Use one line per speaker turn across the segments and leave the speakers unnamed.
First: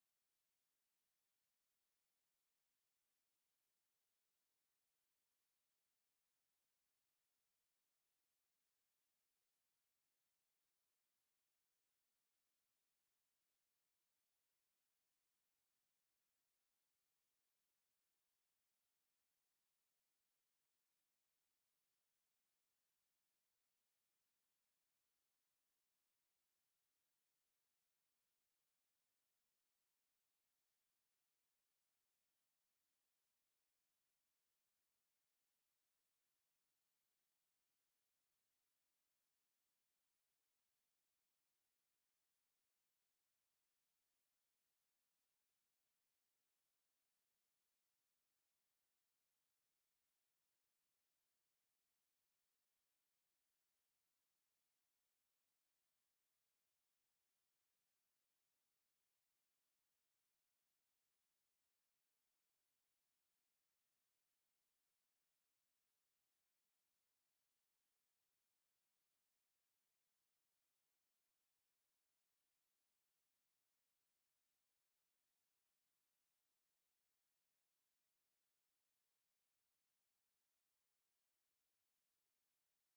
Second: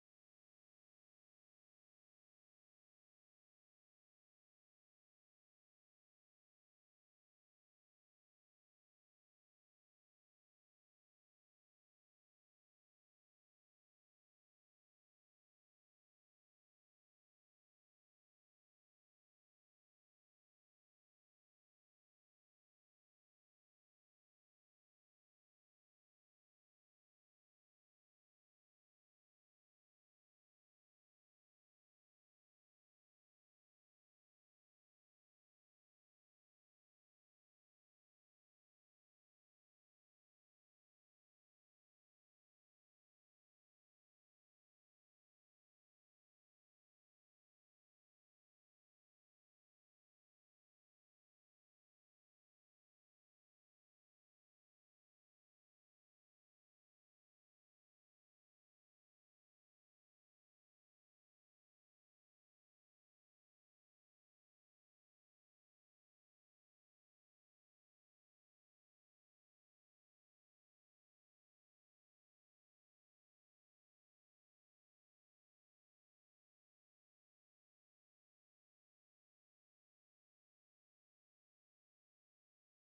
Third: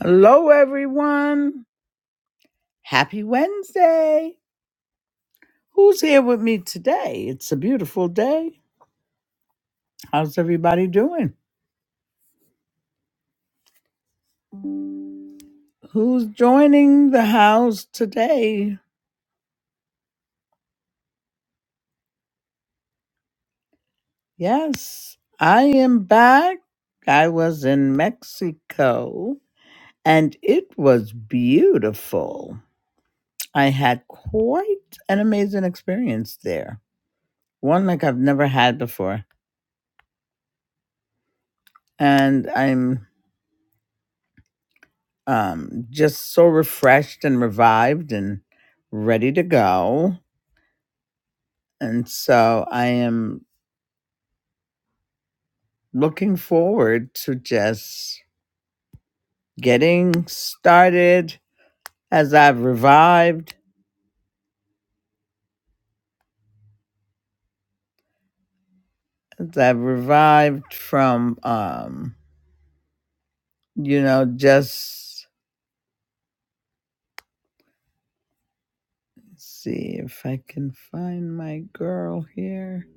Hello, everyone. Happy Wednesday. Who's here with me today? It's a beautiful day. How's everybody doing? Who's joining the house today? Yes, I am back. I was in Mexico and it was beautiful. I had quite an amazing experience there, one like I've never had before. And I'm um, just so refreshed and revived and ready to go. And so I am looking forward to just getting started as I've revived, as I've revived from, um, you know, just let's see if I can find my girl here.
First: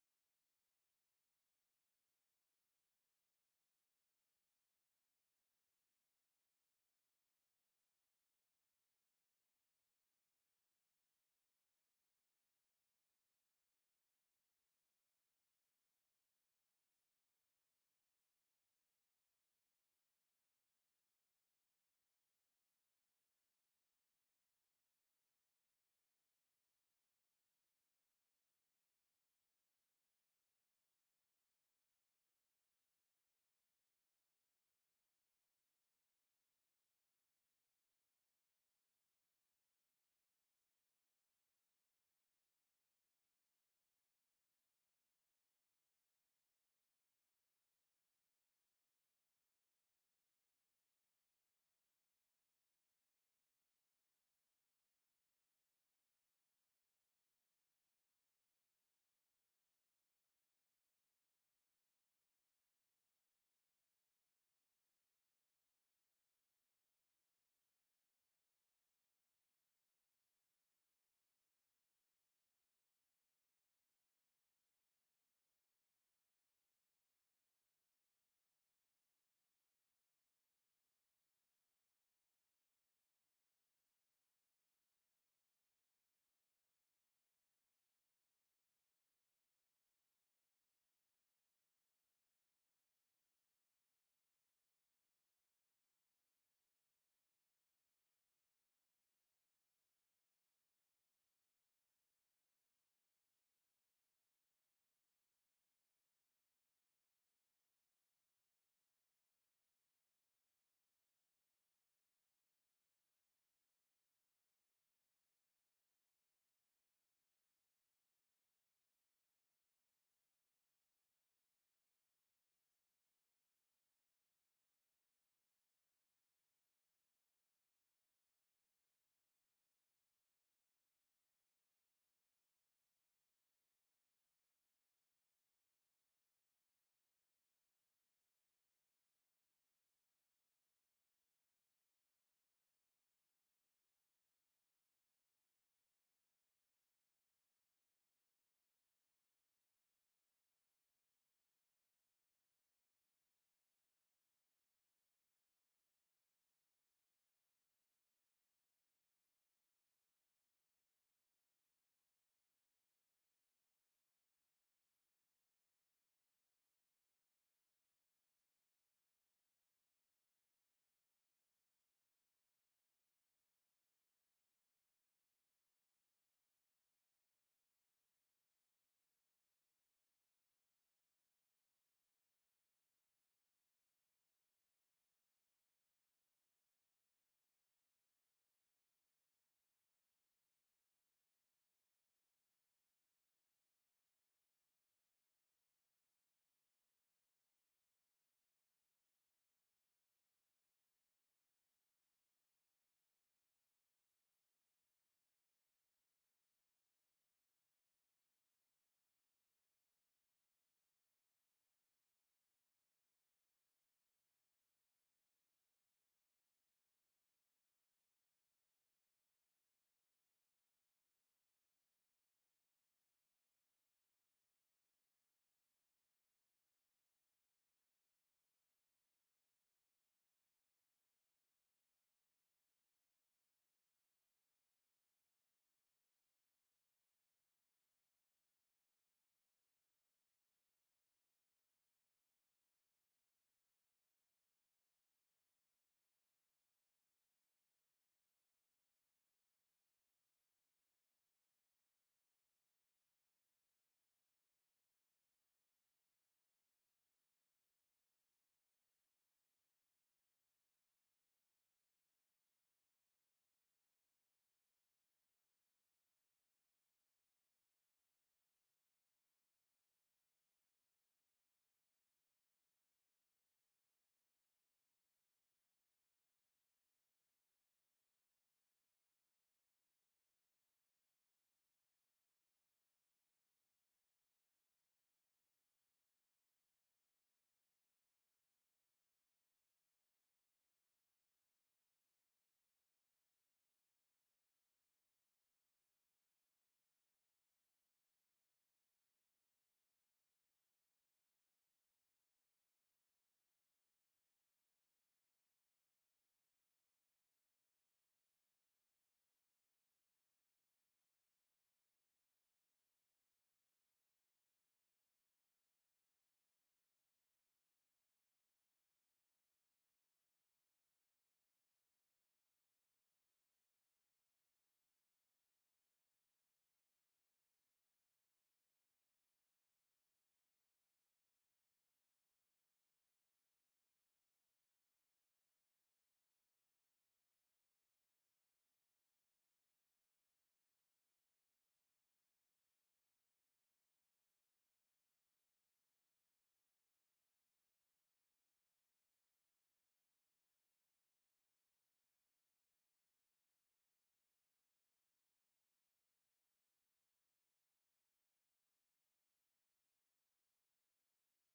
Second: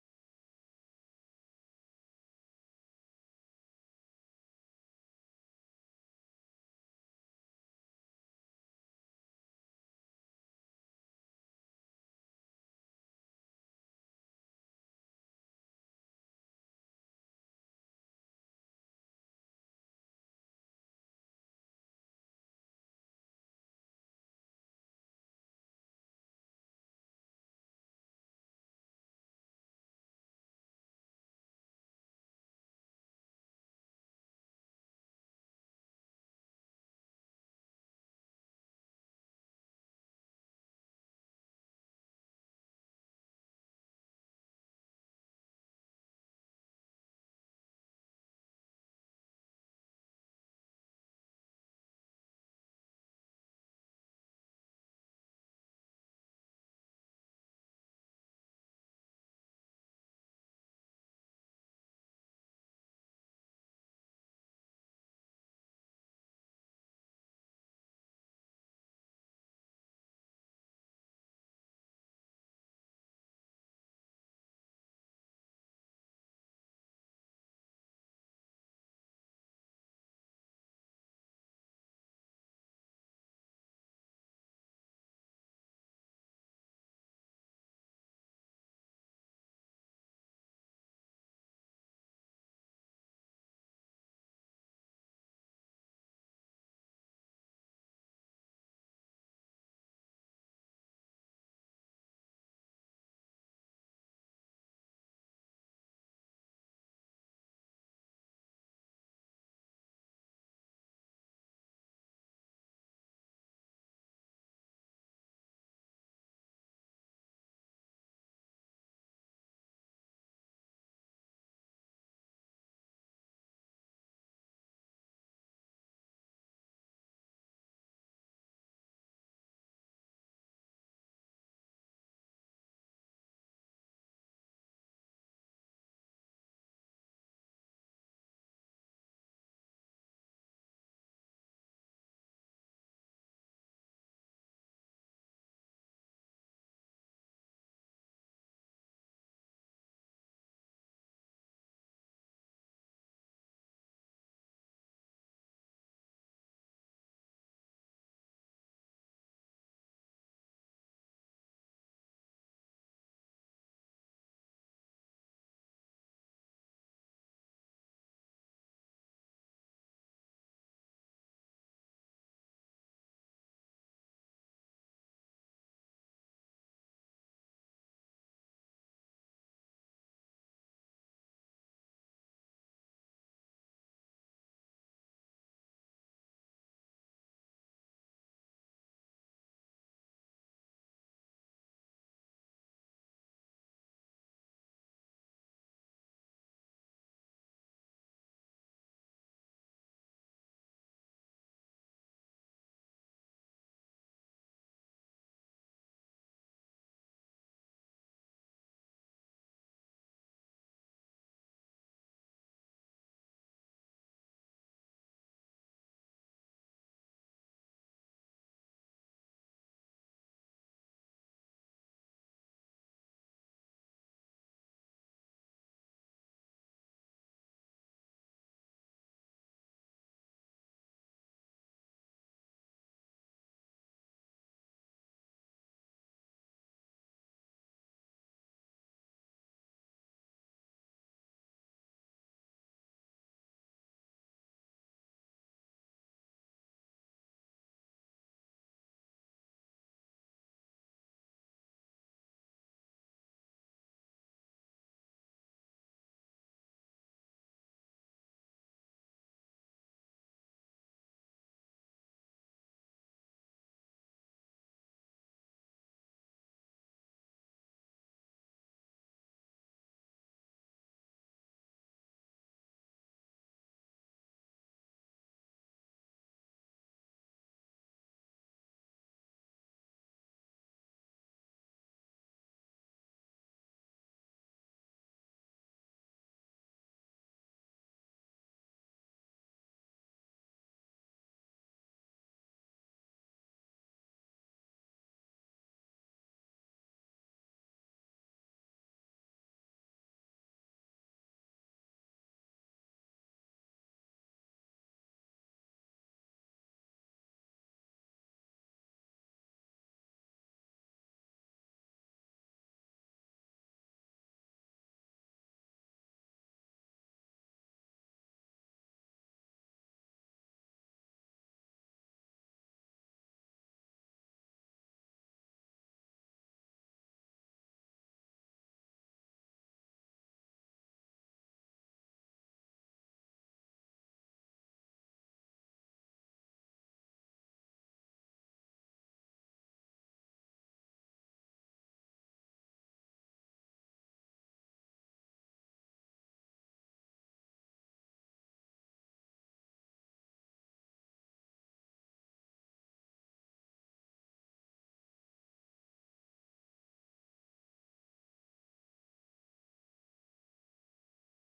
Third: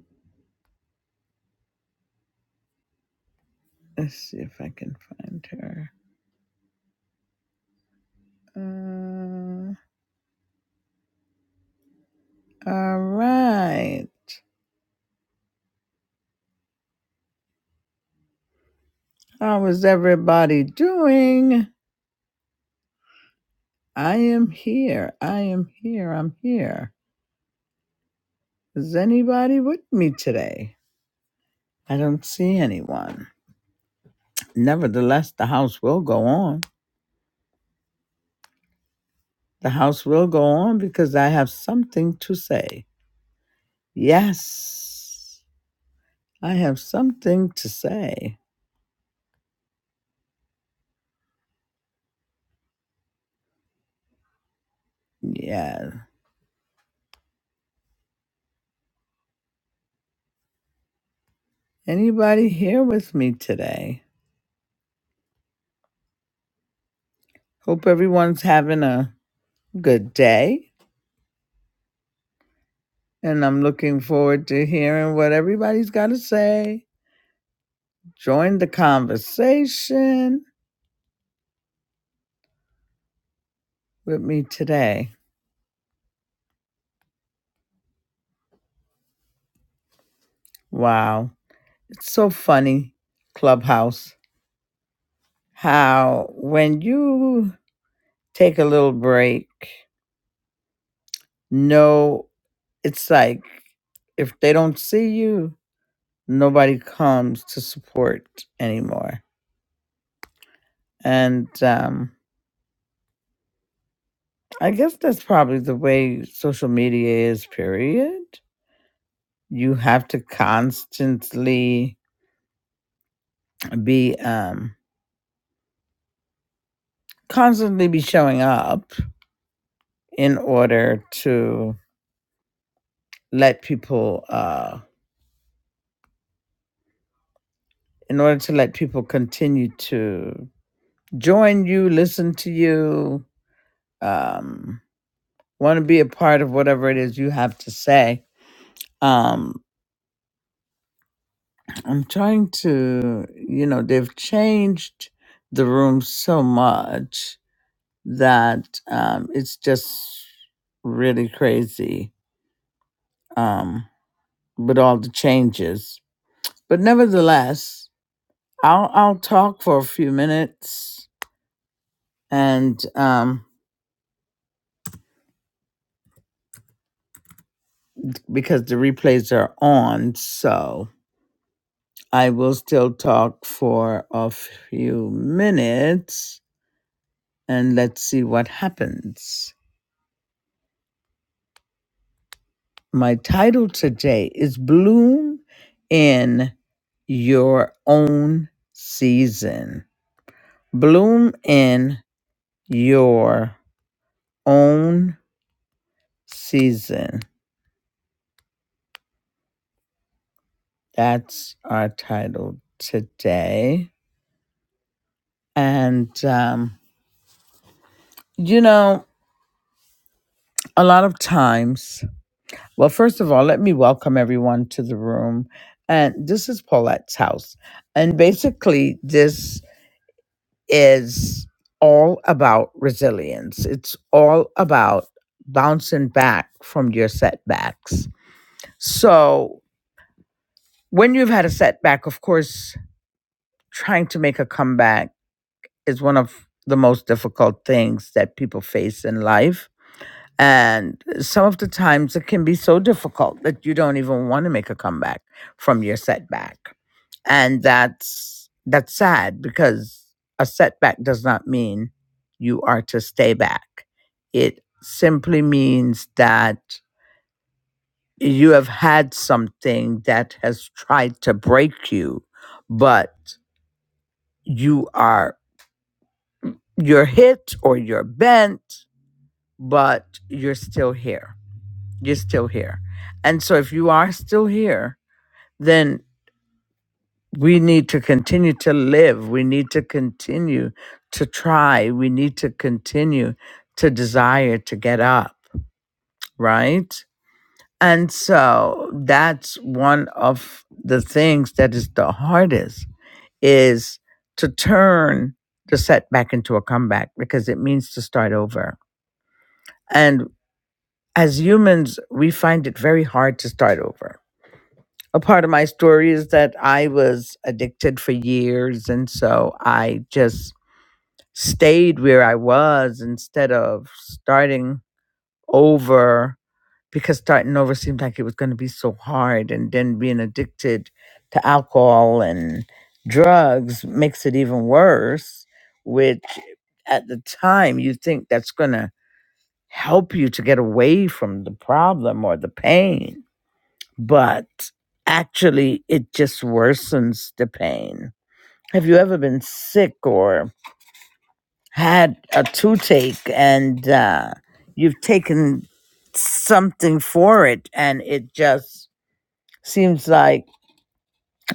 Let's see if I can find her. Uh, all right. How is everybody doing? I am here. I am here. I'm here. Is anybody with me today? I don't see anyone. Nevertheless, the house will go on. The house will go on because I have something to say. Yes, I have something to say. Yeah. Anybody here with me today? Hope everyone's having a good day. And I'm looking forward to hearing what everybody's got to say. joined the conversation with me today. Wow. It's so funny, Clubhouse, how when you take a little break, no, it's like if they don't see you, nobody comes to support anymore. And um, I guess that's probably the way social media is, period. You have to constantly be um, constantly be showing up in order to let people uh in order to let people continue to join you listen to you um want to be a part of whatever it is you have to say um i'm trying to you know they've changed the room so much that um it's just really crazy um with all the changes but nevertheless I'll I'll talk for a few minutes and um because the replays are on, so I will still talk for a few minutes and let's see what happens. My title today is Bloom in Your Own Season. Bloom in Your Own Season. That's our title today. And, um, you know, a lot of times, well, first of all, let me welcome everyone to the room. And this is Paulette's house. And basically, this is all about resilience, it's all about bouncing back from your setbacks. So, when you've had a setback, of course, trying to make a comeback is one of the most difficult things that people face in life And some of the times it can be so difficult that you don't even want to make a comeback from your setback. And that's that's sad because a setback does not mean you are to stay back. It simply means that you have had something that has tried to break you, but you are you're hit or you're bent, but you're still here You're still here. And so if you are still here, then we need to continue to live. We need to continue to try. We need to continue to desire to get up, right? And so that's one of the things that is the hardest is to turn the setback into a comeback because it means to start over. And as humans, we find it very hard to start over a part of my story is that I was addicted for years. And so I just stayed where I was instead of starting over because starting over seemed like it was going to be so hard. And then being addicted to alcohol and drugs makes it even worse, which at the time you think that's going to help you to get away from the problem or the pain but actually it just worsens the pain. Have you ever been sick or had a toothache and uh, you've taken something for it and it just seems like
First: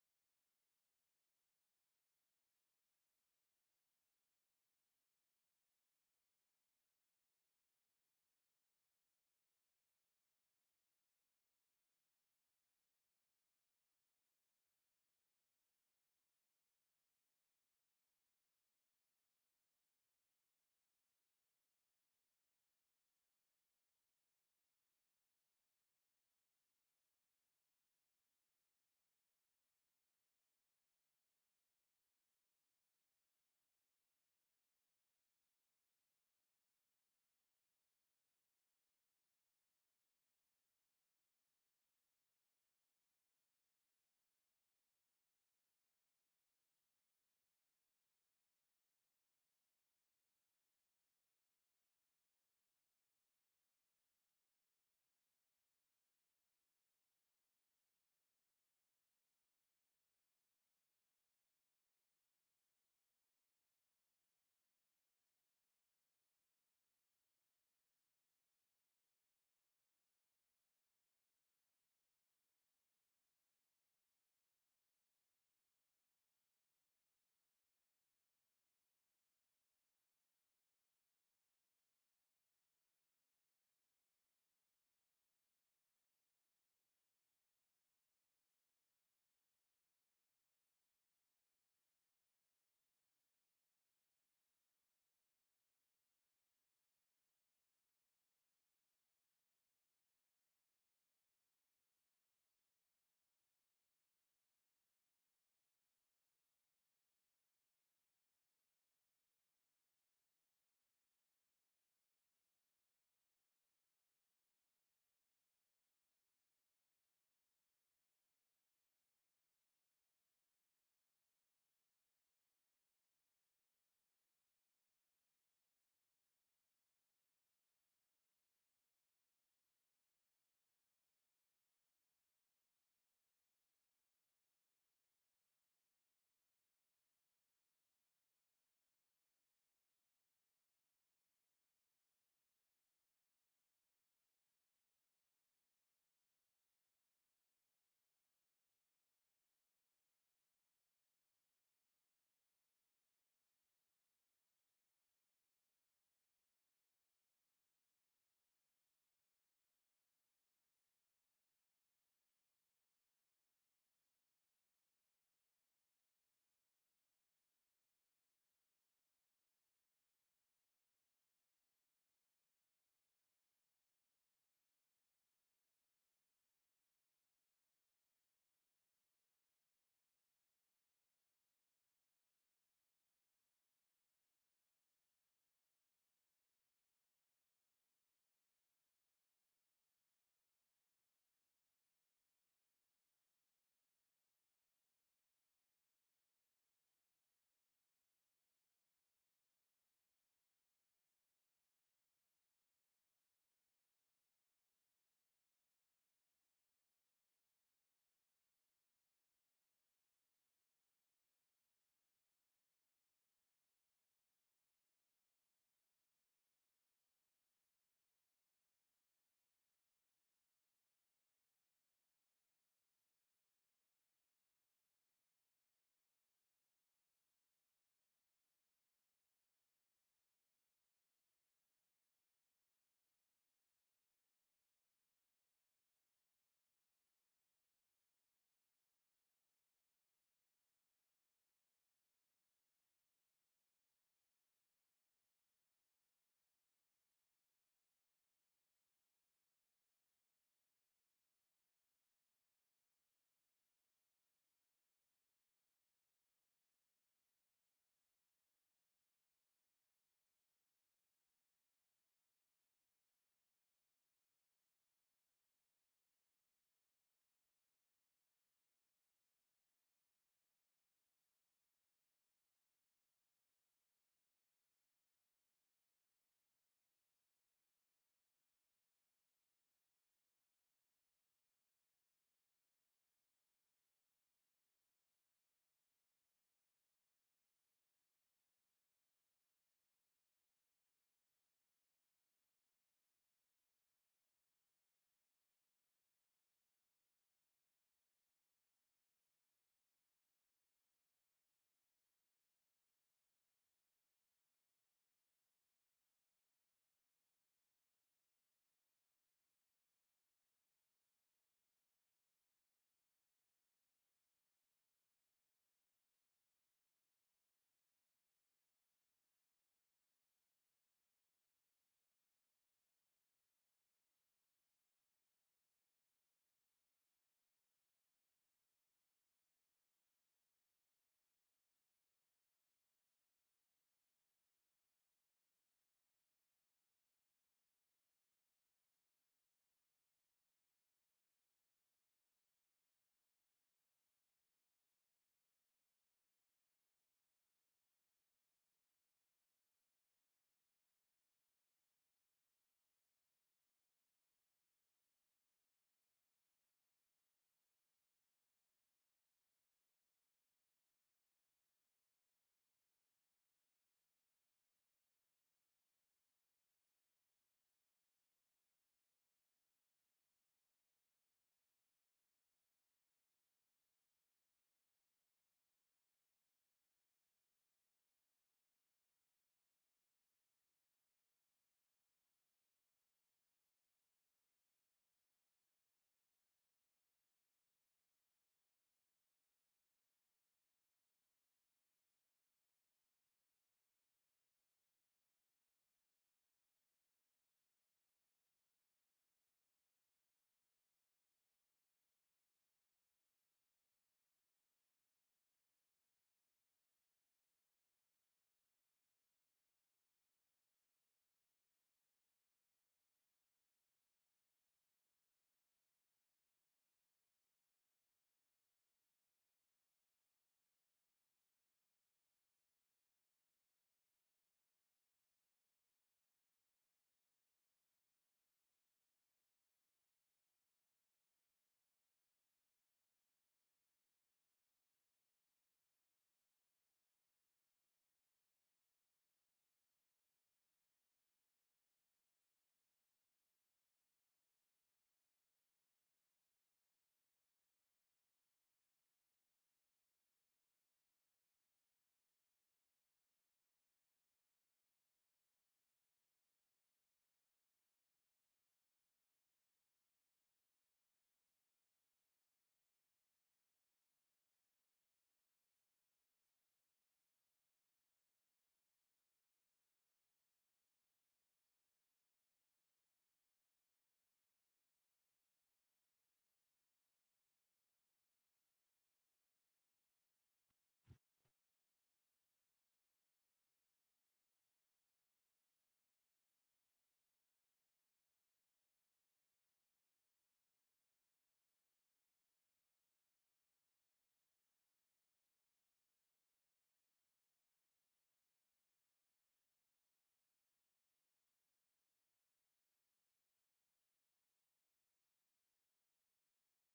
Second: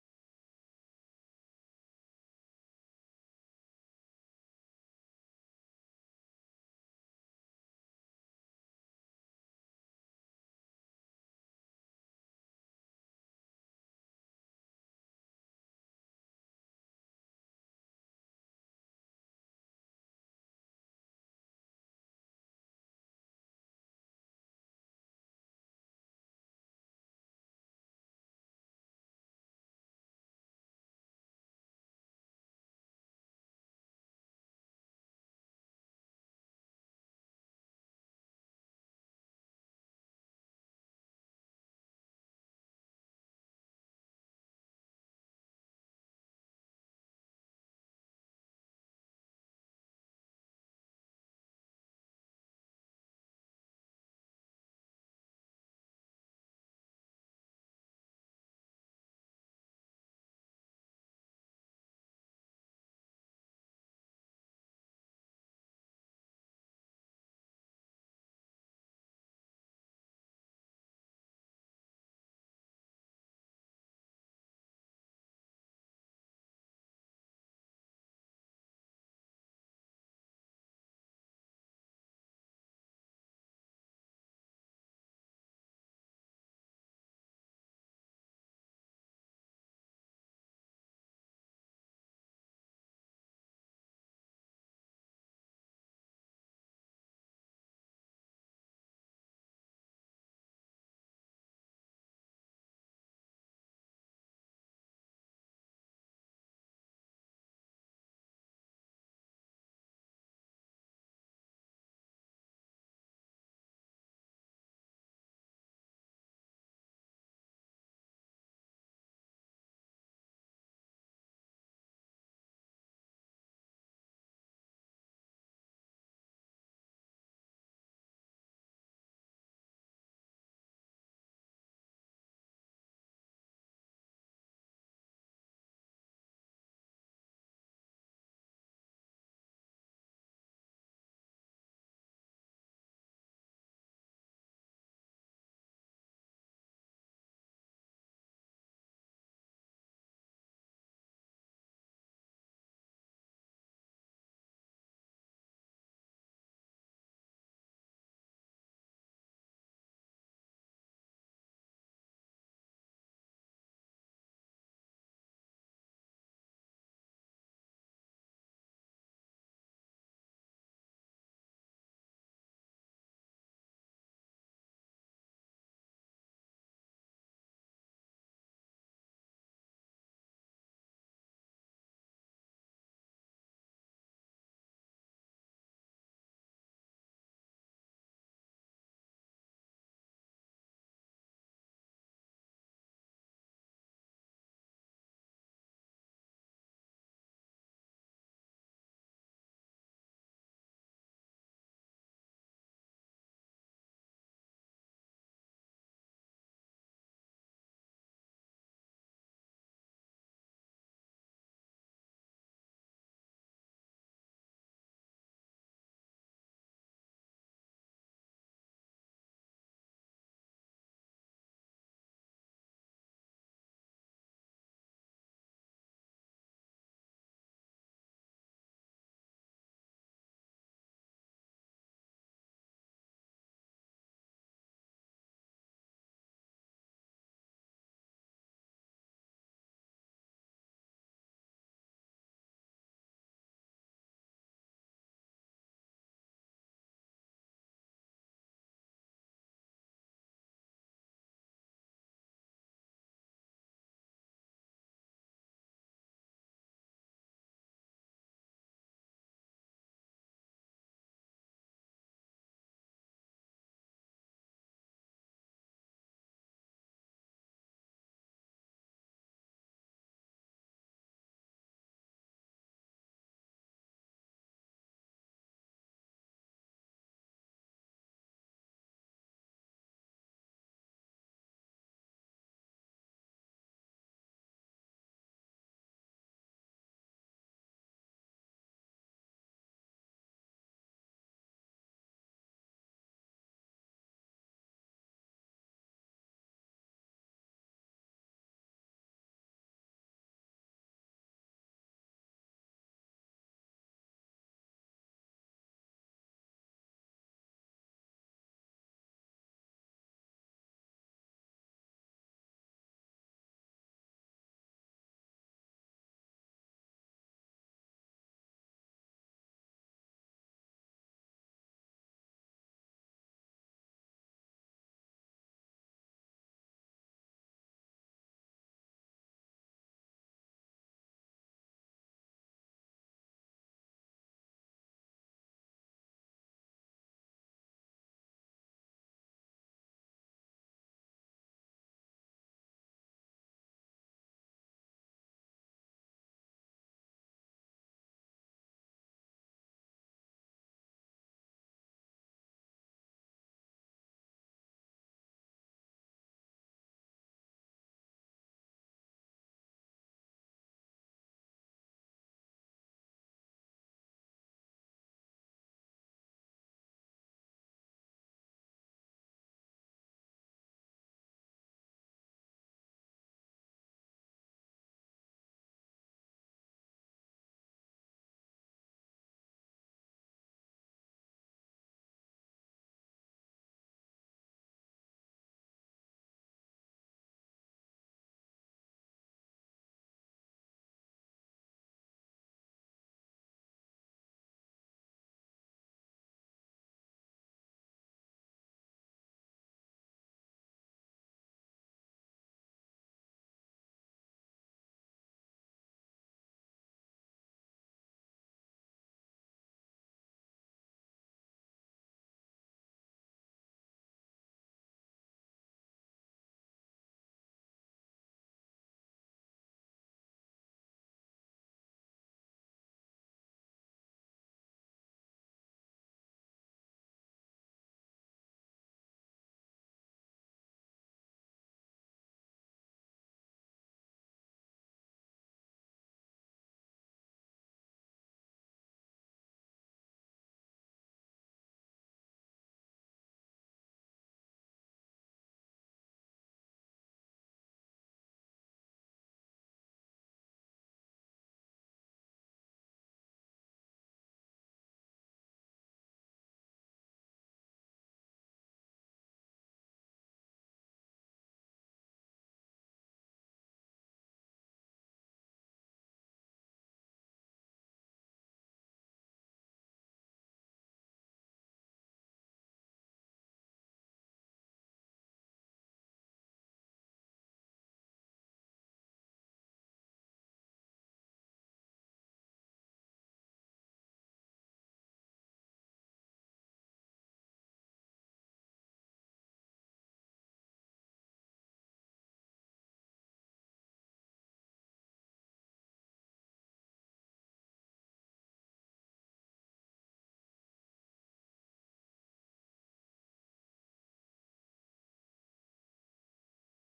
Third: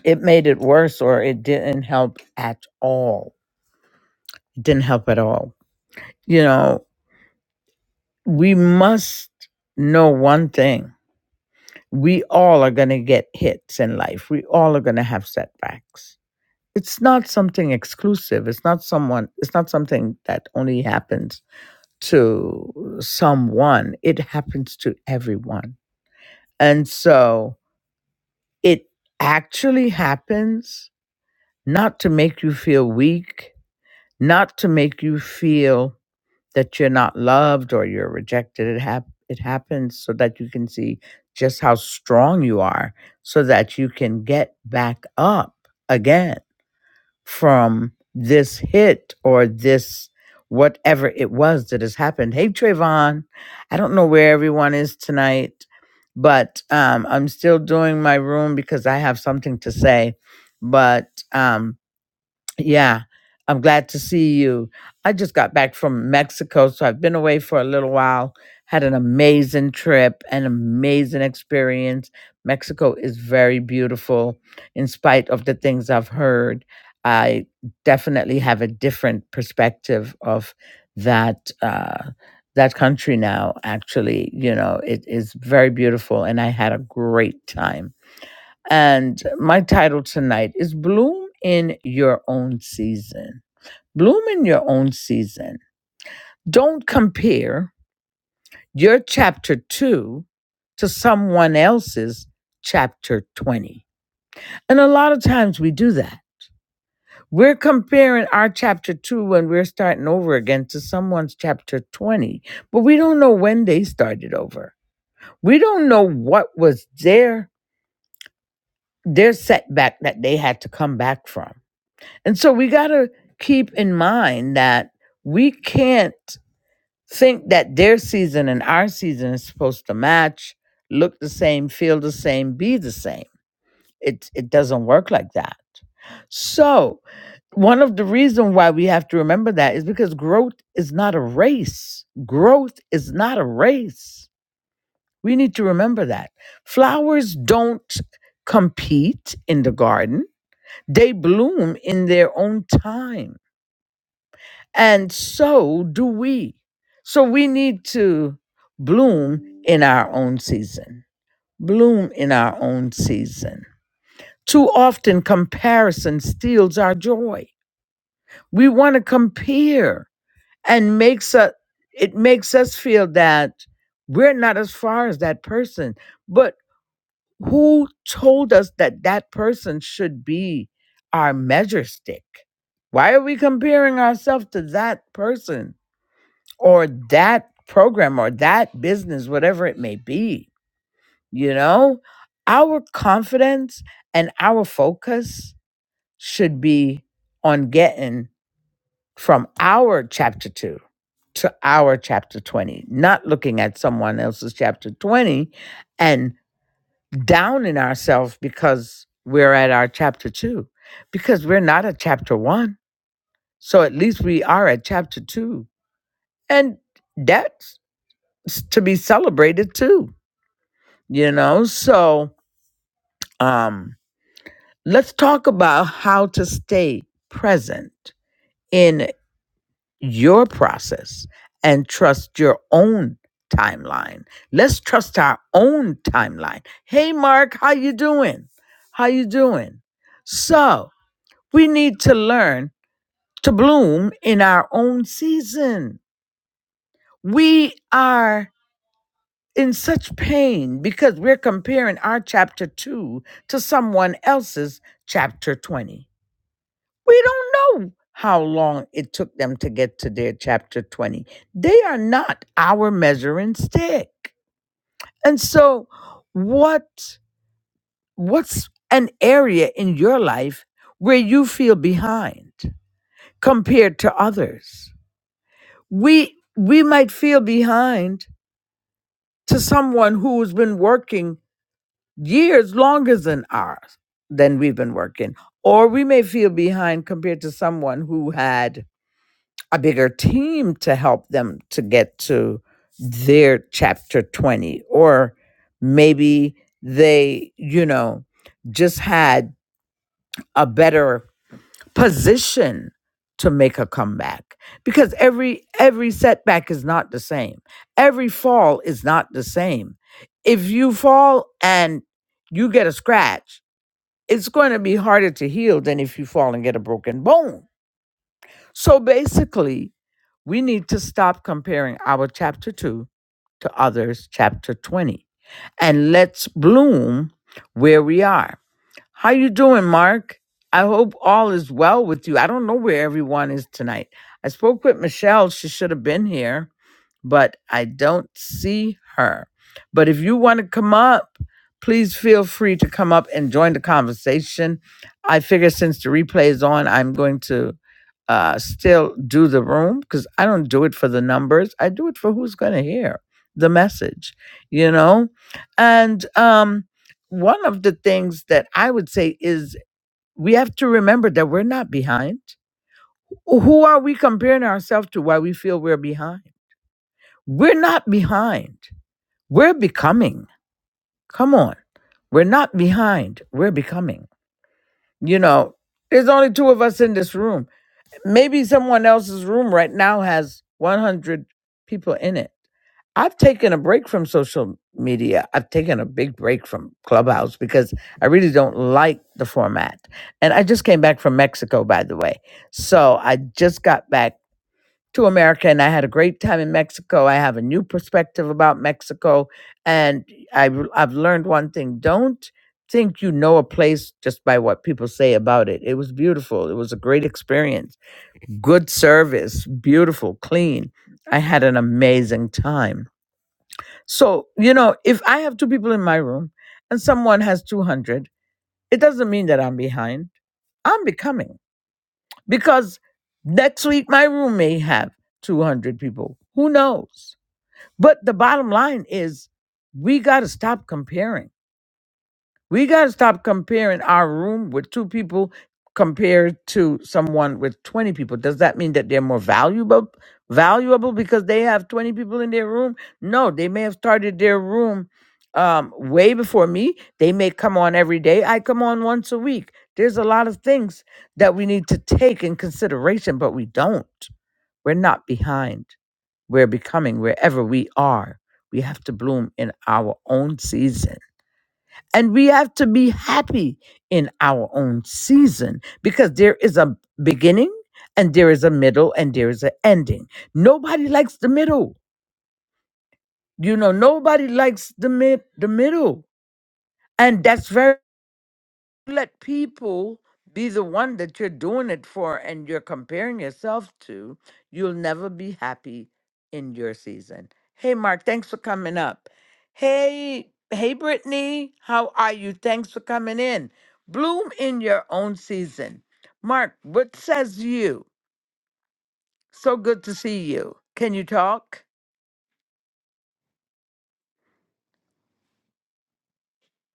it made it worse or it didn't help at all? It didn't help at all. You know, we must know one thing. We all are going to get hits in life. We all are going to have setbacks it's not something exclusive it's not someone it's not something that only happens to someone it happens to everyone and so it actually happens not to make you feel weak not to make you feel that you're not loved or you're rejected it hap- it happens so that you can see just how strong you are so that you can get back up again from this hit or this whatever it was that has happened. Hey, Trayvon, I don't know where everyone is tonight, but um, I'm still doing my room because I have something to say. But um, yeah, I'm glad to see you. I just got back from Mexico, so I've been away for a little while. Had an amazing trip, an amazing experience. Mexico is very beautiful, in spite of the things I've heard. I definitely have a different perspective of that uh, that country now. Actually, you know, it is very beautiful, and I had a great time and my title tonight is Bloom in Your Own Season. Bloom in Your Own Season. Don't compare your chapter two to someone else's chapter 20. And a lot of times we do that. We're comparing our chapter two when we're starting over again to someone's chapter 20, but we don't know when they started over. We don't know what was their their setback that they had to come back from And so we got to keep in mind that we can't think that their season and our season is supposed to match, look the same, feel the same, be the same. It it doesn't work like that. So, one of the reasons why we have to remember that is because growth is not a race. Growth is not a race. We need to remember that. Flowers don't compete in the garden. They bloom in their own time And so do we. So we need to bloom in our own season. Bloom in our own season. Too often, comparison steals our joy. We want to compare and makes us, it makes us feel that we're not as far as that person. But who told us that that person should be our measure stick? Why are we comparing ourselves to that person? or that program or that business, whatever it may be, you know, our confidence and our focus should be on getting from our chapter two to our chapter 20, not looking at someone else's chapter 20 and downing ourselves because we're at our chapter two, because we're not at chapter one. So at least we are at chapter two. And that's s- to be celebrated too you know so um let's talk about how to stay present in your process and trust your own timeline let's trust our own timeline hey mark how you doing how you doing so we need to learn to bloom in our own season we are in such pain because we're comparing our chapter 2 to someone else's chapter 20. We don't know how long it took them to get to their chapter 20. They are not our measuring stick. And so what what's an area in your life where you feel behind compared to others? We we might feel behind to someone who's been working years longer than ours than we've been working or we may feel behind compared to someone who had a bigger team to help them to get to their chapter 20 or maybe they you know just had a better position to make a comeback because every every setback is not the same every fall is not the same if you fall and you get a scratch it's going to be harder to heal than if you fall and get a broken bone. So basically, we need to stop comparing our chapter 2 to others chapter 20 and let's bloom where we are. How you doing, Mark? I hope all is well with you. I don't know where everyone is tonight. I spoke with Michelle, she should have been here but I don't see her. But if you want to come up, please feel free to come up and join the conversation. I figure since the replay is on, I'm going to uh, still do the room because I don't do it for the numbers. I do it for who's going to hear the message, you know? And um, one of the things that I would say is we have to remember that we're not behind. Who are we comparing ourselves to why we feel we're behind? We're not behind. We're becoming. Come on. We're not behind. We're becoming. You know, there's only two of us in this room. Maybe someone else's room right now has 100 people in it. I've taken a break from social media. I've taken a big break from Clubhouse because I really don't like the format. And I just came back from Mexico, by the way. So I just got back to America and I had a great time in Mexico. I have a new perspective about Mexico and I I've learned one thing. Don't think you know a place just by what people say about it. It was beautiful. It was a great experience. Good service, beautiful, clean. I had an amazing time. So, you know, if I have two people in my room and someone has 200, it doesn't mean that I'm behind. I'm becoming because next week my room may have 200 people. Who knows? But the bottom line is we got to stop comparing. We got to stop comparing our room with two people compared to someone with 20 people. Does that mean that they're more valuable valuable because they have 20 people in their room? No, they may have started their room um, way before me. They may come on every day. I come on once a week. There's a lot of things that we need to take in consideration, but we don't. We're not behind we're becoming, wherever we are, we have to bloom in our own season. And we have to be happy in our own season because there is a beginning and there is a middle and there is an ending. Nobody likes the middle. You know, nobody likes the mid the middle. And that's very let people be the one that you're doing it for and you're comparing yourself to, you'll never be happy in your season. Hey, Mark, thanks for coming up. Hey, hey, Brittany, how are you? Thanks for coming in. Bloom in your own season. Mark, what says you? So good to see you. Can you talk?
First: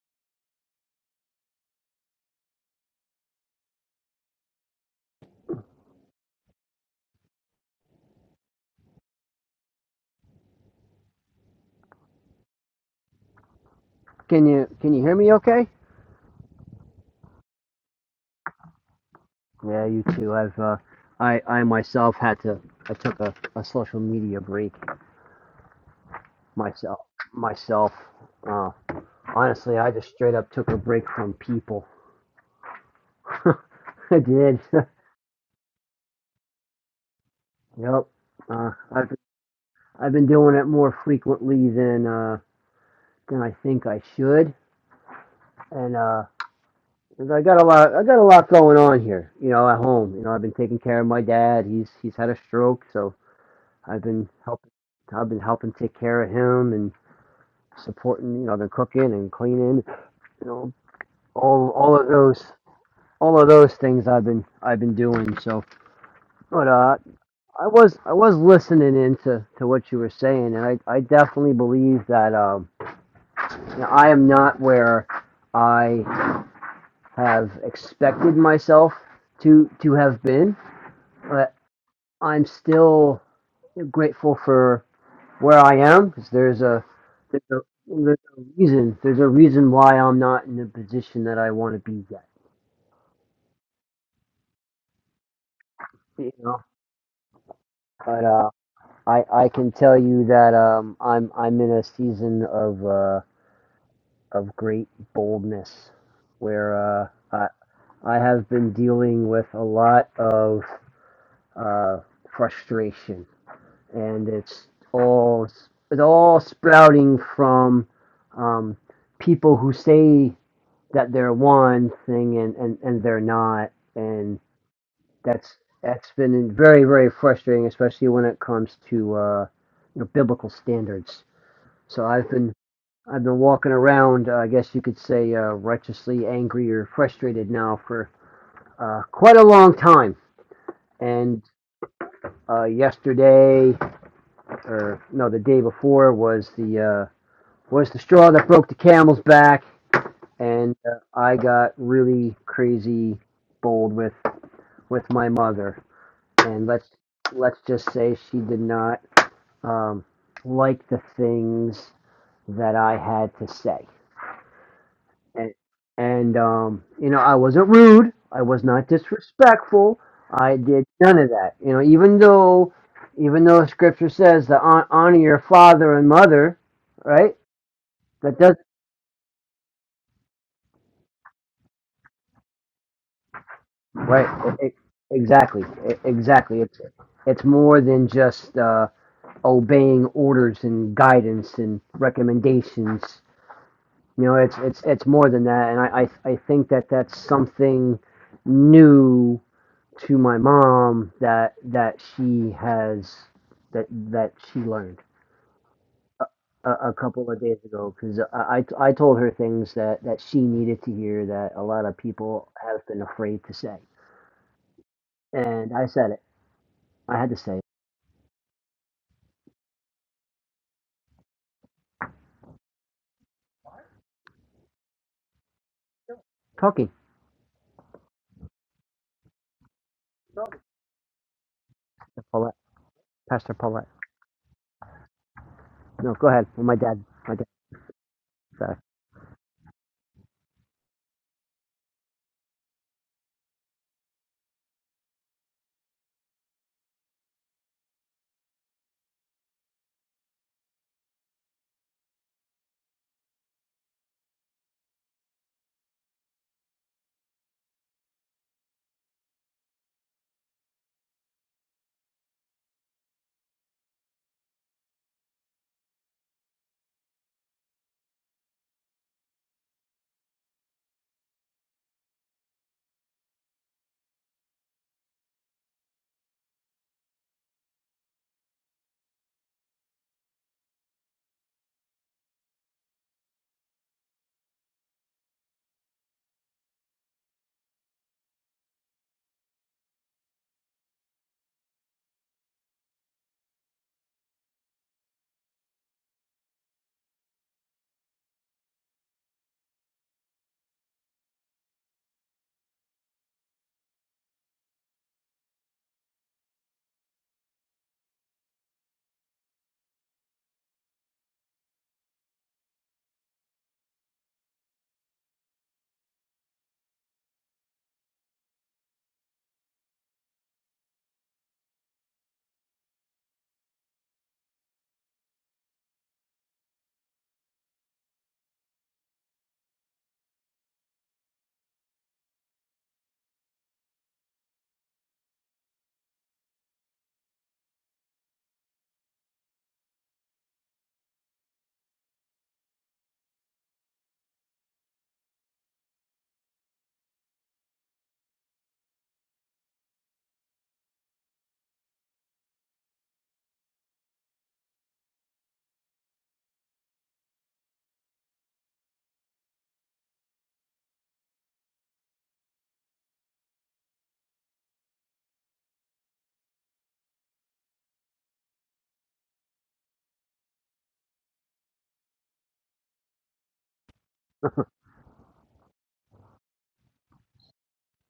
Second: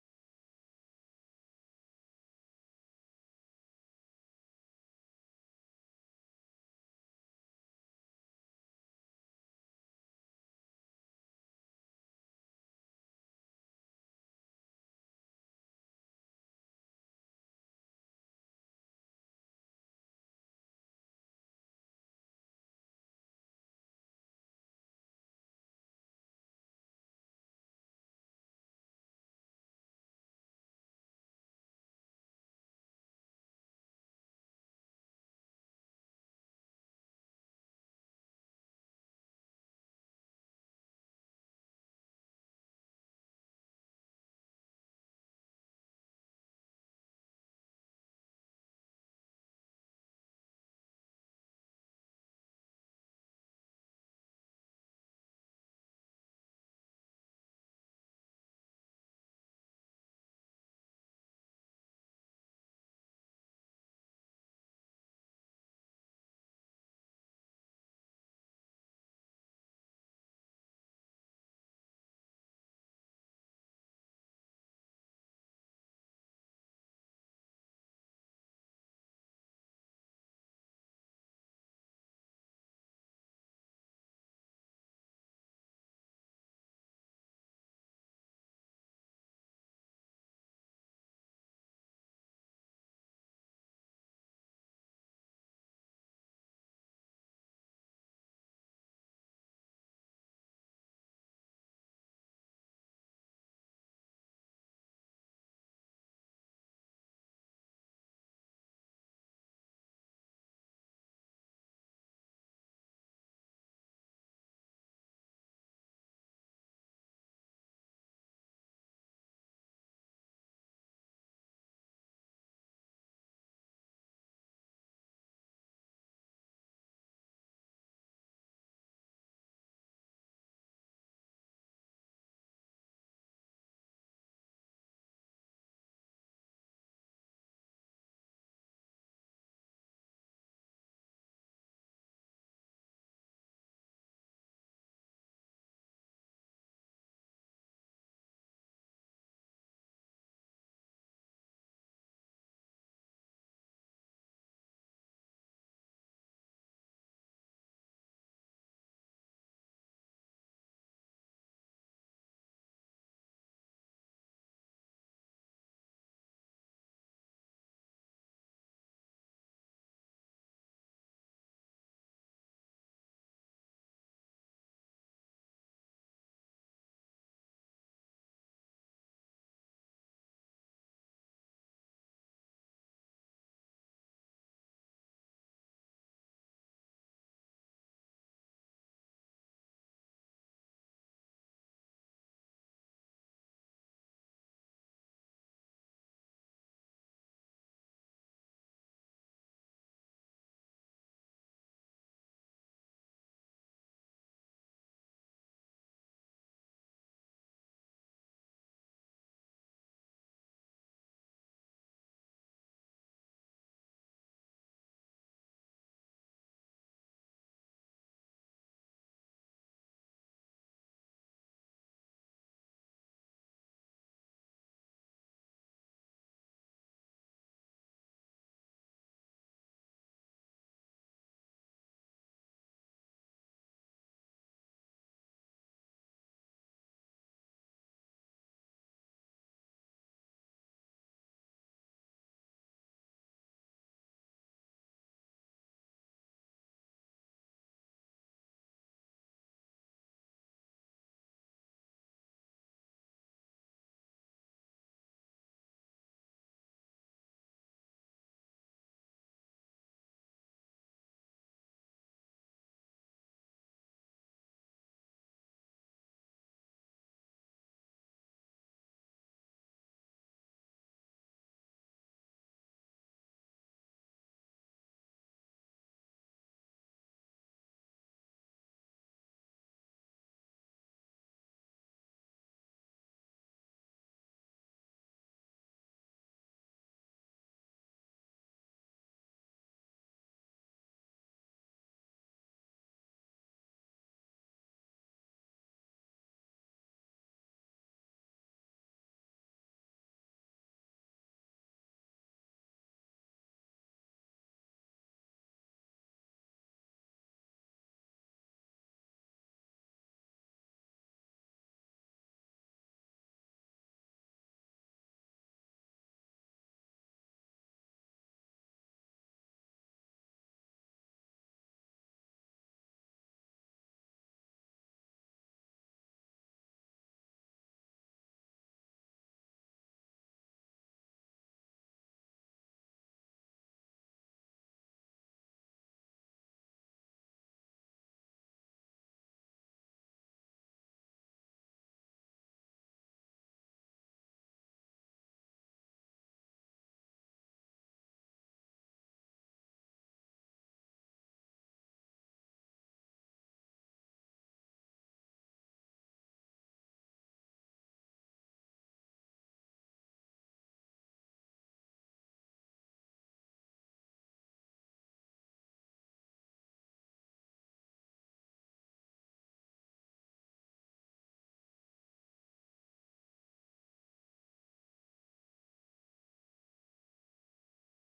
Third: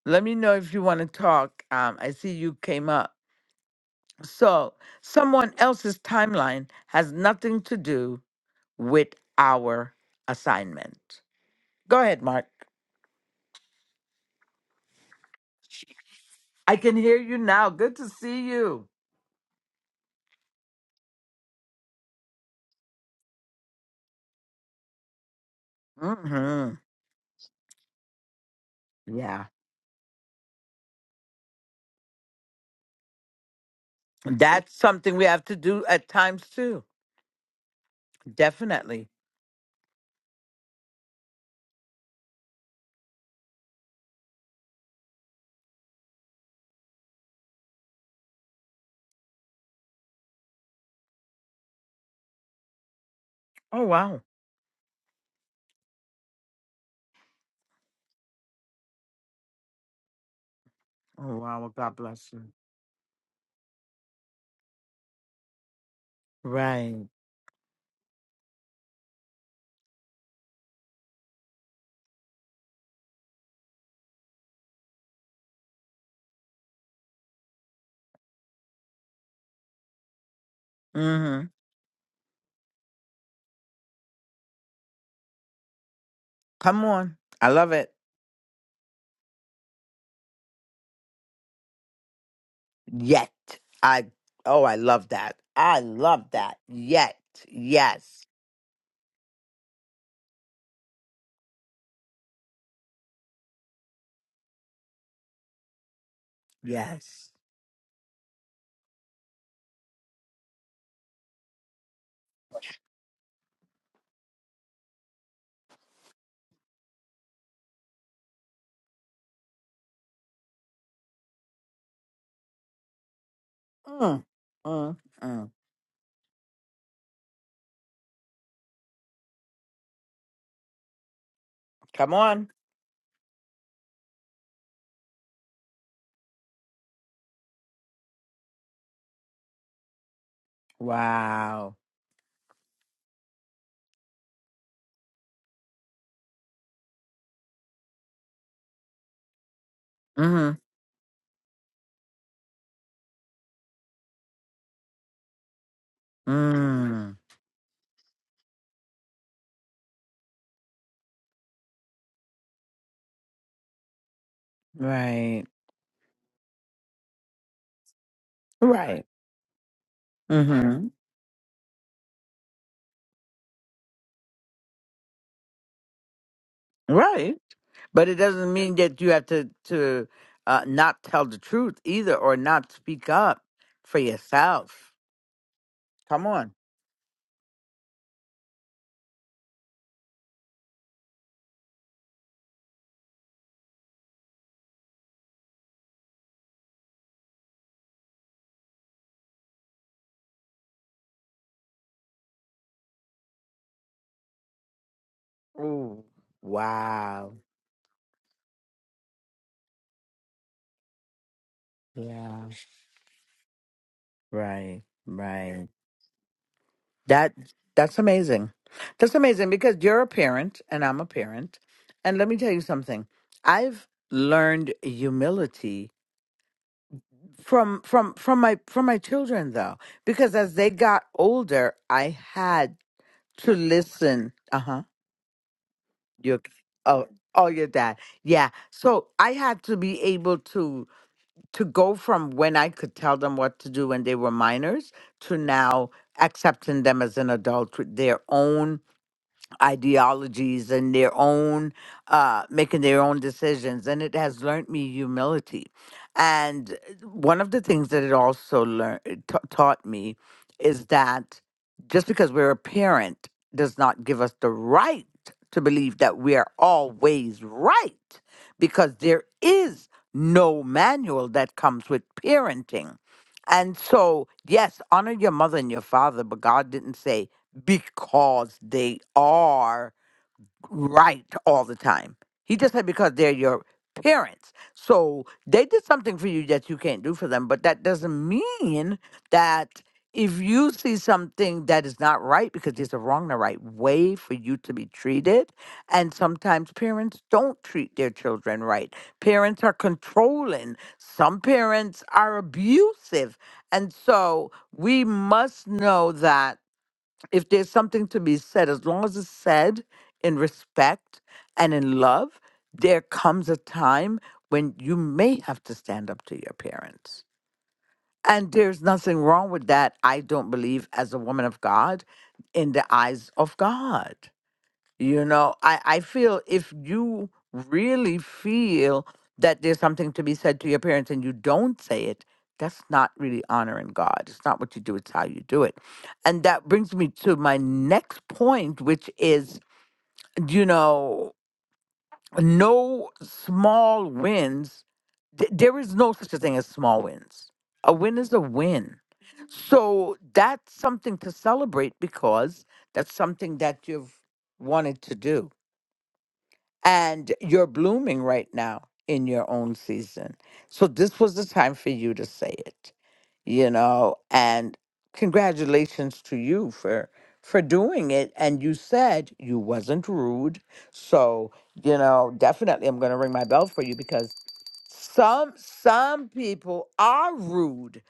Let me know if you want to talk. Um, I see you came up. So, someone else's timeline has nothing to do with our assignment. Go ahead, Mark.
Can you can you hear me okay?
I can hear you now. Good to see you.
Yeah, you too. I've uh, I I myself had to I took a, a social media break
hmm
myself myself. Uh,
Yeah.
honestly, I just straight up took a break from people. I did.
That's something we have to do at times too.
yep. Uh,
Definitely.
I've I've been doing it more frequently than uh than I think I should, and uh. 'cause I got a lot. I got a lot going on here, you know, at home. You know, I've been taking care of my dad. He's he's had a stroke, so
Oh,
I've
wow.
been helping. I've been helping take care of him and supporting. You know, I've cooking and cleaning. You know,
Oh, wow.
all
Well, God
all of
bless
those
you.
all of those things I've been I've been doing. So, but uh,
Right.
I was I was listening into to what you were saying, and I I definitely believe that um, you know, I am not where I have expected myself to to have been,
hmm
but I'm still grateful for. where I am, 'cause there's a
Come on.
there's
I
a
love it.
there's a reason there's a reason why I'm not in the position that I want to be yet.
Yet. I, oh, I love that. I love
You
that.
know,
Yet. Yes.
but uh, I I can tell you that um I'm I'm in a season of uh of great boldness, where uh
Yes.
I I have been dealing with a lot of uh frustration, and it's all it's all sprouting from um people who say that they're one thing and, and, and they're not
Mm,
and
mm, mm.
that's that's been very very frustrating especially when it comes to uh, you know, biblical standards so
Come
i've
on.
been i've been walking around uh, i guess you could say uh, righteously angry or frustrated now for uh, quite a long time and
Wow.
uh, yesterday or no the day before was the uh, was the straw that broke the camel's back
Mm-hmm.
and uh, i got really crazy bold with with my mother, and let's
Mm.
let's just say she did not um, like the things that I had to say,
Right.
and and um, you know I wasn't rude, I was
Right.
not
Right.
disrespectful, I did
Mhm.
none of that. You know, even though even though Scripture says to hon- honor your father and mother,
Right.
right?
But it
That
doesn't
does
mean that you have to to uh, not tell the truth either, or not speak up for
right e- e-
yourself.
exactly e-
Come on.
exactly. It's it's more than just. Uh, obeying orders and guidance and recommendations. You know, it's it's it's more than that, and I I, I think that that's something new to my mom that that she has that that she learned
Ooh.
a, a couple
Wow.
of days ago because I, I I told her things that that she needed to hear that a lot of
Yeah.
people have been afraid to say,
Right. Right.
and I said it. I had
That
to say it.
that's amazing. That's amazing because you're a parent and I'm a parent, and let me tell you something. I've learned humility
Talking,
from from from my from my children though because as they got older i
to Paulette,
had
Pastor
to
Paulette.
listen uh-huh
No, go
your
ahead. Well, my dad,
oh
my dad.
oh your dad yeah
Sorry.
so i had to be able to to go from when i could tell them what to do when they were minors to now accepting them as an adult with their own ideologies and their own uh making their own decisions and it has learned me humility and uh, one of the things that it also learned taught me is that just because we're a parent does not give us the right to believe that we are always right because there is no manual that comes with parenting and so yes honor your mother and your father but god didn't say because they are right all the time. He just said because they're your parents. So they did something for you that you can't do for them, but that doesn't mean that if you see something that is not right because there's a wrong and a right way for you to be treated and sometimes parents don't treat their children right parents are controlling some parents are abusive and so we must know that if there's something to be said, as long as it's said in respect and in love, there comes a time when you may have to stand up to your parents. And there's nothing wrong with that, I don't believe, as a woman of God, in the eyes of God. You know, I, I feel if you really feel that there's something to be said to your parents and you don't say it, that's not really honoring God. It's not what you do, it's how you do it. And that brings me to my next point, which is, you know, no small wins. Th- there is no such a thing as small wins. A win is a win. So that's something to celebrate because that's something that you've wanted to do and you're blooming right now in your own season. So this was the time for you to say it, you know, and congratulations to you for for doing it and you said you wasn't rude. So, you know, definitely I'm going to ring my bell for you because some some people are rude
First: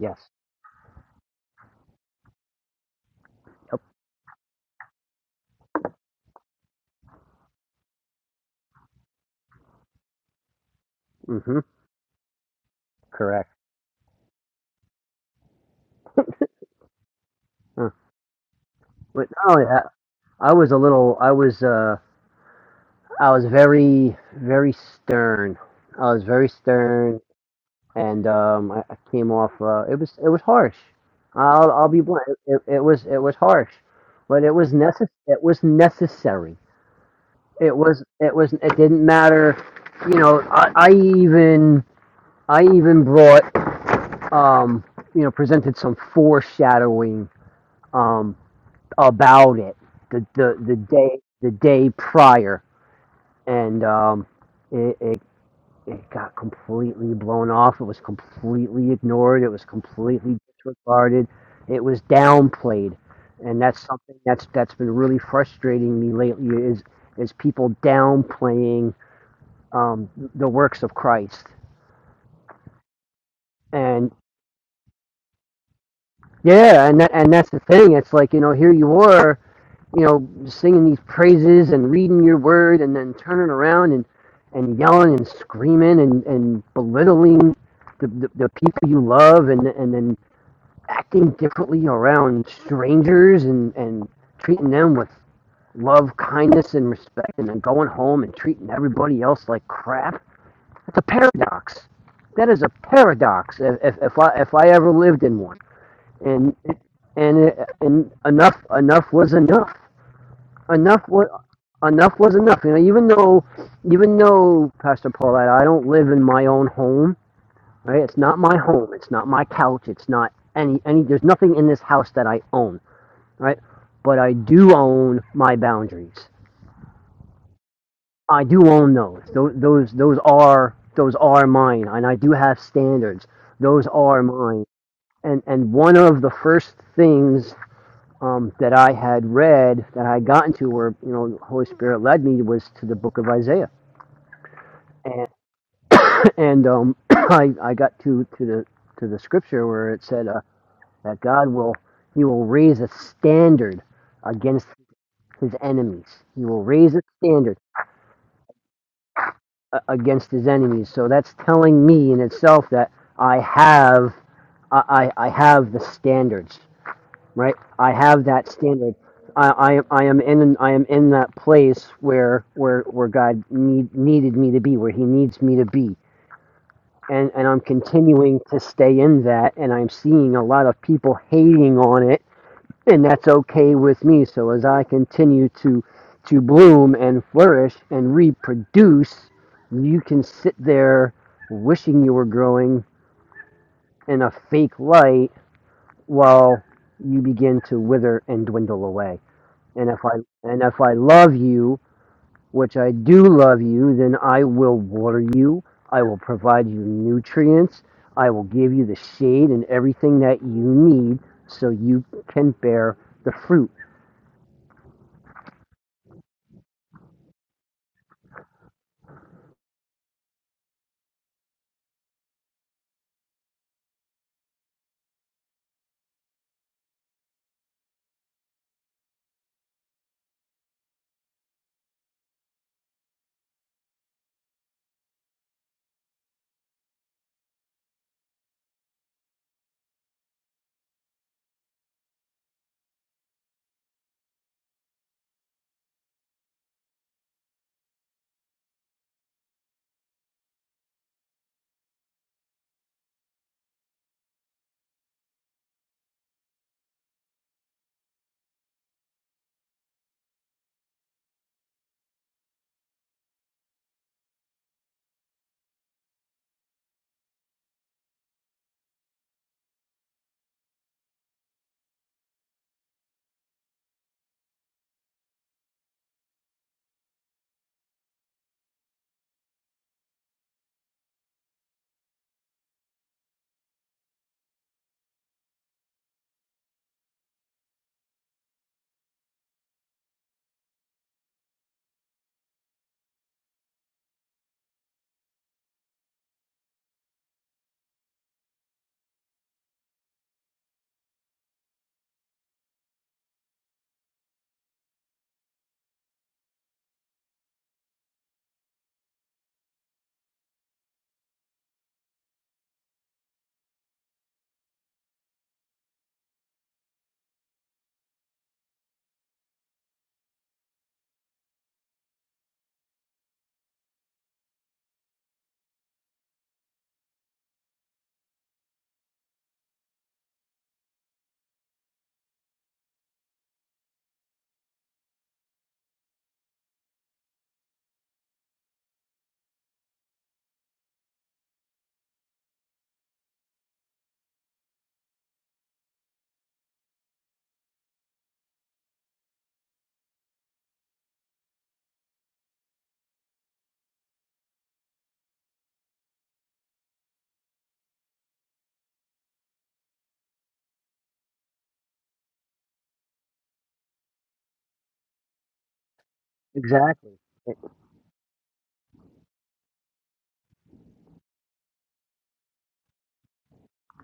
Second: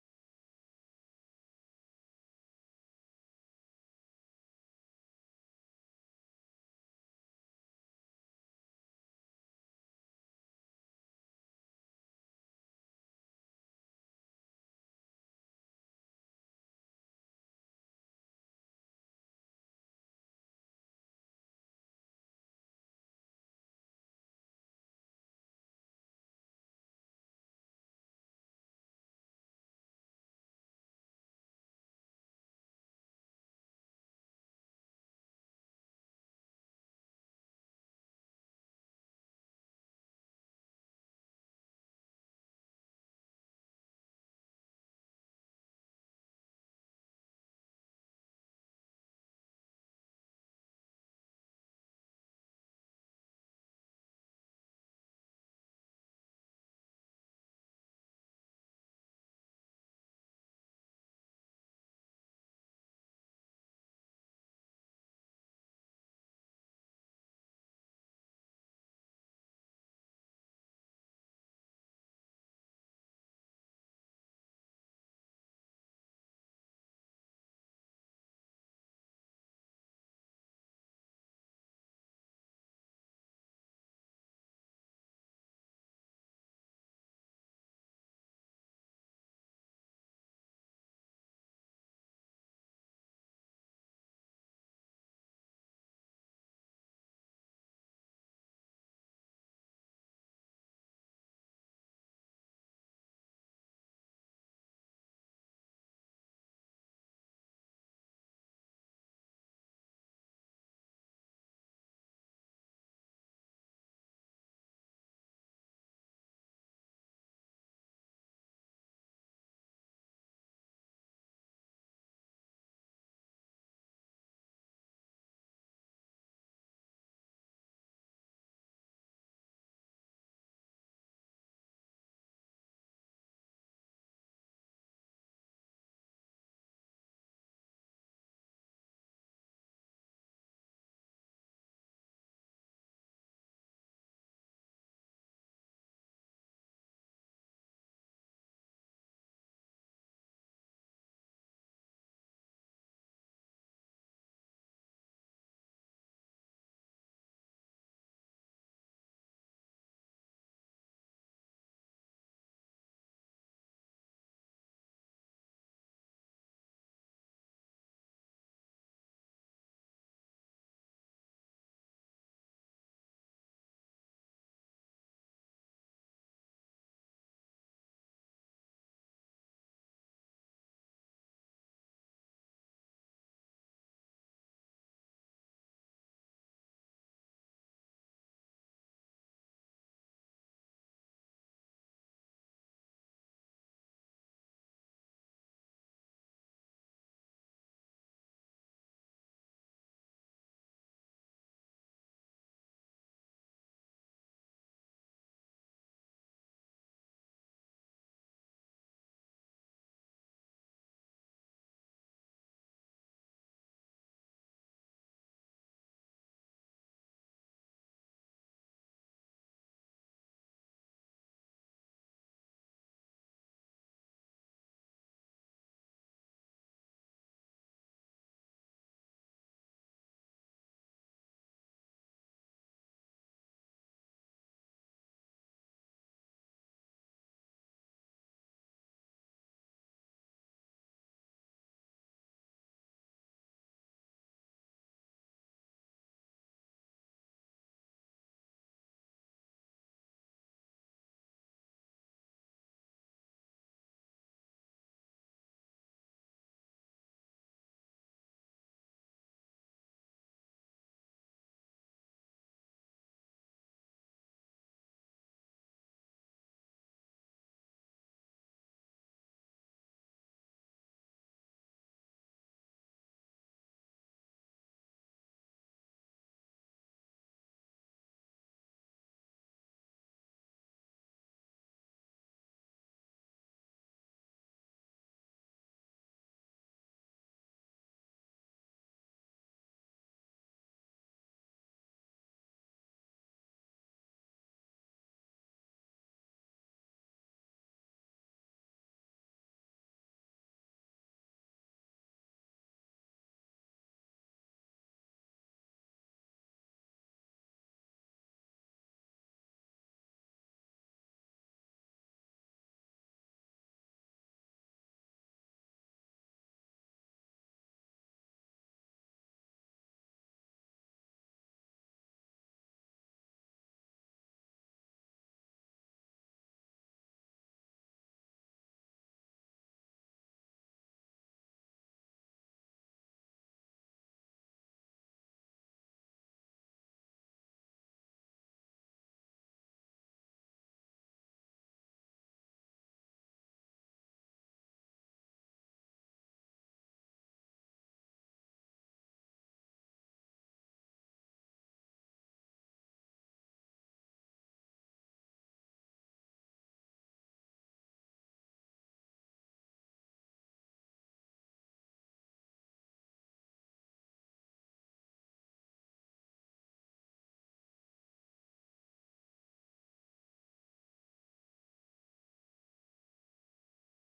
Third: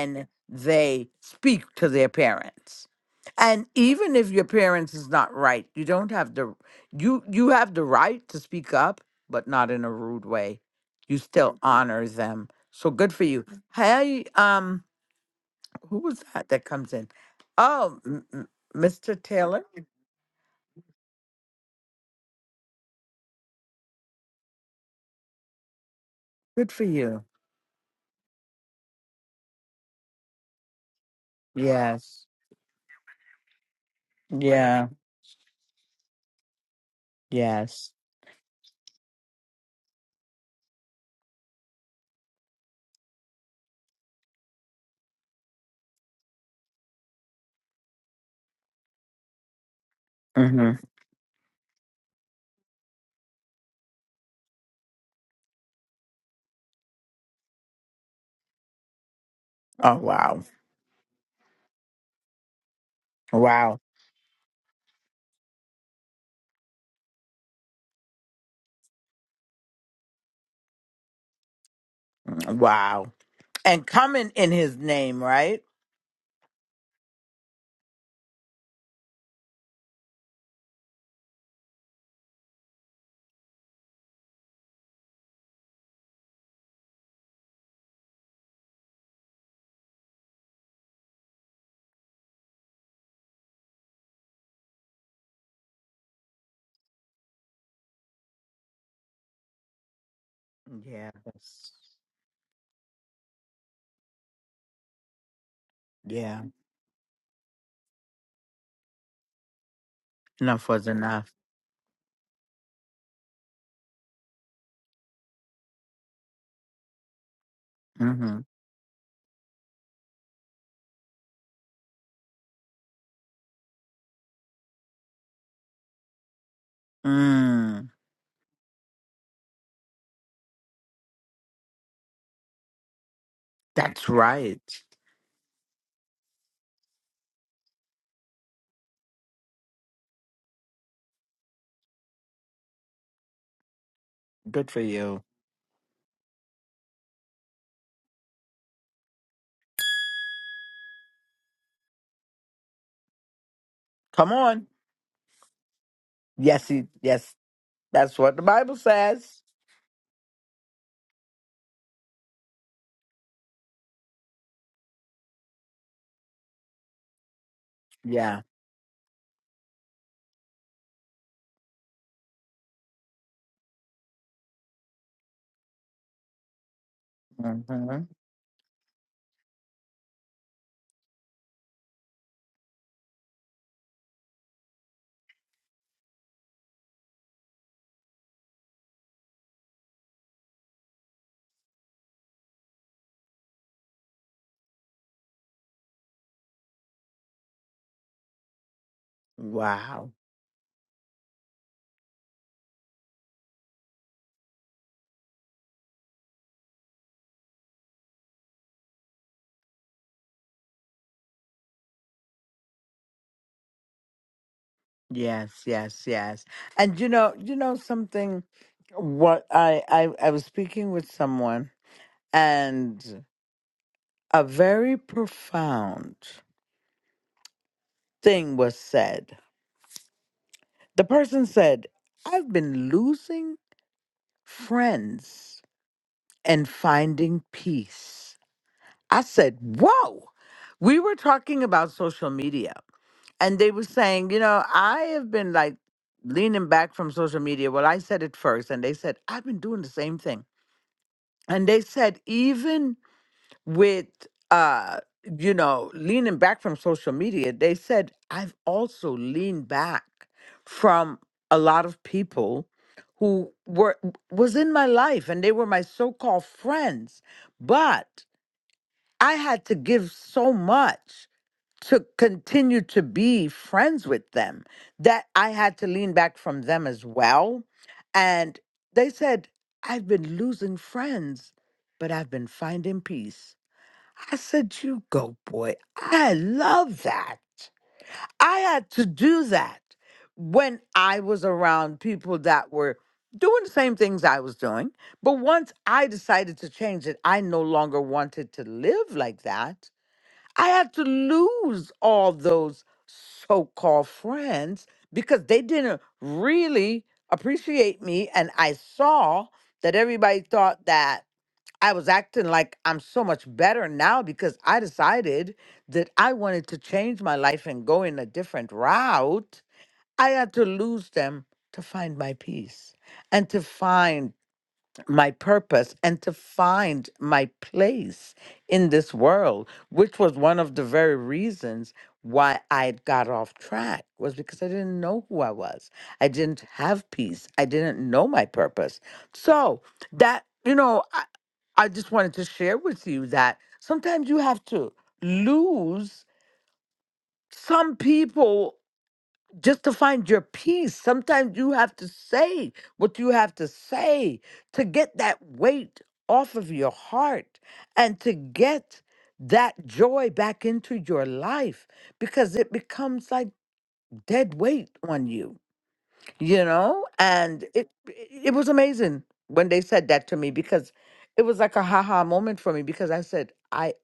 Yes.
they speak to their parents. And
Yep.
even if your parents is not right, you don't have the you you have the right to speak up, but not in a rude way. You
Mm-hmm.
still Mhm. honor them. So good for you.
Correct.
Hey, um, who was that that comes in?
Uh,
Oh, m- m- Mr.
But no,
Taylor,
I, I was a little. I was. Uh, I was very, very stern. I was very
good for
stern,
you.
and um, I, I came off. Uh, it was. It was harsh. I'll. I'll be blunt.
Yes.
It, it was. It was harsh, but it was
Yeah.
necess. It was necessary. It
Yes.
was. It was. It didn't matter. You know. I, I even. I even brought. Um. You know. Presented some foreshadowing. Um, about it the the, the
Mm-hmm.
day the day prior, and um, it, it it got completely blown off. It was completely ignored. It was
Oh
completely
wow.
disregarded. It was downplayed, and
Wow.
that's something that's that's been really frustrating me lately. Is is people downplaying um, the works of Christ?
Mm, Wow. and
And
coming in his name, right?
yeah, and that, and that's the thing. It's like you know, here you were. you know, singing these praises and reading your word and then turning around and, and yelling and screaming and, and belittling the, the, the people you love and, and then acting differently around strangers and, and treating them with love, kindness, and respect and then going home and treating everybody else like crap. That's a
Yeah. that's-
paradox. That is a paradox if, if, if, I, if I ever lived in one.
Yeah.
And, and, and enough, enough was enough
Enough was
enough was
enough.
enough was enough. You know, even though even though Pastor Paulette, I don't live in my own home. Right? It's not
hmm
my home. It's not my couch. It's not any any. There's nothing in this house that I own. Right? But I do own my boundaries.
Mm,
I do own those. Those those those are those are mine, and I do have standards. Those
that's
are mine.
right.
And and one of the first things um, that I had read that I got into, where you know the Holy Spirit led me, was to the Book of Isaiah
Good for you.
and, and um, I I got to to the to the scripture where it said uh, that God will He will raise a standard
Come on.
against His enemies. He will
Yes, he,
raise a
yes.
standard
That's what the Bible says.
uh, against His enemies. So that's telling me in itself that I have I I, I have the standards right. I have
Yeah.
that standard. I, I, I am in I am in that place where where where God need, needed me to be where He needs me to be and and I'm
hmm
continuing to stay in that, and I'm seeing a lot of people hating on it, and that's okay with me. So as I continue to to bloom and flourish and reproduce, you can sit there wishing you were growing in a fake light while you begin to wither and dwindle away. And if
Wow.
I and if I love you which I do love you, then I will water you. I will provide you nutrients. I will give you the shade and everything that you need so you can bear the fruit.
Yes, yes, yes. And you know, you know something. What I I, I was speaking with someone, and a very profound thing was said The person said, I've been losing friends and finding peace. I said, Whoa, we were talking about social media, and they were saying, You know, I have been like leaning back from social media. Well, I said it first, and they said, I've been doing the same thing. And they said, Even with uh you know leaning back from social media they said i've also leaned back from a lot of people who were was in my life and they were my so-called friends but i had to give so much to continue to be friends with them that i had to lean back from them as well and they said i've been losing friends but i've been finding peace I said, You go, boy. I love that. I had to do that when I was around people that were doing the same things I was doing. But once I decided to change it, I no longer wanted to live like that. I had to lose all those so called friends because they didn't really appreciate me. And I saw that everybody thought that I was acting like I'm so much better now because I decided that I wanted to change my life and go in a different route. I had to lose them to find my peace and to find my purpose and to find my place in this world, which was one of the very reasons why I had got off track was because I didn't know who I was. I didn't have peace. I didn't know my purpose. So that, you know, I, I just wanted to share with you that sometimes you have to lose some people just to find your peace. Sometimes you have to say what you have to say to get that weight off of your heart and to get that joy back into your life because it becomes like dead weight on you, you know?
Exactly.
And it it was amazing when they said that to me because it was like a haha moment for me because I said, I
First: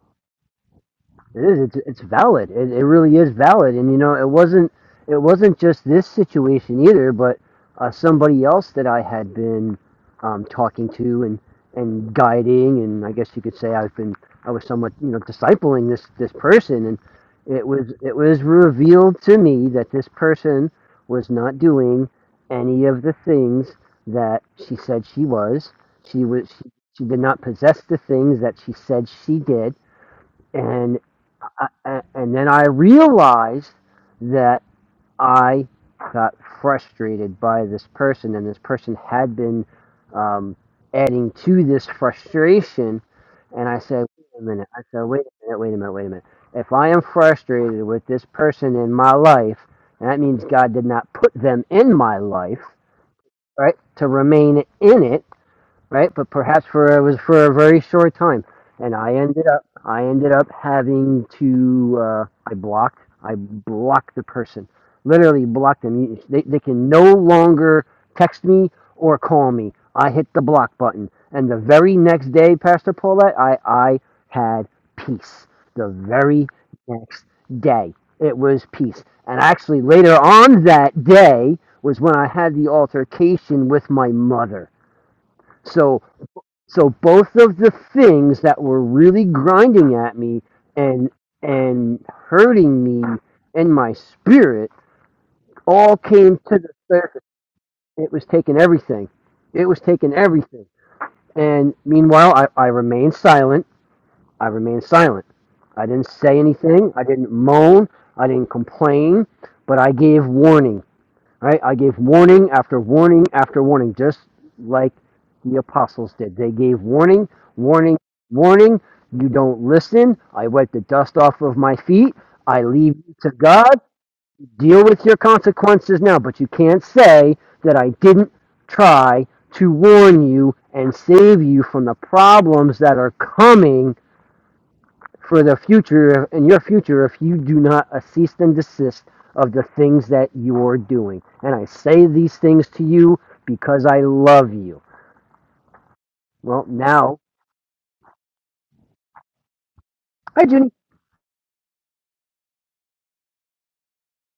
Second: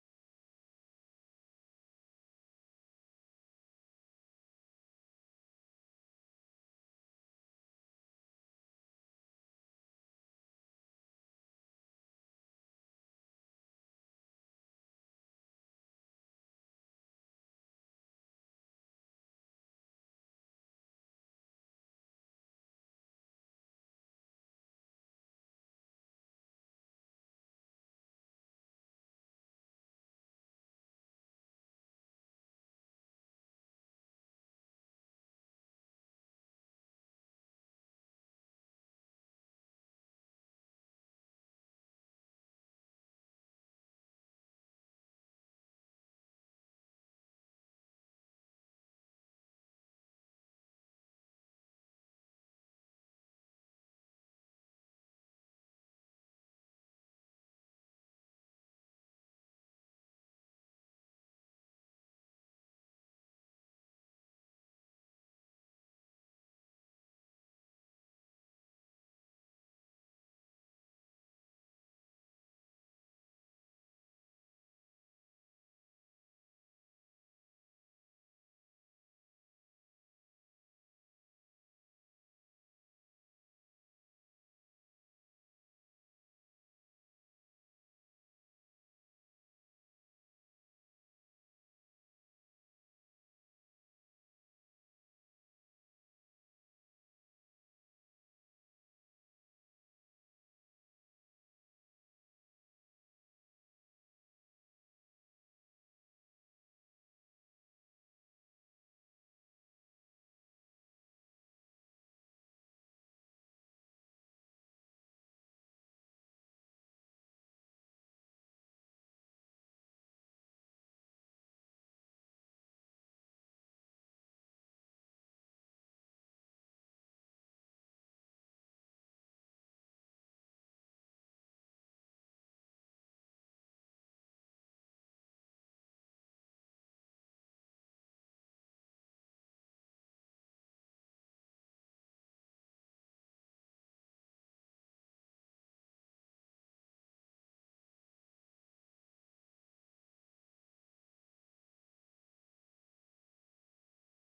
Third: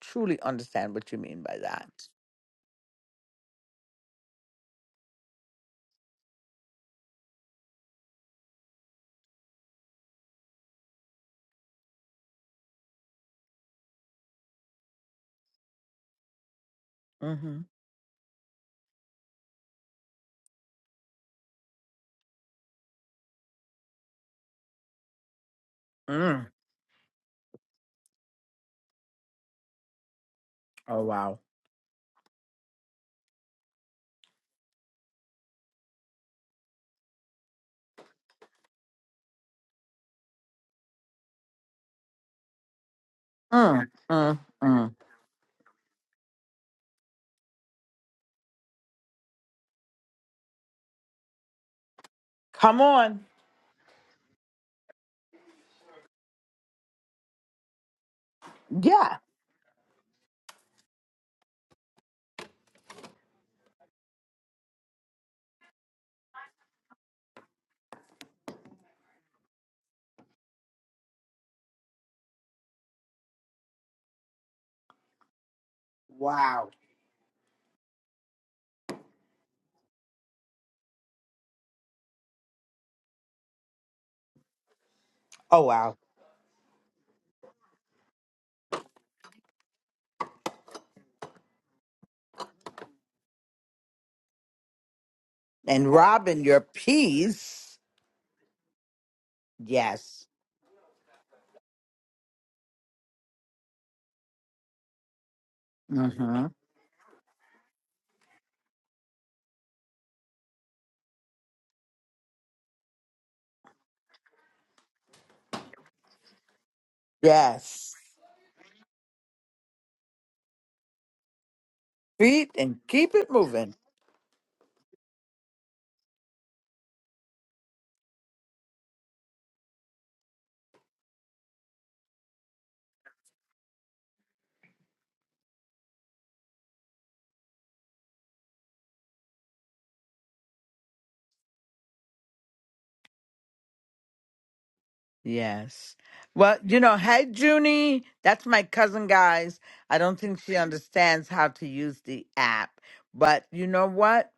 truly understand what you mean
It
by
is. It's,
that.
it's valid. It, it really is valid. And you know, it wasn't. It wasn't just this situation either, but uh, somebody else that I had been um, talking to and and guiding, and I guess you could say I've been. I was somewhat, you know, discipling this this person, and
Mm-hmm.
it was it was revealed to me that this person was not doing any of the things that she said she was. She
Mm.
was. She, she did not possess the things that she said she did and.
Oh wow.
I, a- and then I realized that I got frustrated by this person, and this person had been um, adding to this frustration. And I
Mm,
said,
mm,
wait a minute.
mm.
I said, wait a minute, wait a minute, wait a minute. If I am frustrated with this person in my life, and that means God did not put them in my life,
Come on.
right, to remain in it right? But perhaps for it was for a very short time, and I
Yeah.
ended up I ended up having to uh, I blocked I blocked the person, literally blocked them. You- They they can no longer text me or call me. I hit the block button, and the very next day, Pastor Paulette, I I had peace. The very
Wow.
next day, it was peace. And actually, later on that day was when I had the altercation with my mother.
Oh wow.
So so both of the things that were really grinding at me and and hurting me and my spirit
And
all came
Robin,
to
your
the surface.
peace.
It was taking everything. It was taking
Yes.
everything. And meanwhile, I, I remained silent. I remained silent. I didn't say
Mm-hmm.
anything. I didn't moan. I didn't complain. But I gave warning. Right? I gave warning after warning after warning, just like the apostles did. They gave warning,
Yes.
warning, warning. You don't listen. I wipe the dust off of my feet.
Feet
I
and
leave you
keep
to
it moving.
God. Deal with your consequences now. But you can't say that I didn't try to warn you and save you from the problems that are coming for the future in your future if you do not uh, cease and desist of the things that you're doing. And I say these things to you because I love you.
Yes. Well,
Well,
you know,
now,
hey, Junie, that's my cousin, guys. I don't think
hi,
she
Junie.
understands how to use the app. But you know what?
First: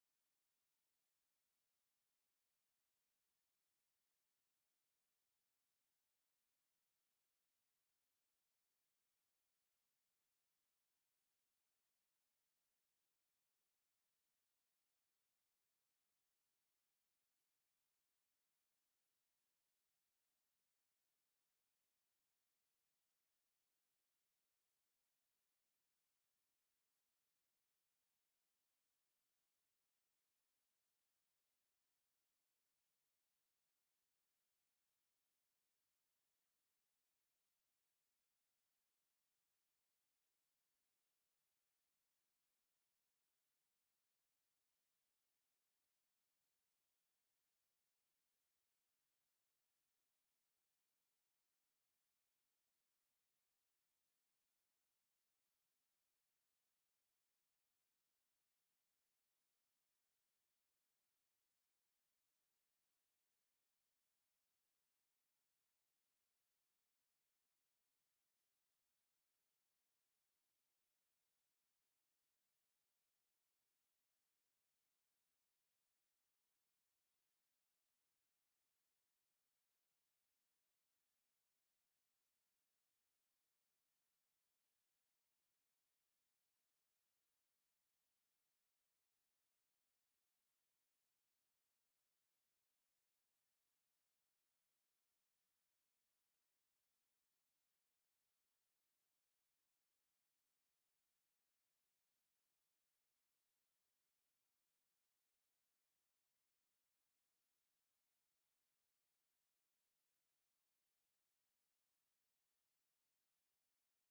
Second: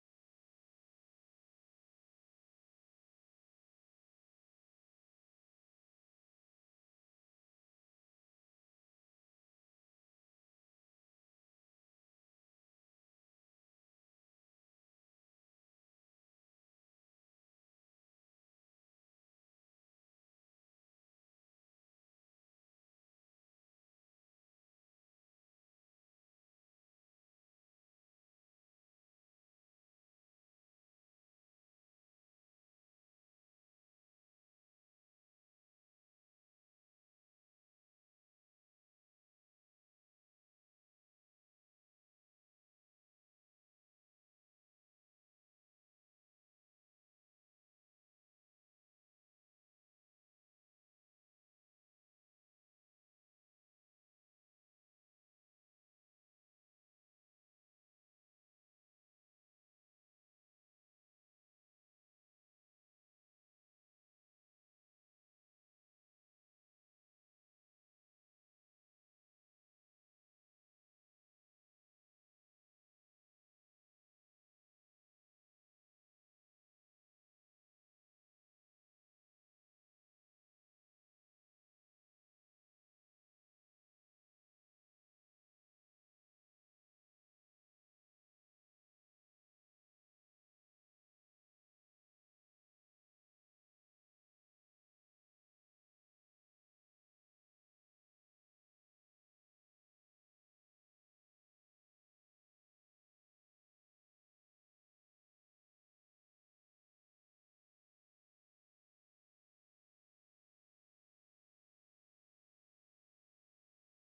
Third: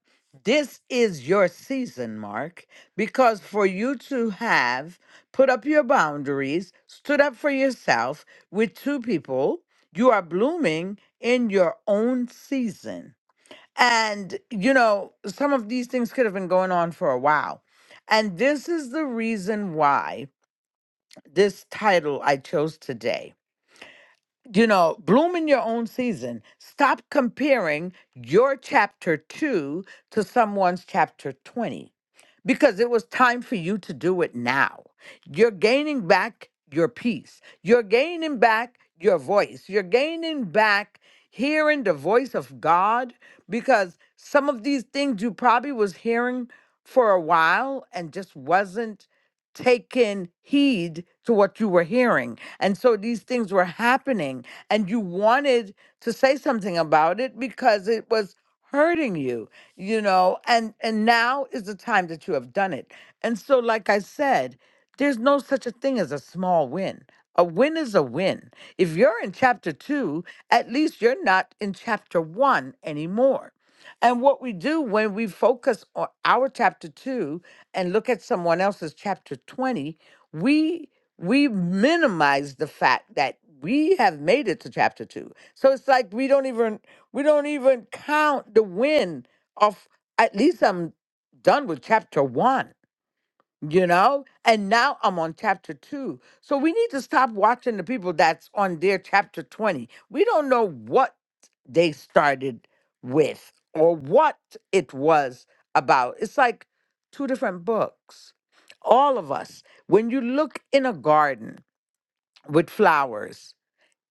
This is your season, Mark, because for you to have put up your boundaries, stood up for yourself with two people, you are blooming in your own season. And, you know, some of these things could have been going on for a while. And this is the reason why this title I chose today. You know, bloom in your own season. Stop comparing your chapter 2 to someone's chapter 20 because it was time for you to do it now. You're gaining back your peace. You're gaining back your voice. You're gaining back hearing the voice of God because some of these things you probably was hearing for a while and just wasn't taking heed to what you were hearing. And so these things were happening and you wanted to say something about it because it was hurting you you know and and now is the time that you have done it and so like i said there's no such a thing as a small win a win is a win if you're in chapter 2 at least you're not in chapter 1 anymore and what we do when we focus on our chapter 2 and look at someone else's chapter 20 we we minimize the fact that we have made it to chapter 2 so it's like we don't even we don't even count the win of at least I'm done with chapter one, you know? And now I'm on chapter two. So we need to stop watching the people that's on their chapter 20. We don't know what they started with or what it was about. It's like two different books. All of us, when you look in a garden with flowers,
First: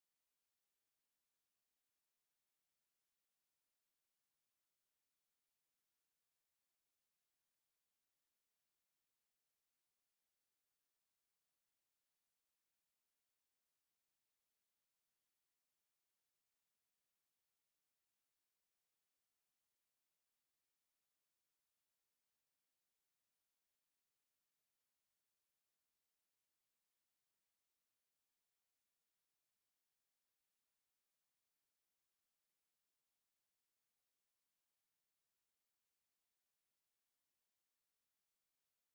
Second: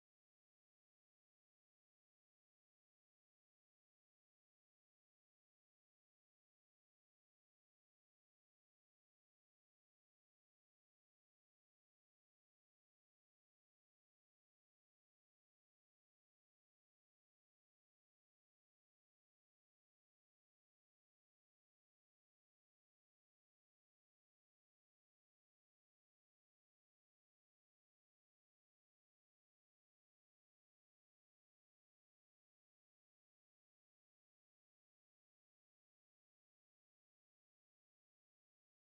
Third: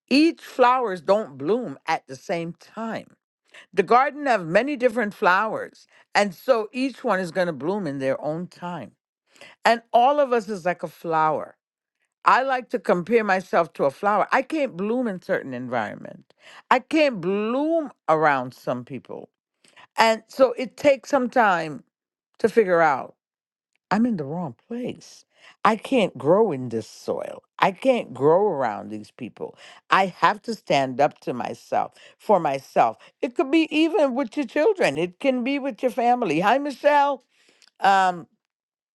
each flowers don't bloom at the same time the garden of many different flowers. And so each one is going to bloom in their own time. And all of us is like a flower. I like to compare myself to a flower. I can't bloom in certain environment. I can't bloom around some people. And so it takes some time to figure out I'm in the wrong place. I can't grow in this soil. I can't grow around these people. I have to stand up to myself for myself. It could be even with your children. It can be with your family. Hi, Michelle. Um,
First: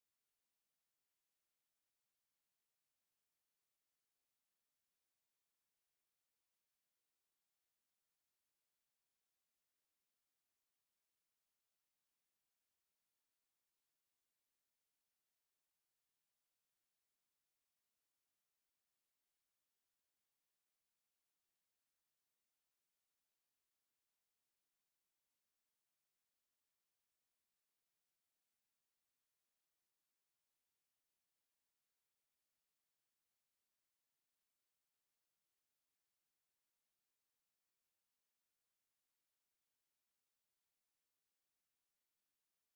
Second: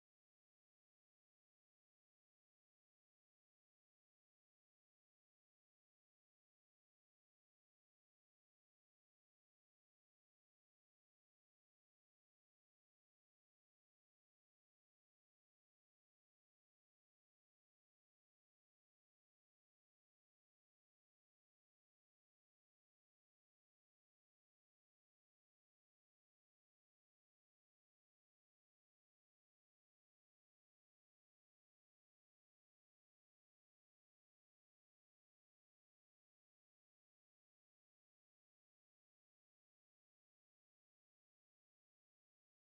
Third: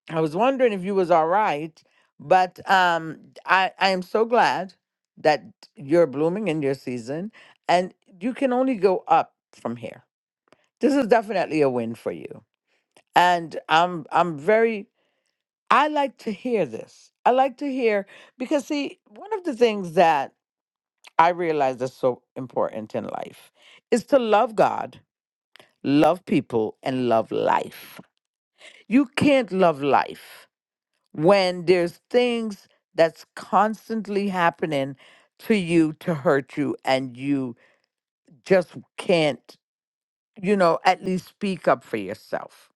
I was wondering if you was all right, but um, I I am so glad that you're blooming in your season, and you can only go up from here. This is definitely a win for you, and I'm I'm very I like to hear this. I like to hear because see, one of the things that I realize is so important in life is to love God, love people, and love life. You can't love life when there's things that's constantly happening to you to hurt you and you just can't, you know, at least speak up for yourself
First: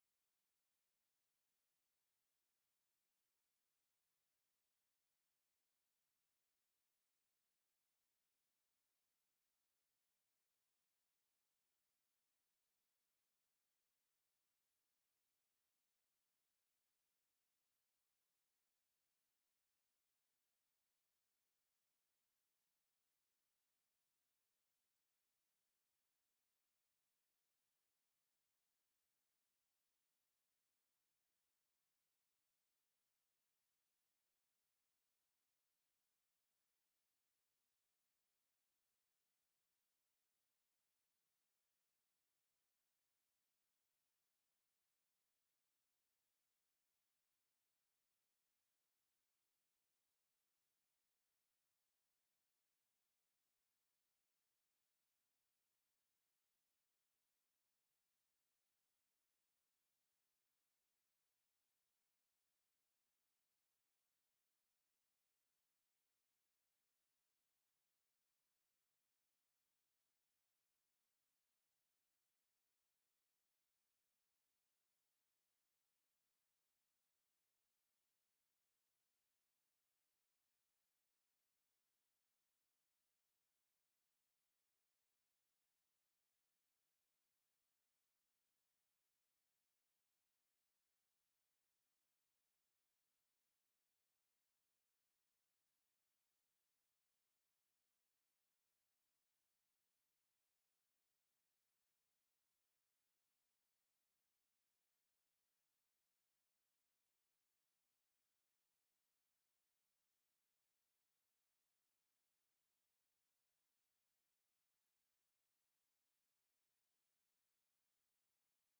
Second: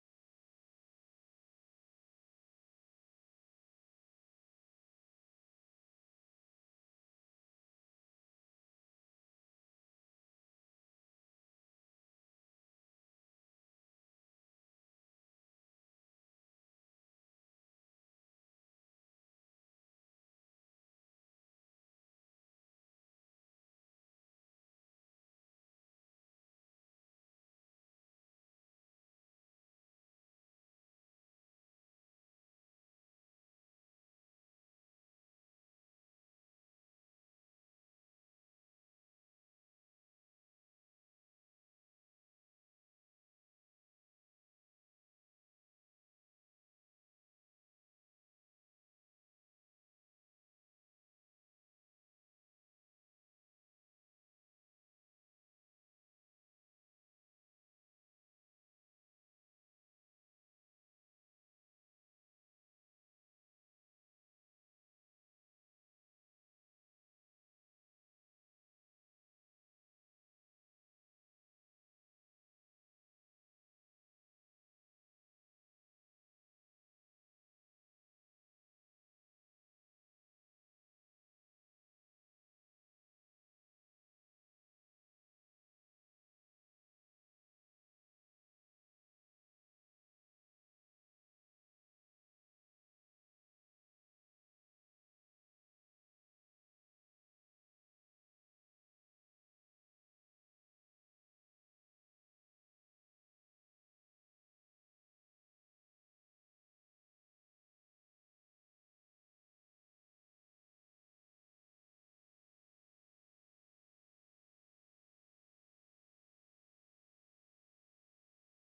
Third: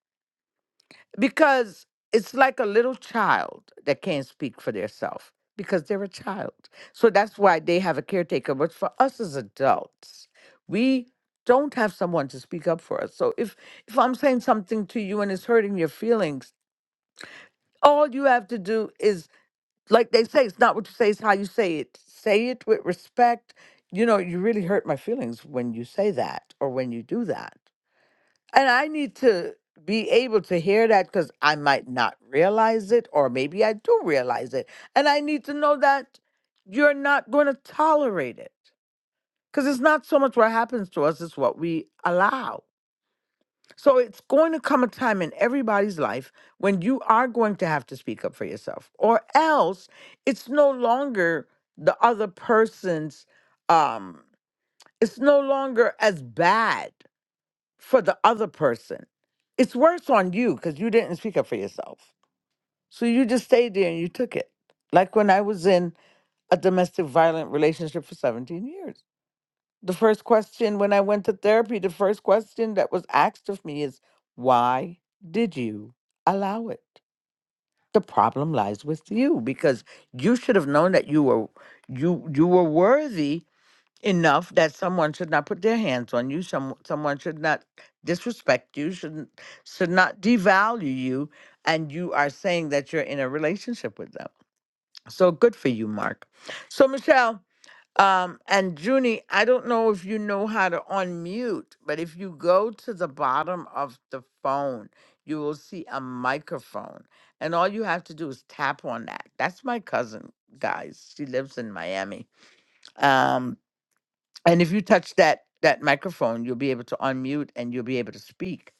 because it's like a little child that can't speak for themselves because they're a child. So that's why they have a caretaker. But for us as adults, we don't have someone to speak up for us. So if if I'm saying something to you and it's hurting your feelings, all you have to do is like they say, it's not what you say, it's how you say it. Say it with respect. You know, you really hurt my feelings when you say that or when you do that. And I need to be able to hear that because I might not realize it, or maybe I do realize it. And I need to know that you're not going to tolerate it because it's not so much what happens to us, it's what we allow. So it's going to come a time in everybody's life when you are going to have to speak up for yourself, or else it's no longer the other person's, um, it's no longer as bad for the other person. It's worse on you because you didn't speak up for yourself. So you just stayed there and you took it. Like when I was in a domestic violent relationship for 17 years. The first question when I went to therapy, the first question that was asked of me is, why did you allow it? The problem lies with you because you should have known that you were you you were worthy enough that someone should not put their hands on you. Some someone should not disrespect you. Shouldn't should not devalue you. And you are saying that you're in a relationship with them. So good for you, Mark. So Michelle um, and Junie, I don't know if you know how to unmute, but if you go to the bottom of the phone, you will see a microphone, and all you have to do is tap on that. That's my cousin, guys. She lives in Miami. Um, and if you touch that that microphone, you'll be able to unmute and you'll be able to speak.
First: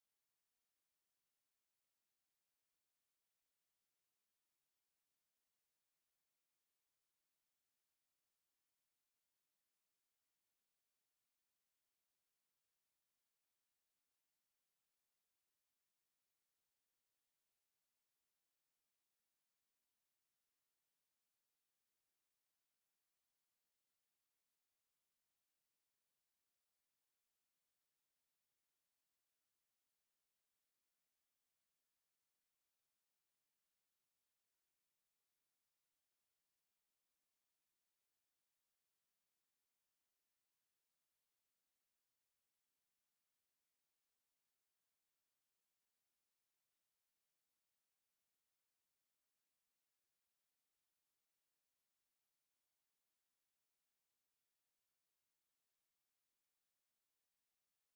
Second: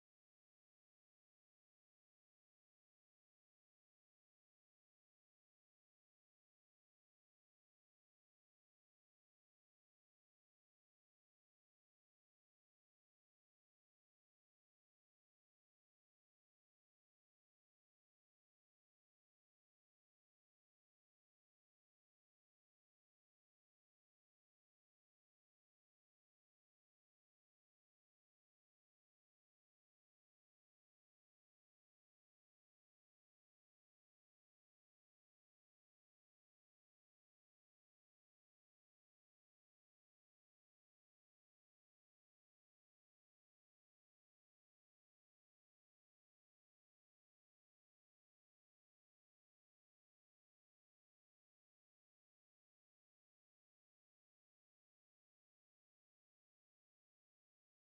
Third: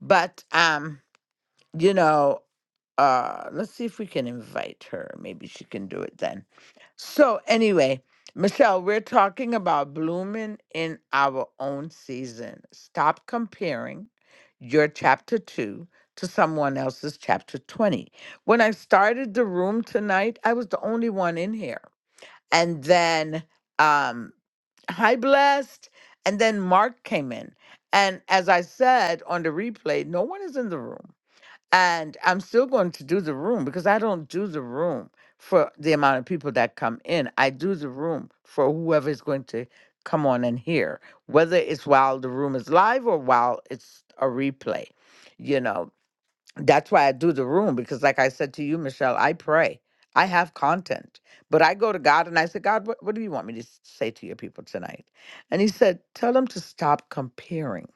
But um, you know, uh, let's see if we can invite her. Maybe she can do it then. So anyway, Michelle, we're talking about blooming in our own season. Stop comparing your chapter two to someone else's chapter 20. When I started the room tonight, I was the only one in here and then um hi blessed and then mark came in and as i said on the replay no one is in the room and i'm still going to do the room because i don't do the room for the amount of people that come in i do the room for whoever is going to come on and hear whether it's while the room is live or while it's a replay you know that's why I do the room because, like I said to you, Michelle, I pray. I have content, but I go to God and I say, God, what, what do you want me to s- say to your people tonight? And He said, Tell them to stop comparing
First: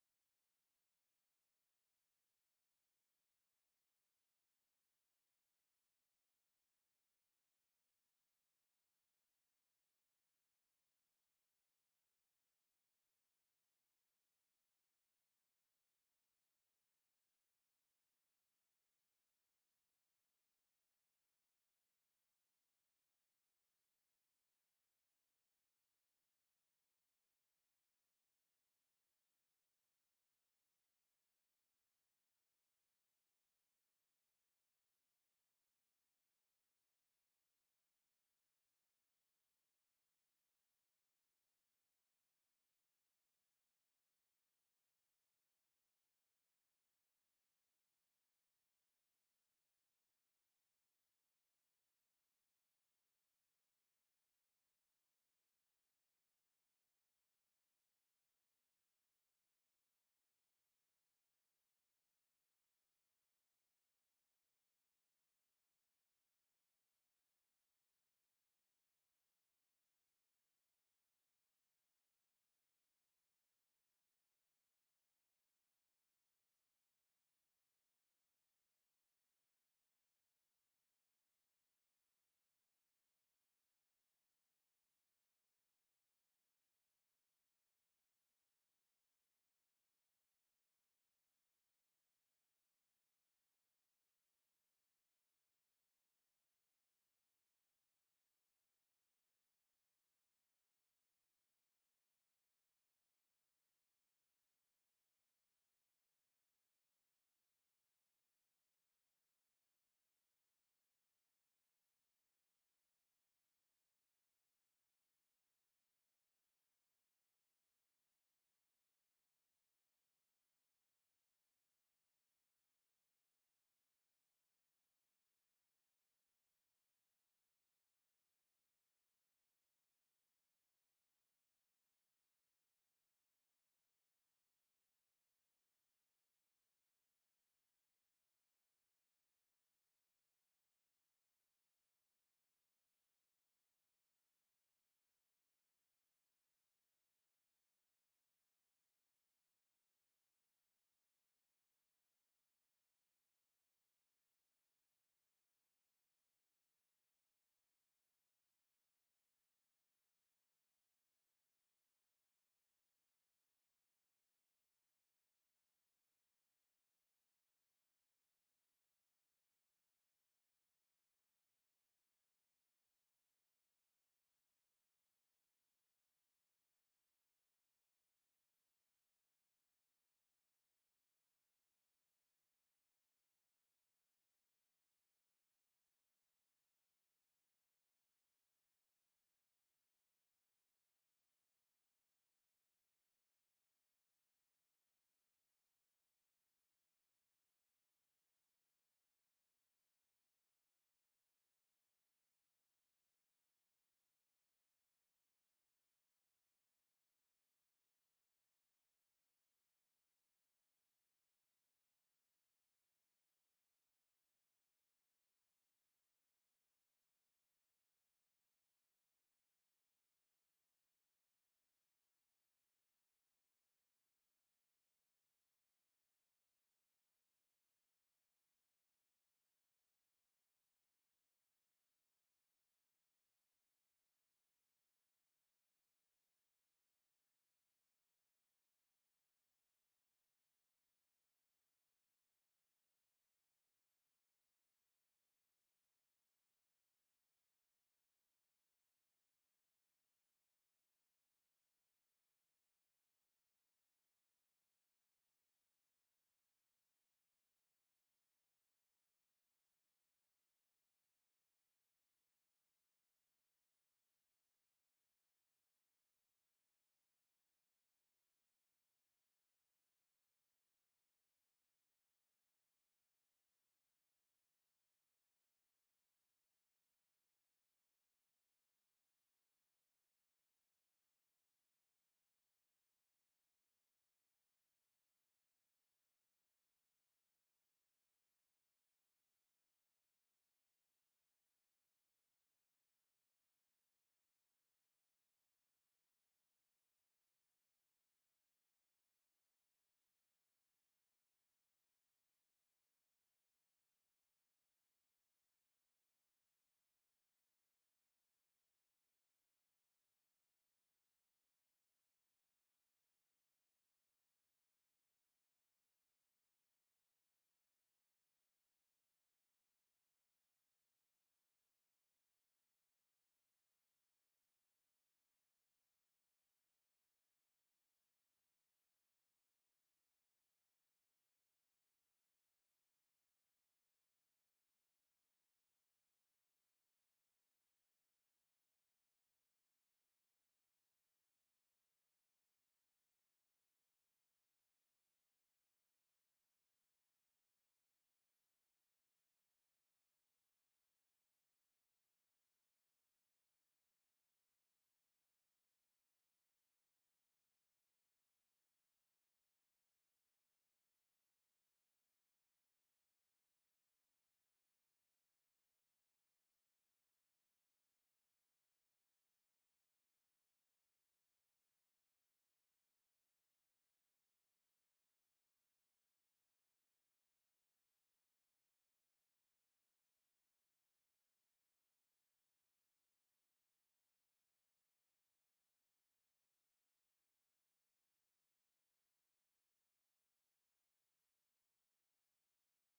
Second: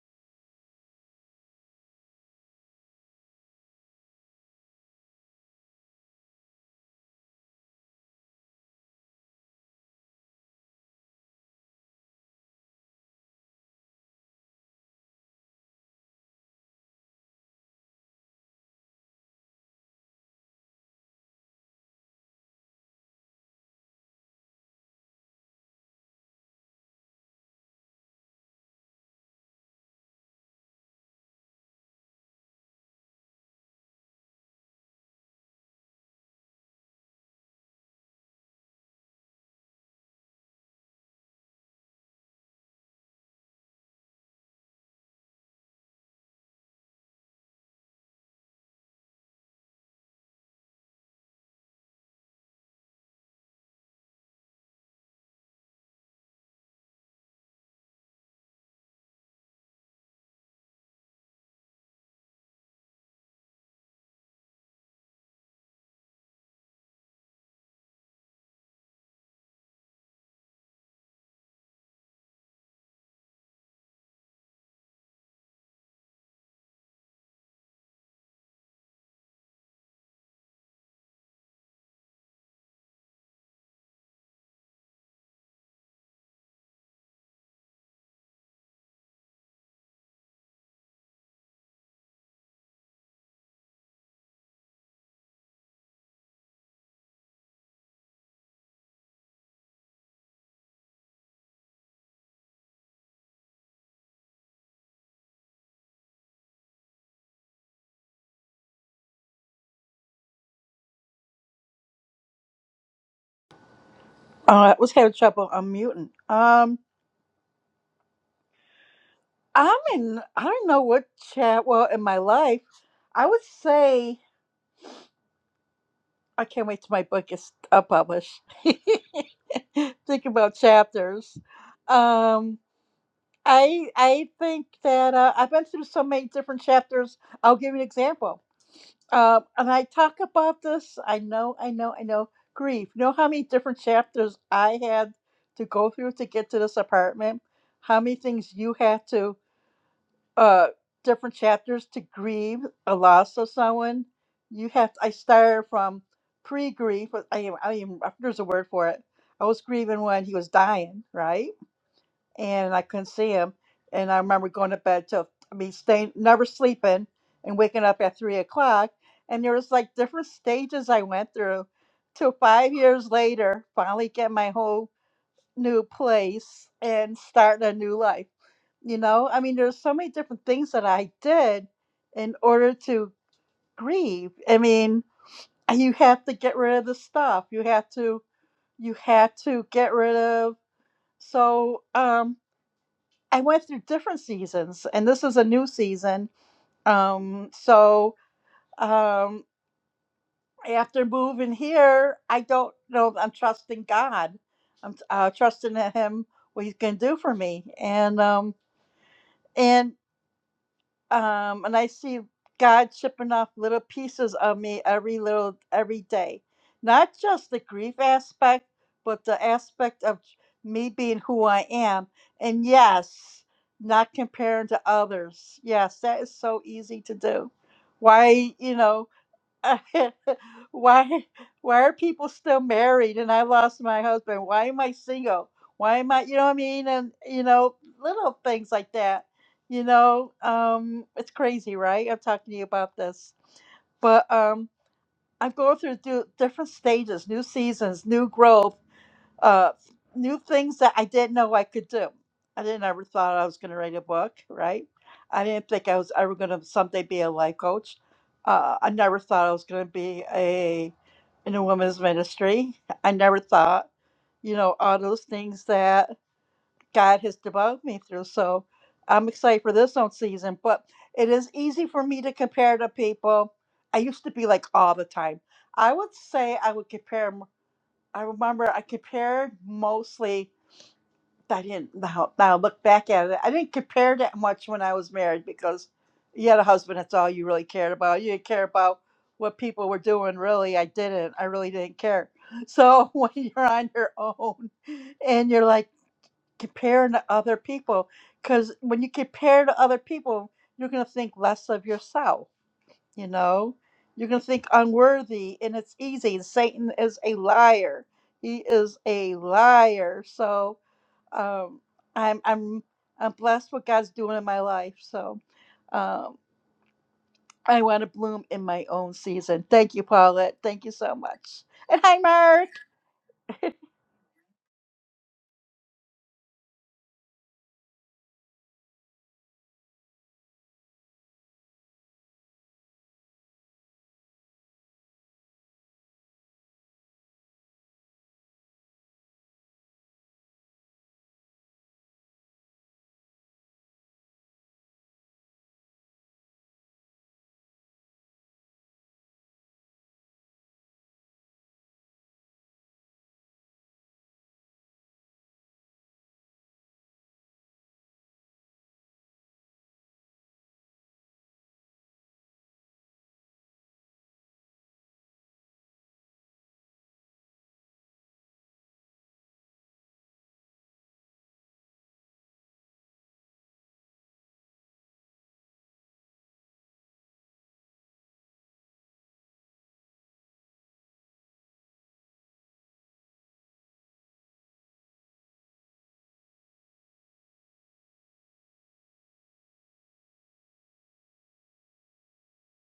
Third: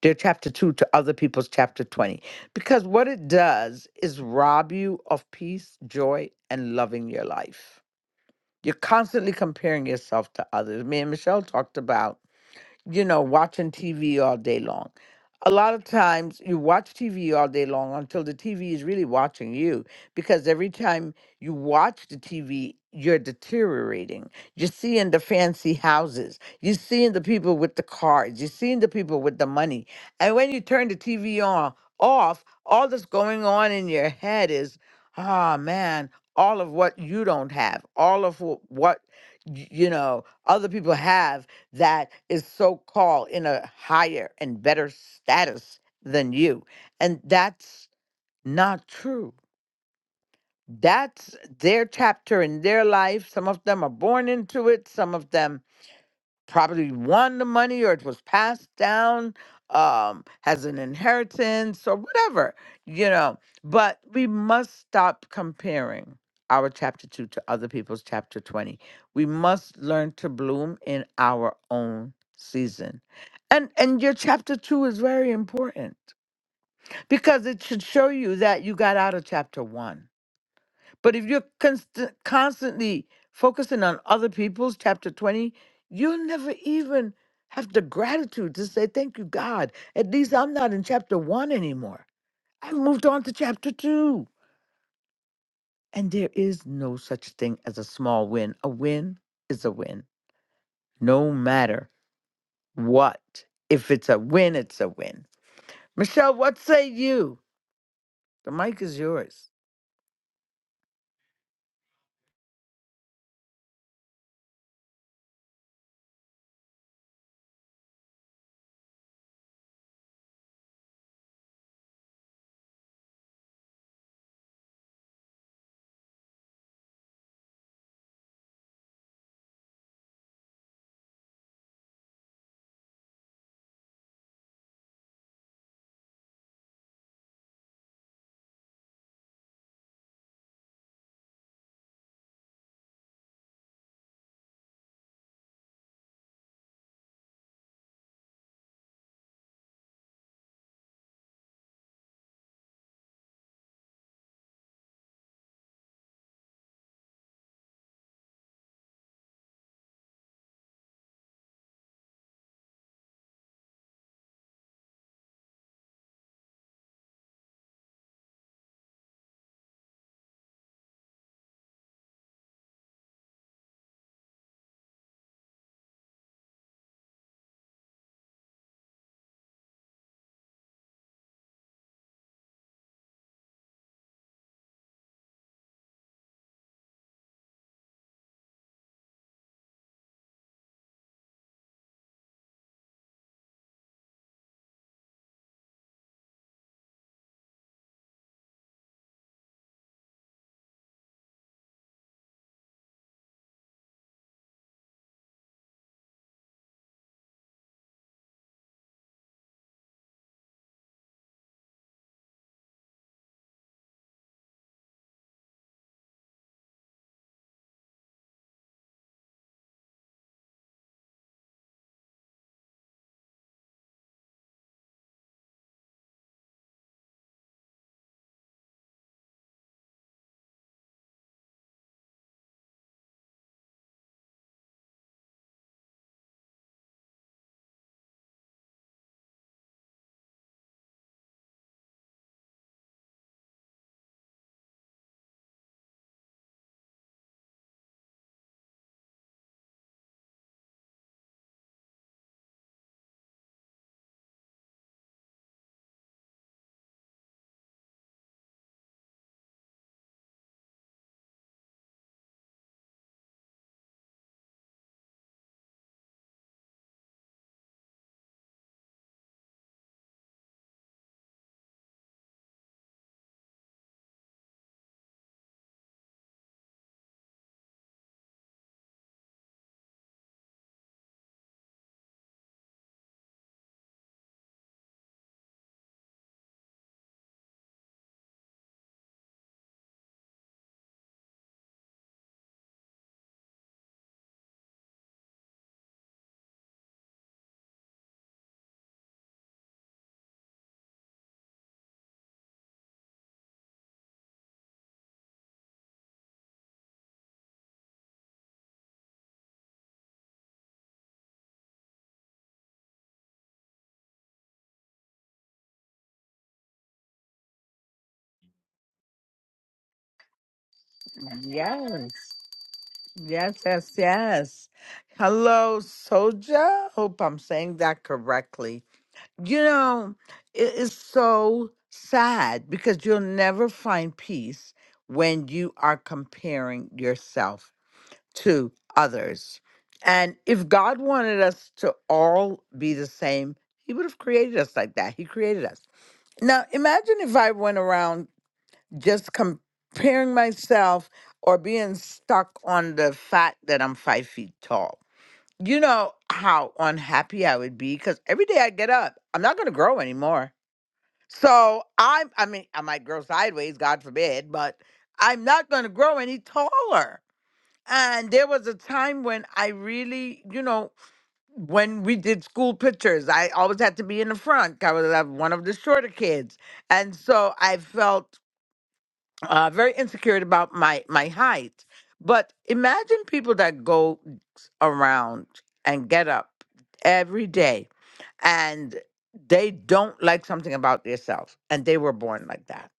their chapter two to other people's chapter 20, because what it does is rob you of peace, joy, and loving your life. You're constantly comparing yourself to others. Me and Michelle talked about you know, watching TV all day long. A lot of times you watch TV all day long until the TV is really watching you because every time you watch the TV, you're deteriorating. You're seeing the fancy houses, you're seeing the people with the cars, you're seeing the people with the money. And when you turn the TV on off, all that's going on in your head is, ah man, all of what you don't have, all of wh- what y- you know other people have that is so called in a higher and better status than you. And that's not true. That's their chapter in their life. Some of them are born into it, some of them probably won the money or it was passed down um has an inheritance or whatever you know but we must stop comparing our chapter 2 to other people's chapter 20 we must learn to bloom in our own season and and your chapter 2 is very important because it should show you that you got out of chapter 1 but if you're const- constantly focusing on other people's, chapter 20, you'll never even have the gratitude to say, Thank you, God. At least I'm not in chapter one anymore. I moved on to chapter two. And there is no such thing as a small win. A win is a win, no matter what. If it's a win, it's a win. Michelle, what say you? The mic is yours.
Uh, I was having trouble unmuting. Um, I'm in, I don't know what chat, well, in my life, I would say, I can't wait till my book is uh, published. Think about chapters. Um, I I think that uh, I've been through so many different chapters. I'll give you an example. Uh, and I talk about this. I know, I know, I know. Grief. You know how many different chapters I had to go through to get to this apartment? How many things you had to? uh different chapters to grieve a loss of someone. You have I started from pre grief. I am I am there's a word for it. I was grieving when he was dying, right? And I couldn't see him. And I remember going to bed till I mean staying never sleeping and waking up at three o'clock. And there was like different stages I went through till five years later, finally get my whole new place and starting a new life. You know, I mean, there's so many different things that I did in order to grieve. I mean, you have to get rid of the stuff. You have to, you had to get rid of. So, um, I went through different seasons, and this is a new season. Um, so, um, after moving here, I don't know. I'm trusting God. I'm uh, trusting that Him what He's going to do for me, and um, and um and i see god chipping off little pieces of me every little every day not just the grief aspect but the aspect of me being who i am and yes not comparing to others yes that is so easy to do why you know why why are people still married and I lost my husband? Why am I single? Why am I you know what I mean? And you know, little things like that. You know, um, it's crazy, right? I'm talking to you about this. But um I'm going through do, different stages, new seasons, new growth uh, new things that I didn't know I could do. I didn't ever thought I was going to write a book, right? I didn't think I was ever going to someday be a life coach. Uh, I never thought I was going to be a in a women's ministry. I never thought, you know, all those things that God has developed me through. So I'm excited for this own season, but it is easy for me to compare to people. I used to be like all the time. I would say I would compare. I remember I compared mostly. I didn't now, now look back at it. I didn't compare that much when I was married because you had a husband. That's all you really cared about. You didn't care about what people were doing. Really, I didn't. I really didn't care. So when you're on your own and you're like comparing to other people, because when you compare to other people, you're gonna think less of yourself you know, you can think unworthy, and it's easy. Satan is a liar. He is a liar. So um, I'm I'm I'm blessed what God's doing in my life. So um, I want to bloom in my own season. Thank you, Paulette. Thank you so much. And hi,
Yes.
Mark.
Yes, yes, yes. Hello, Soja. Hope I'm saying that correctly. You know, it is so sad because you'll never find peace when you are comparing yourself to others. And if God wanted us to all be the same, He would have created us like that. He created us. Now, imagine if I went around just comparing myself or being stuck on the fact that I'm five feet tall. You know how unhappy I would be because every day I get up, I'm not going to grow anymore. So I'm, I mean, I might grow sideways, God forbid, but I'm not going to grow any taller. And there was a time when I really, you know, when we did school pictures, I always had to be in the front. I was uh, one of the shorter kids. And so I felt uh, very insecure about my my height. But imagine people that go around and get up every day and they don't like something about themselves and they were born like that.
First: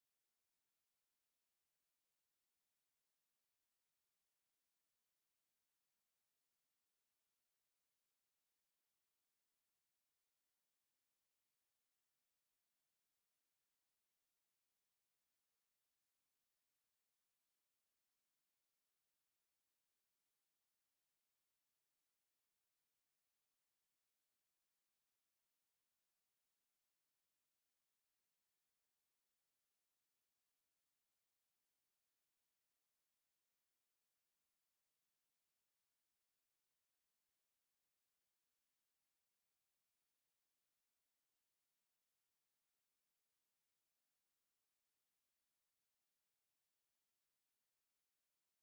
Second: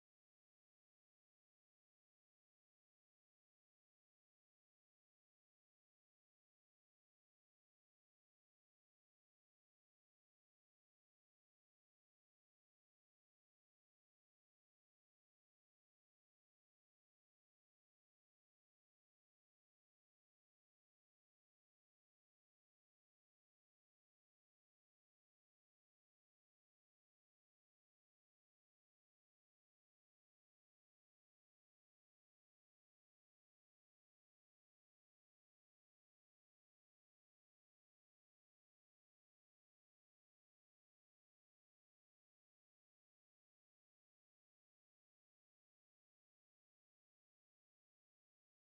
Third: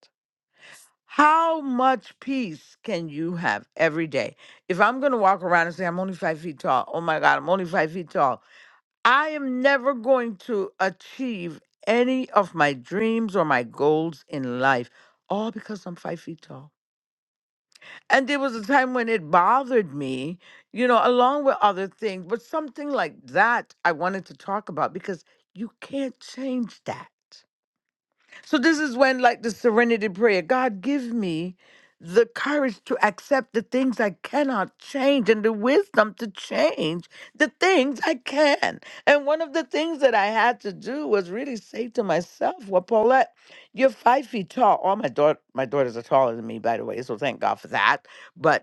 How much peace can you have every day? If I'm going to walk around and say, I'm only five feet tall, oh my God, I'm only five feet tall, I am never going to achieve any of my dreams or my goals in life, all because I'm five feet tall. And there was a time when it bothered me, you know, along with other things, but something like that I wanted to talk about because you can't change that. So this is when, like the serenity prayer, God give me the courage to accept the things I cannot change and the wisdom to change the things I can. And one of the things that I had to do was really say to myself, well, Paulette, you're five feet tall. All my daughter my daughters are taller than me, by the way, so thank God for that. But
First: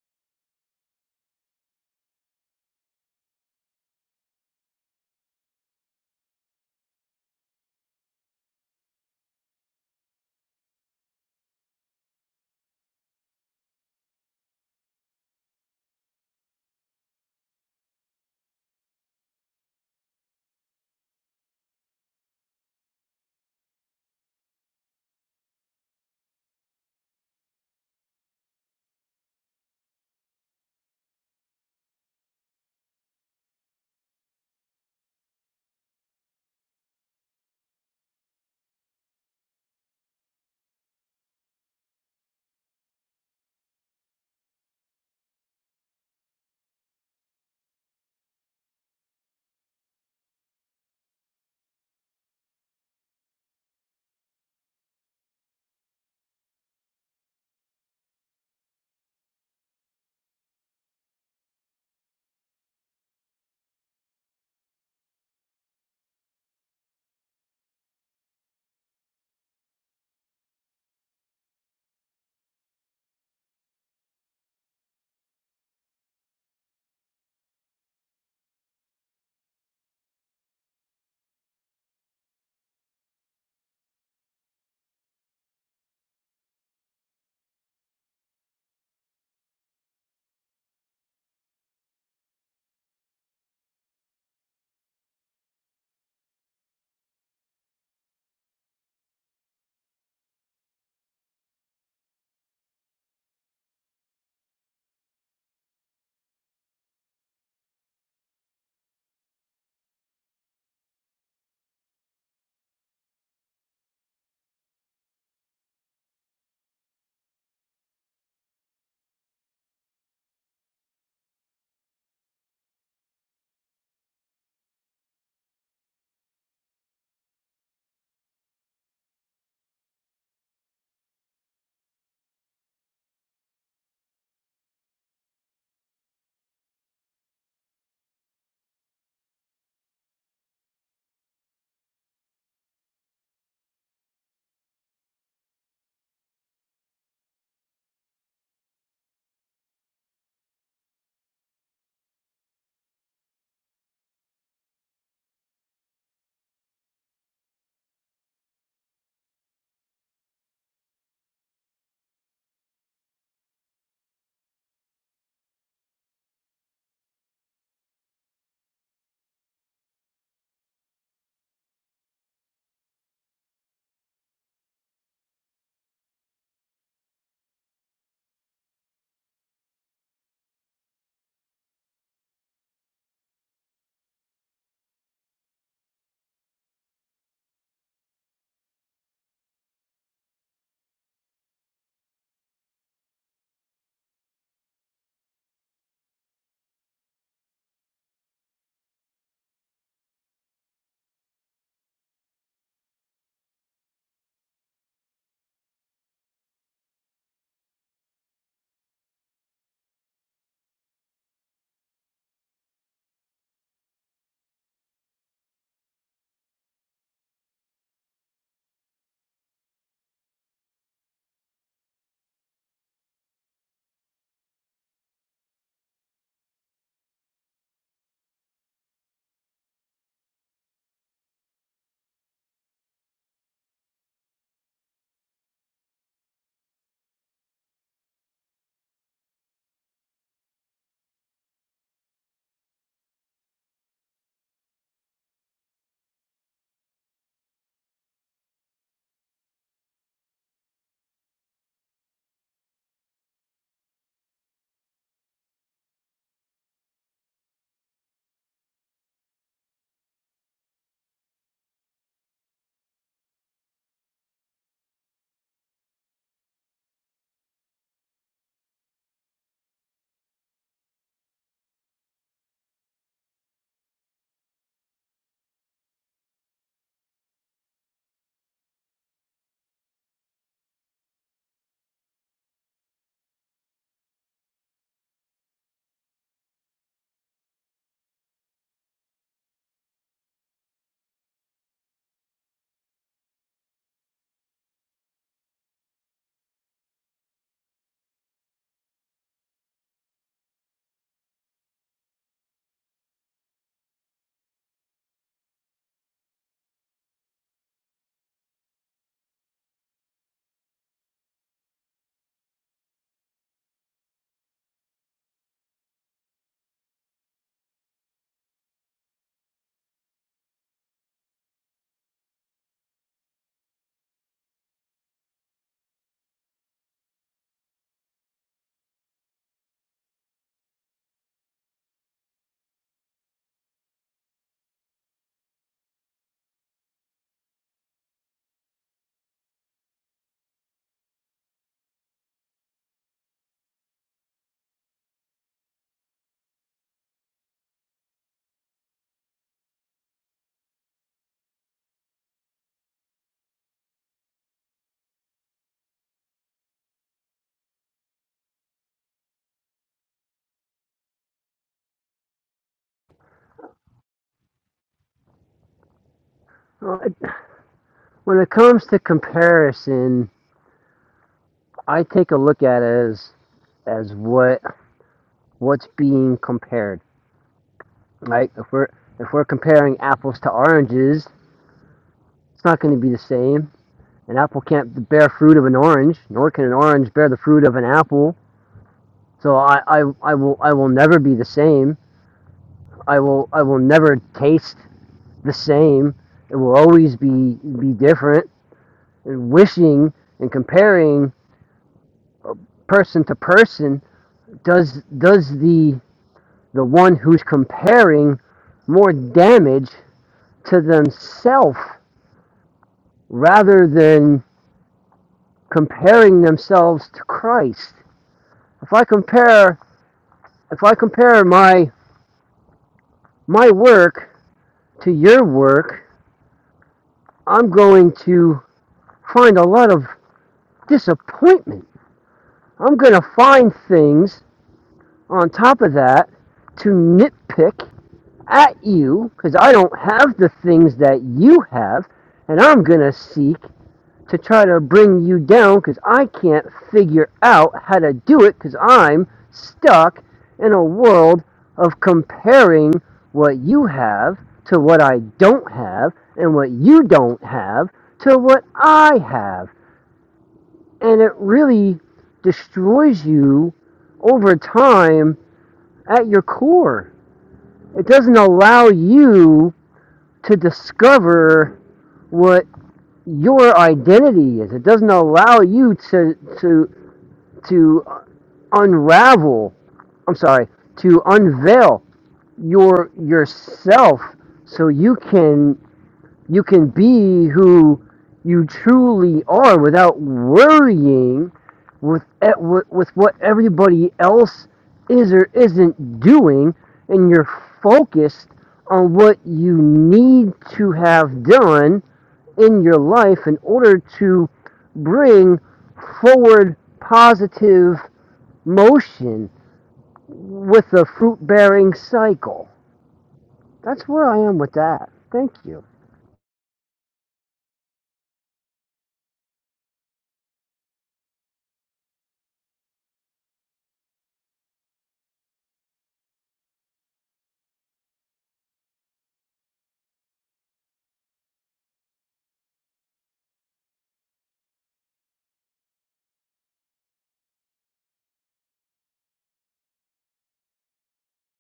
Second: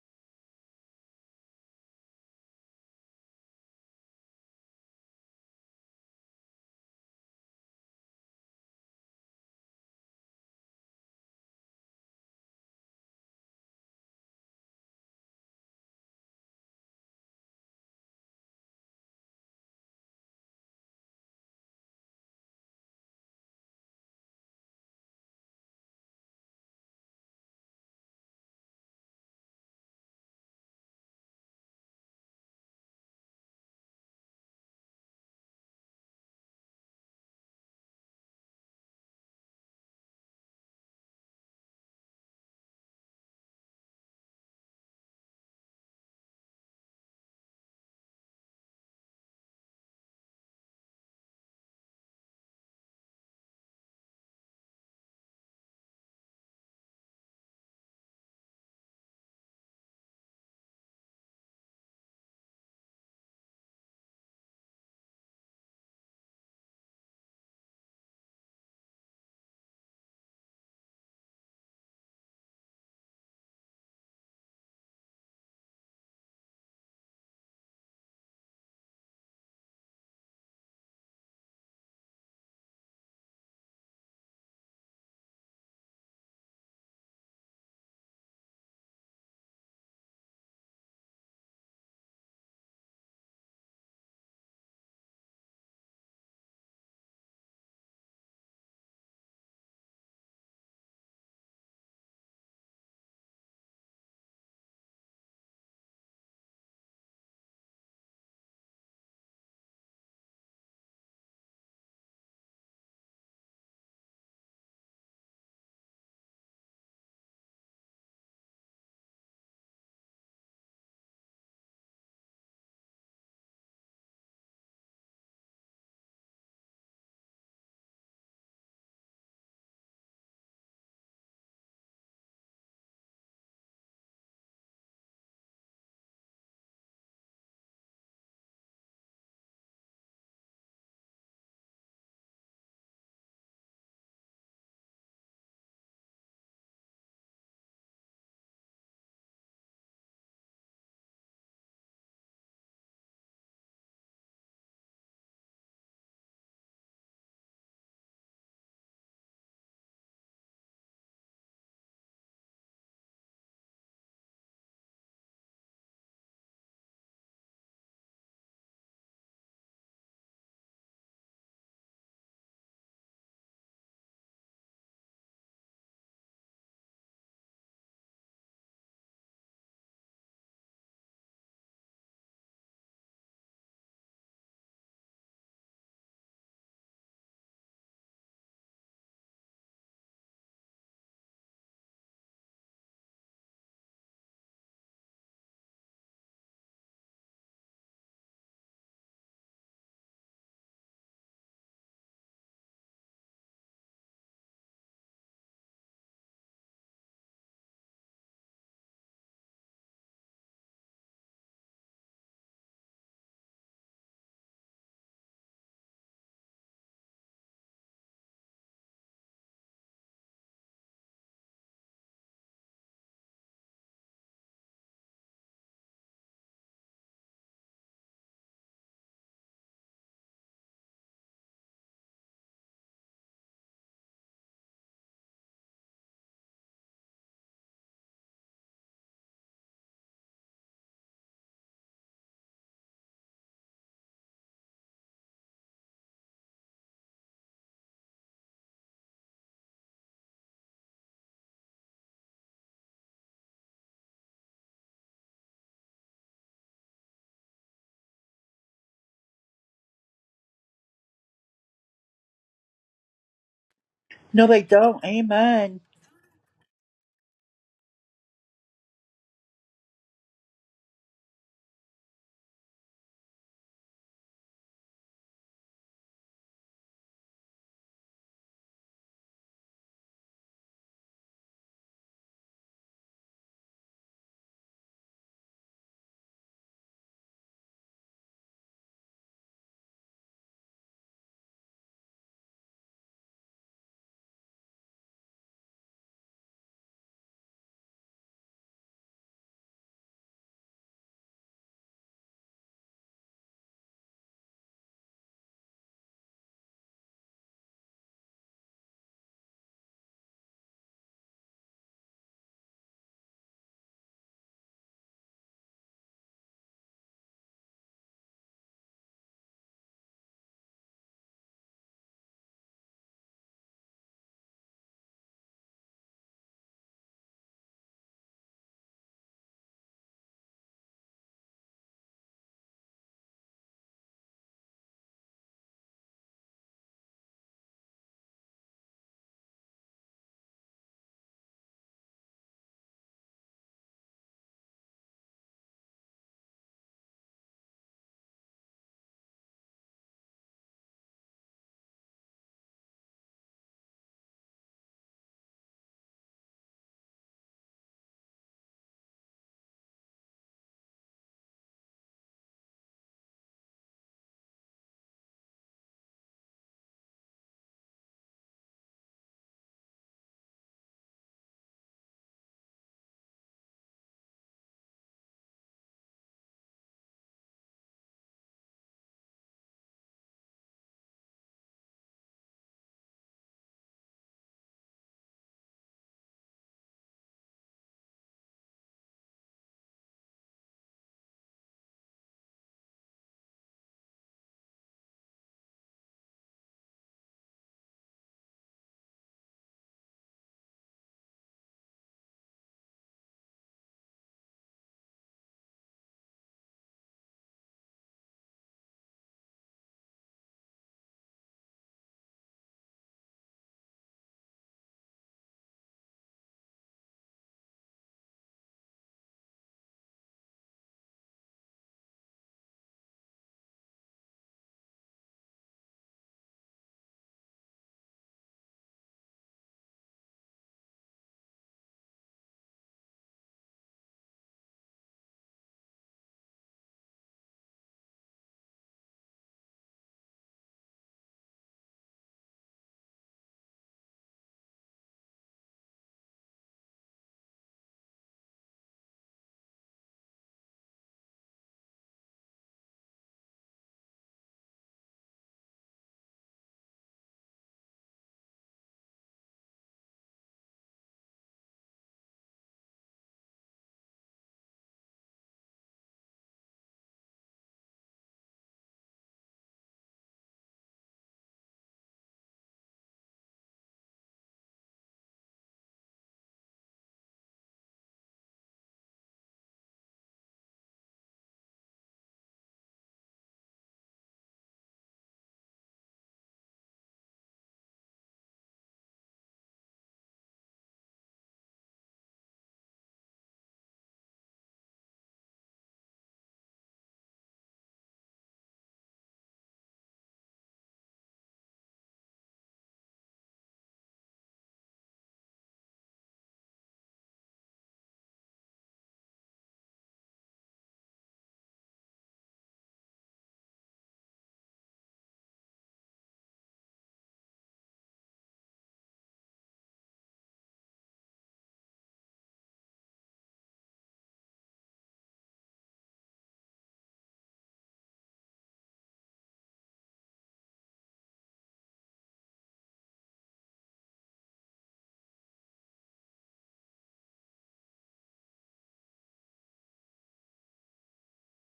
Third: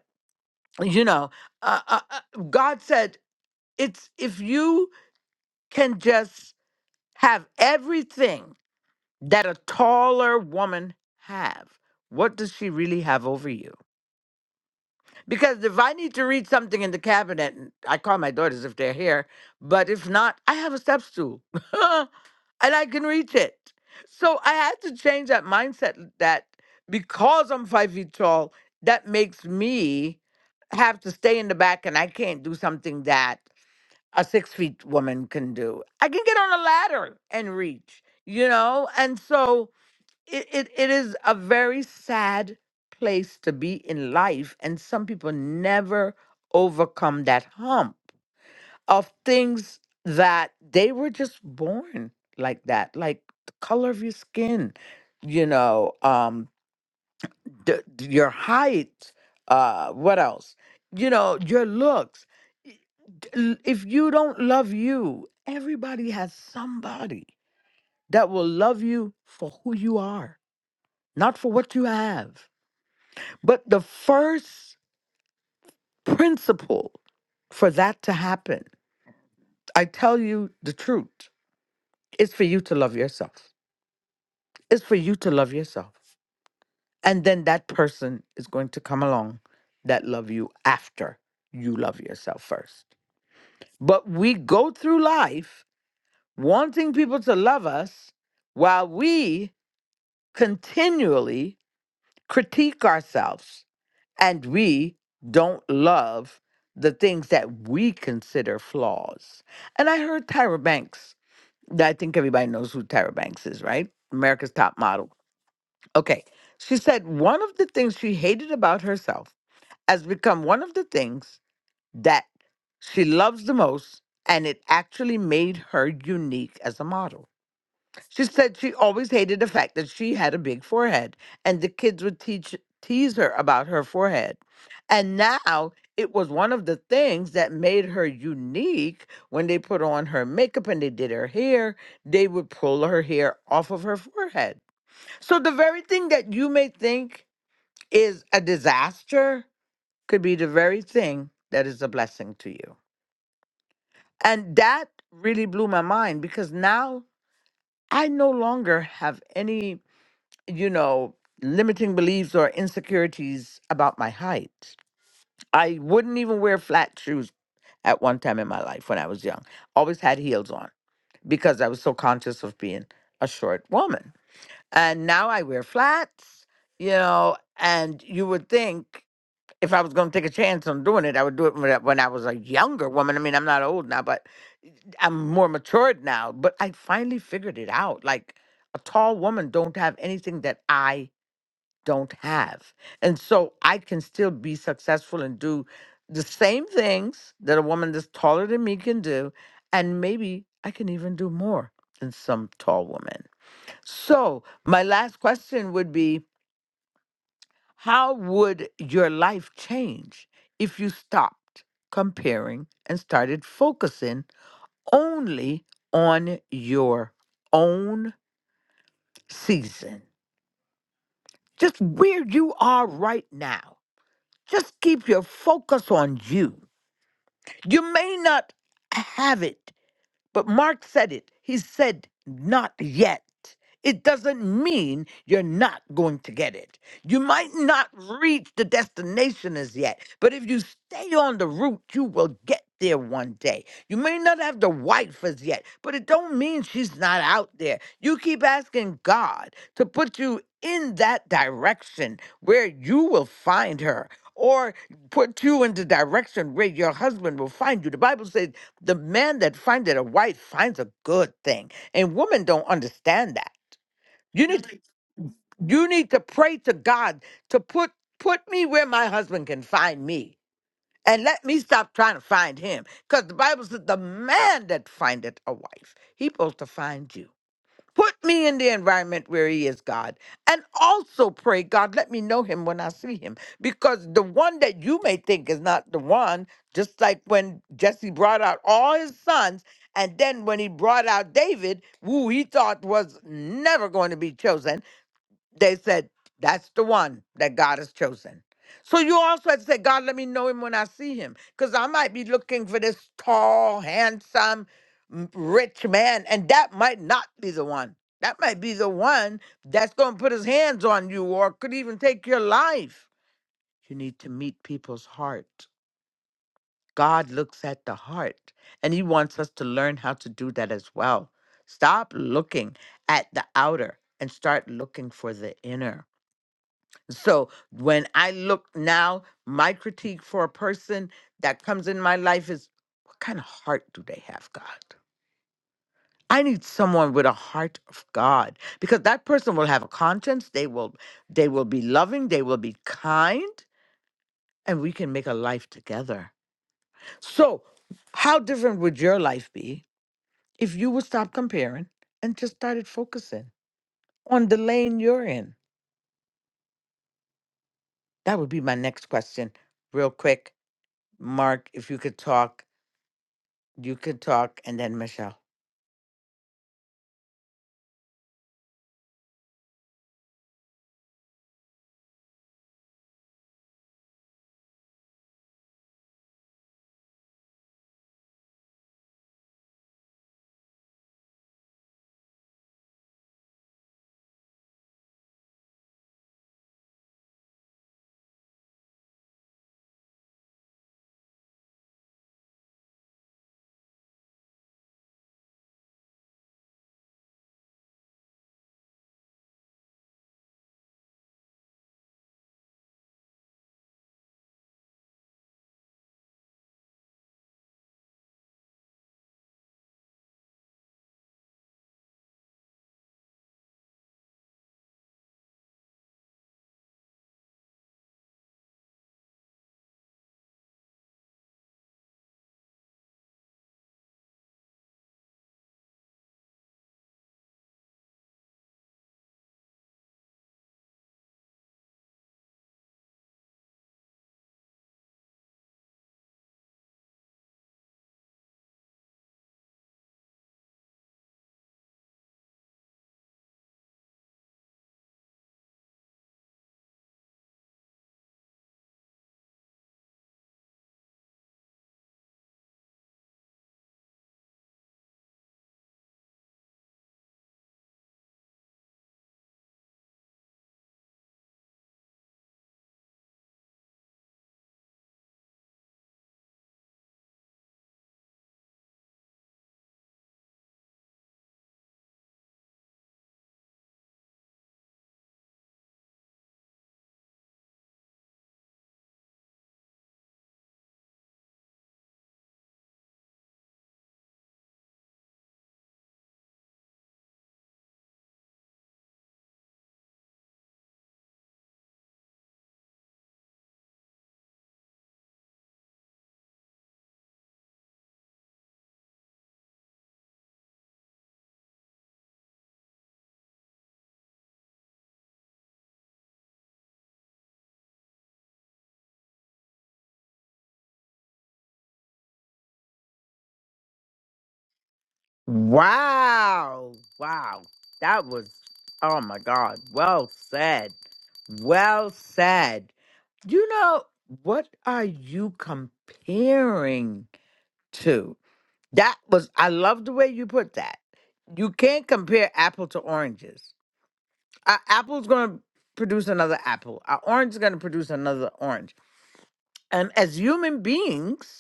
you know uh, uh, uh, god said it's if you can just have everything that a taller woman have what does she really have over you because if i need to read something in the cabinet and i call my daughters if they're here but if not i have a step stool and i can reach it so i had to change that mindset that because i'm five feet tall that makes me have to stay in the back and i can't do something that a six feet woman can do. I can get on a ladder and reach, you know? And so it, it, it is a very sad place to be in life. And some people never overcome that hump of things that they were just born like that, like the color of your skin, you know? Um the, your height, uh, what else? You know, your looks. Y- d- l- If you don't love you, everybody has somebody that will love you for who you are, not for what you have. But the first principle for that to happen, I tell you the truth, is for you to love yourself. It's for you to love yourself. And then that person is going to come along that love you after you love yourself first. But we go through life wanting people to love us while we continually critique ourselves and we don't love the things that we consider flaws. And I heard Tyra Banks, I think everybody knows who Tyra Banks is, right? America's top model. Okay. She said one of the things she hated about herself has become one of the things that she loves the most, and it actually made her unique as a model. She said she always hated the fact that she had a big forehead, and the kids would teach, tease her about her forehead. And now it was one of the things that made her unique when they put on her makeup and they did her hair, they would pull her hair off of her forehead. So the very thing that you may think is a disaster could be the very thing that is a blessing to you. And that really blew my mind because now I no longer have any, you know, limiting beliefs or insecurities about my height. I wouldn't even wear flat shoes at one time in my life when I was young. Always had heels on because I was so conscious of being a short woman. And now I wear flats, you know, and you would think if I was going to take a chance on doing it, I would do it when I when I was a younger woman. I mean, I'm not old now, but I'm more matured now. But I finally figured it out. Like a tall woman don't have anything that I don't have, and so I can still be successful and do the same things that a woman that's taller than me can do, and maybe I can even do more than some tall woman. So my last question would be how would your life change if you stopped comparing and started focusing only on your own season? Just where you are right now. Just keep your focus on you. You may not have it But Mark said it. He said, not yet. It doesn't mean you're not going to get it. You might not reach the destination as yet, but if you stay on the route, you will get there one day. You may not have the wife as yet, but it don't mean she's not out there. You keep asking God to put you in that direction where you will find her or put you in the direction where your husband will find you. The Bible says the man that findeth a wife finds a good thing. And women don't understand that.
No,
You
they
need Really?
don't. Amen.
you need to pray to God to put put me where my husband can find me. And let me stop trying to find him. Because the Bible says the man that findeth a wife, he supposed to find you. Put me in the environment where he is, God. And also pray, God, let me know him when I see him. Because the one that you may think is not the one, just like when Jesse brought out all his sons, and then when he brought out David, who he thought was never going to be chosen they said, That's the one that God has chosen. So you also have to say, God, let me know him when I see him. Because I might be looking for this tall, handsome, m- rich man, and that might not be the one. That might be the one that's going to put his hands on you or could even take your life. You need to meet people's heart. God looks at the heart, and he wants us to learn how to do that as well. Stop looking at the outer and start looking for the inner so when I look now, my critique for a person that comes in my life is what kind of heart do they have, God? I need someone with a heart of God because that person will have a conscience, they will they will be loving, they will be kind, and we can make a life together. So, how different would your life be if you would stop comparing and just started focusing on the lane you're in? That would be my next question. Real quick, Mark, if you could talk You could talk and then Michelle.
Uh, When it comes to comparison, I take a look at it as as what what's being compared. Right? If we're if we're comparing apples to oranges, it's not going to be the same. An apple can't bear fruit of an orange, nor can an orange bear the fruit of an apple So I, I, I will I will never be the same. I will I will never taste the same. It will always be be different. And wishing and comparing person to person does does the the one who's comparing more damage to themselves rather than comparing themselves to Christ. If I compare if I compare my my work to your work, I'm going to find a lot of disappointment. I'm going to find things on top of that to nitpick at you because I don't have the things that you have, and I'm going to seek to try to bring you down because I can't figure out how to do it because I'm stuck in a world of comparing what you have to what I don't have and what you don't have to what I have and it really destroys you over time at your core. It doesn't allow you to discover what your identity is. It doesn't allow you to to to unravel. I'm sorry, to unveil your yourself so you can you can be who you truly are without worrying with e- with what everybody else is or isn't doing, and you're focused on what you need to have done in your life in order to bring forward positive motion with a fruit bearing cycle. That's where I am with that. Thank you.
Wow. Wow. That was, oh my God. Well said. Well said. You know, what are you comparing to? That was, I love the way you put that. You can't compare apple to oranges. A apple's going to produce another apple, an orange is going to produce another orange. And as human beings,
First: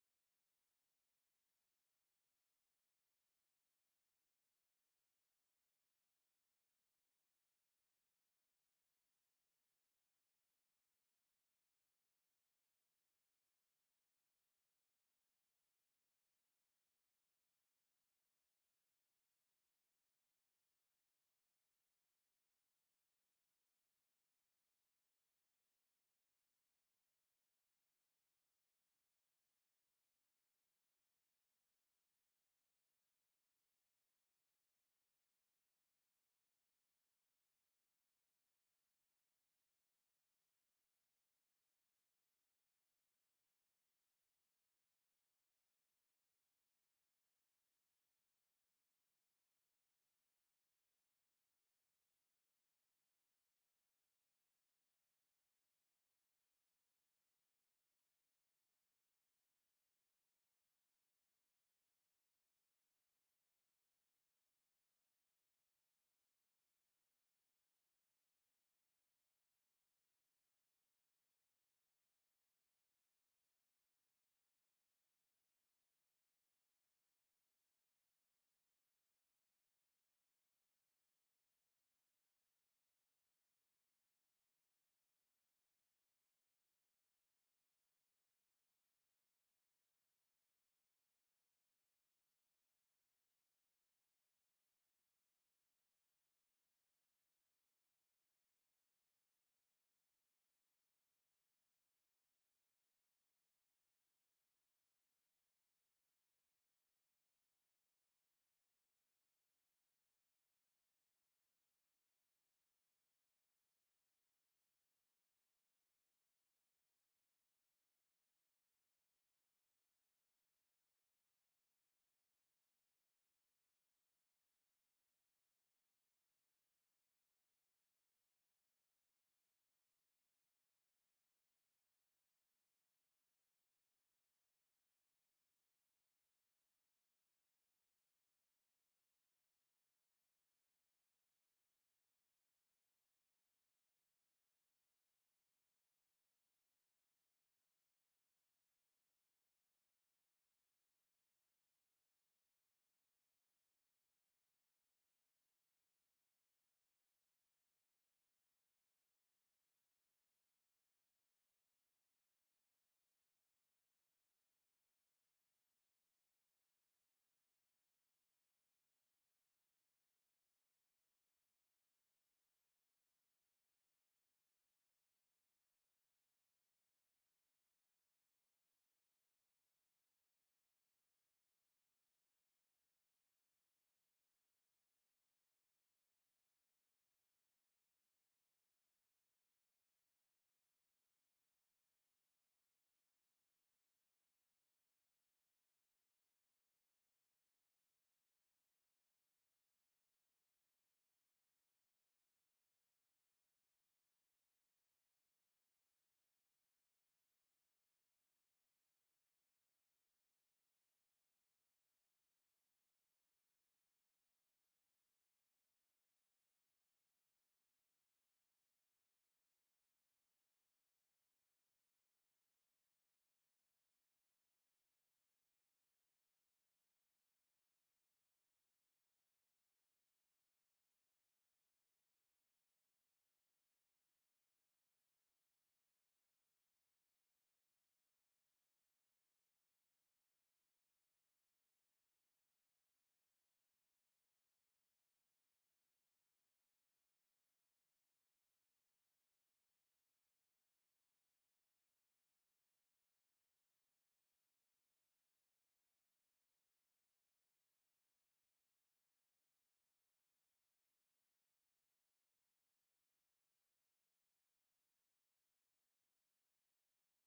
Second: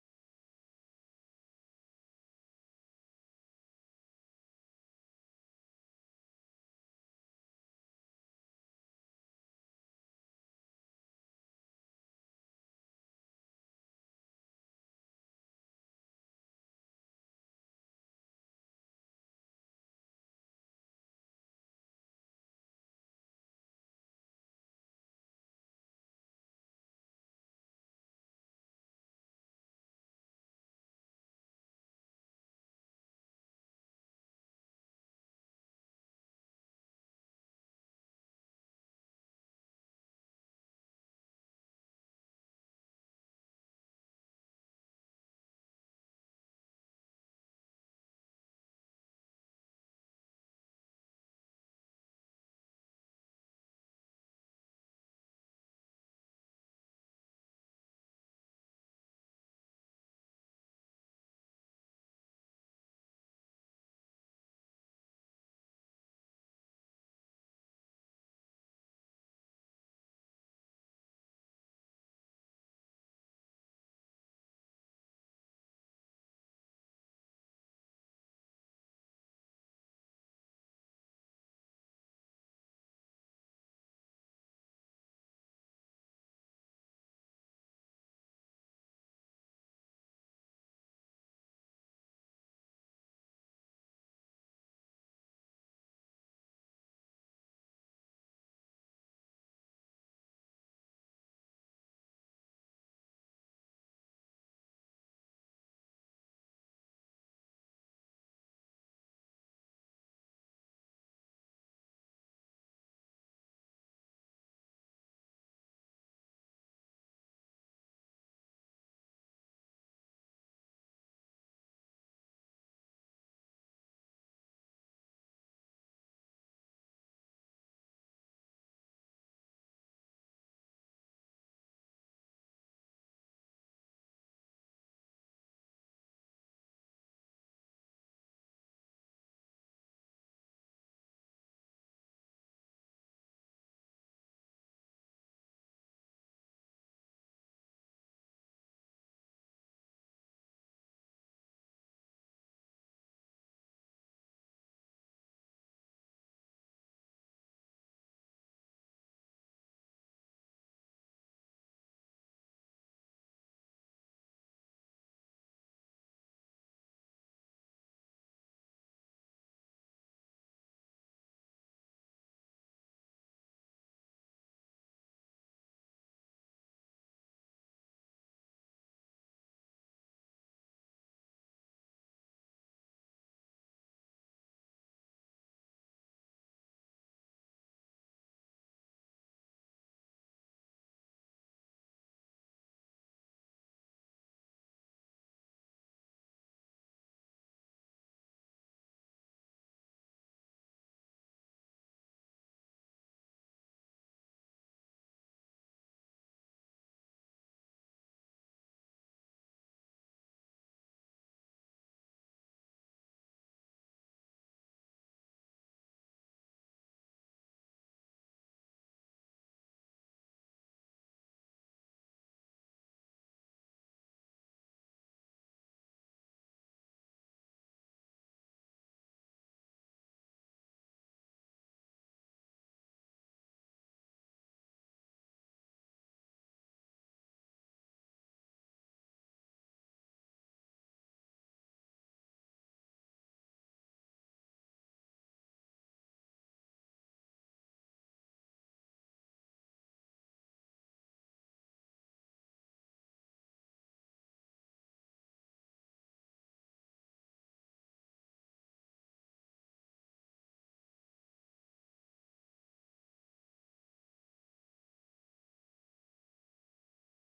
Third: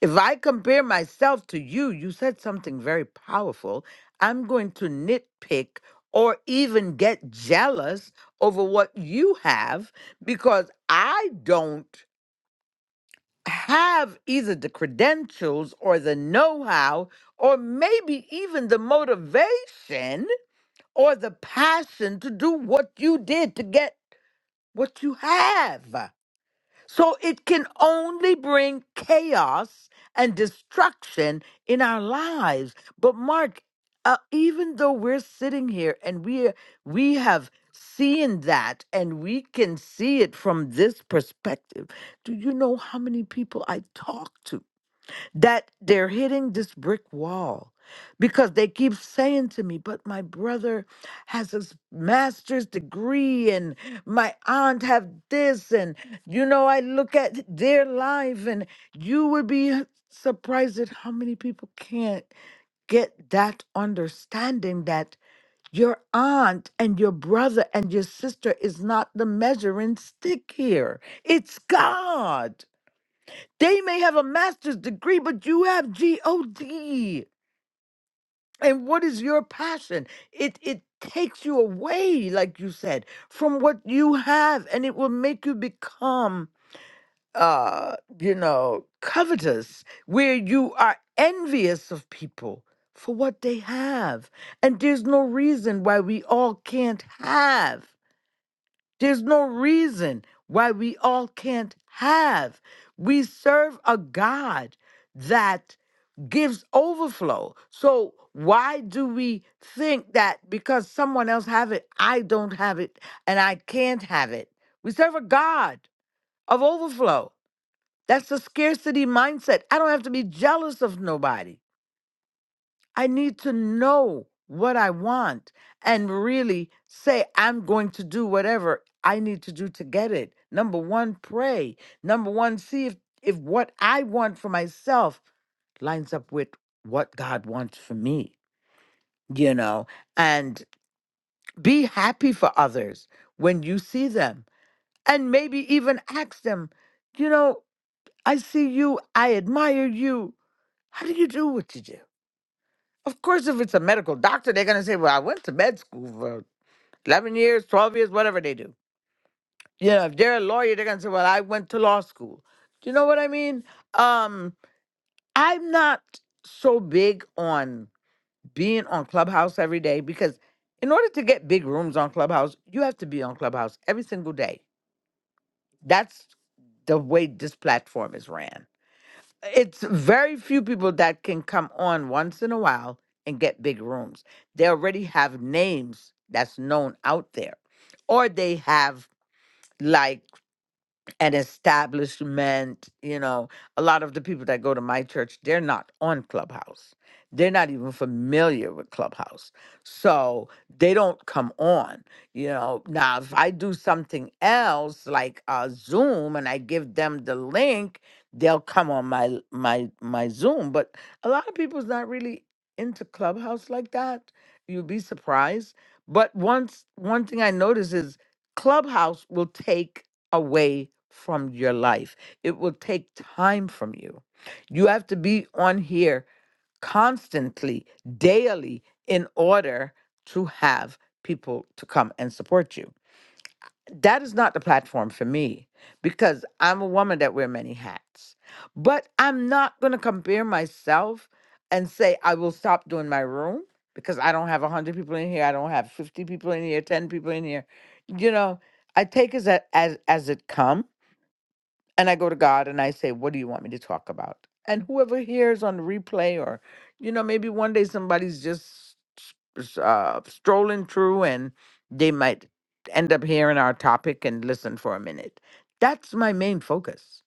If I compare myself to you, you said something very powerful. I'm going to nitpick or even get jealous over what you have because I don't have either the credentials or the know how or maybe even the motivation or the passion to do what you did to get what you have. So it can only bring chaos and destruction in our lives. But Mark, uh, even though we're sitting here and we we have seen that and we can see it from this perspective, do you know how many people I talk to? that they're hitting this brick wall because they keep saying to me, but my brother has his master's degree and my aunt have this and you know I look at their life and you would be surprised at how many people can't get that understanding that your aunt and your brother and your sister is not the measuring stick here. It's God. They may have a master's degree, but you have GOD. And what is your passion? It it takes you away, like you said, from what you have, and it will make you become uh, you know, covetous, where you are envious of people for what they have. And there's no reason why we all can't have. There's no reason why we all can't have. We serve a God that gives overflow. So why do we think that because someone else have it, I don't have it and I can't have it? We serve a God of overflow. That's the scarcity mindset. I don't have to be jealous of nobody. I need to know what I want and really say I'm going to do whatever I need to do to get it. Number 1, pray. Number 1, see if if what I want for myself lines up with what God wants for me, you know, and be happy for others when you see them. And maybe even ask them, you know, I see you, I admire you. How do you do what you do? Of course, if it's a medical doctor, they're going to say, well, I went to med school for 11 years, 12 years, whatever they do. You know, if they're a lawyer, they're going to say, well, I went to law school. Do you know what I mean? Um, I'm not so big on being on Clubhouse every day because in order to get big rooms on Clubhouse, you have to be on Clubhouse every single day. That's the way this platform is ran. It's very few people that can come on once in a while and get big rooms. They already have names that's known out there, or they have like an establishment. You know, a lot of the people that go to my church, they're not on Clubhouse. They're not even familiar with Clubhouse. So they don't come on. You know, now if I do something else like uh, Zoom and I give them the link, they'll come on my my my Zoom. But a lot of people's not really into Clubhouse like that. You'd be surprised. But once one thing I notice is Clubhouse will take away from your life. It will take time from you. You have to be on here constantly, daily, in order to have people to come and support you. That is not the platform for me because I'm a woman that wear many hats. But I'm not going to compare myself and say I will stop doing my room because I don't have 100 people in here, I don't have 50 people in here, 10 people in here. You know, I take as a- as as it come and I go to God and I say, What do you want me to talk about? And whoever hears on replay, or, you know, maybe one day somebody's just s- uh, strolling through and they might end up hearing our topic and listen for a minute. That's my main focus,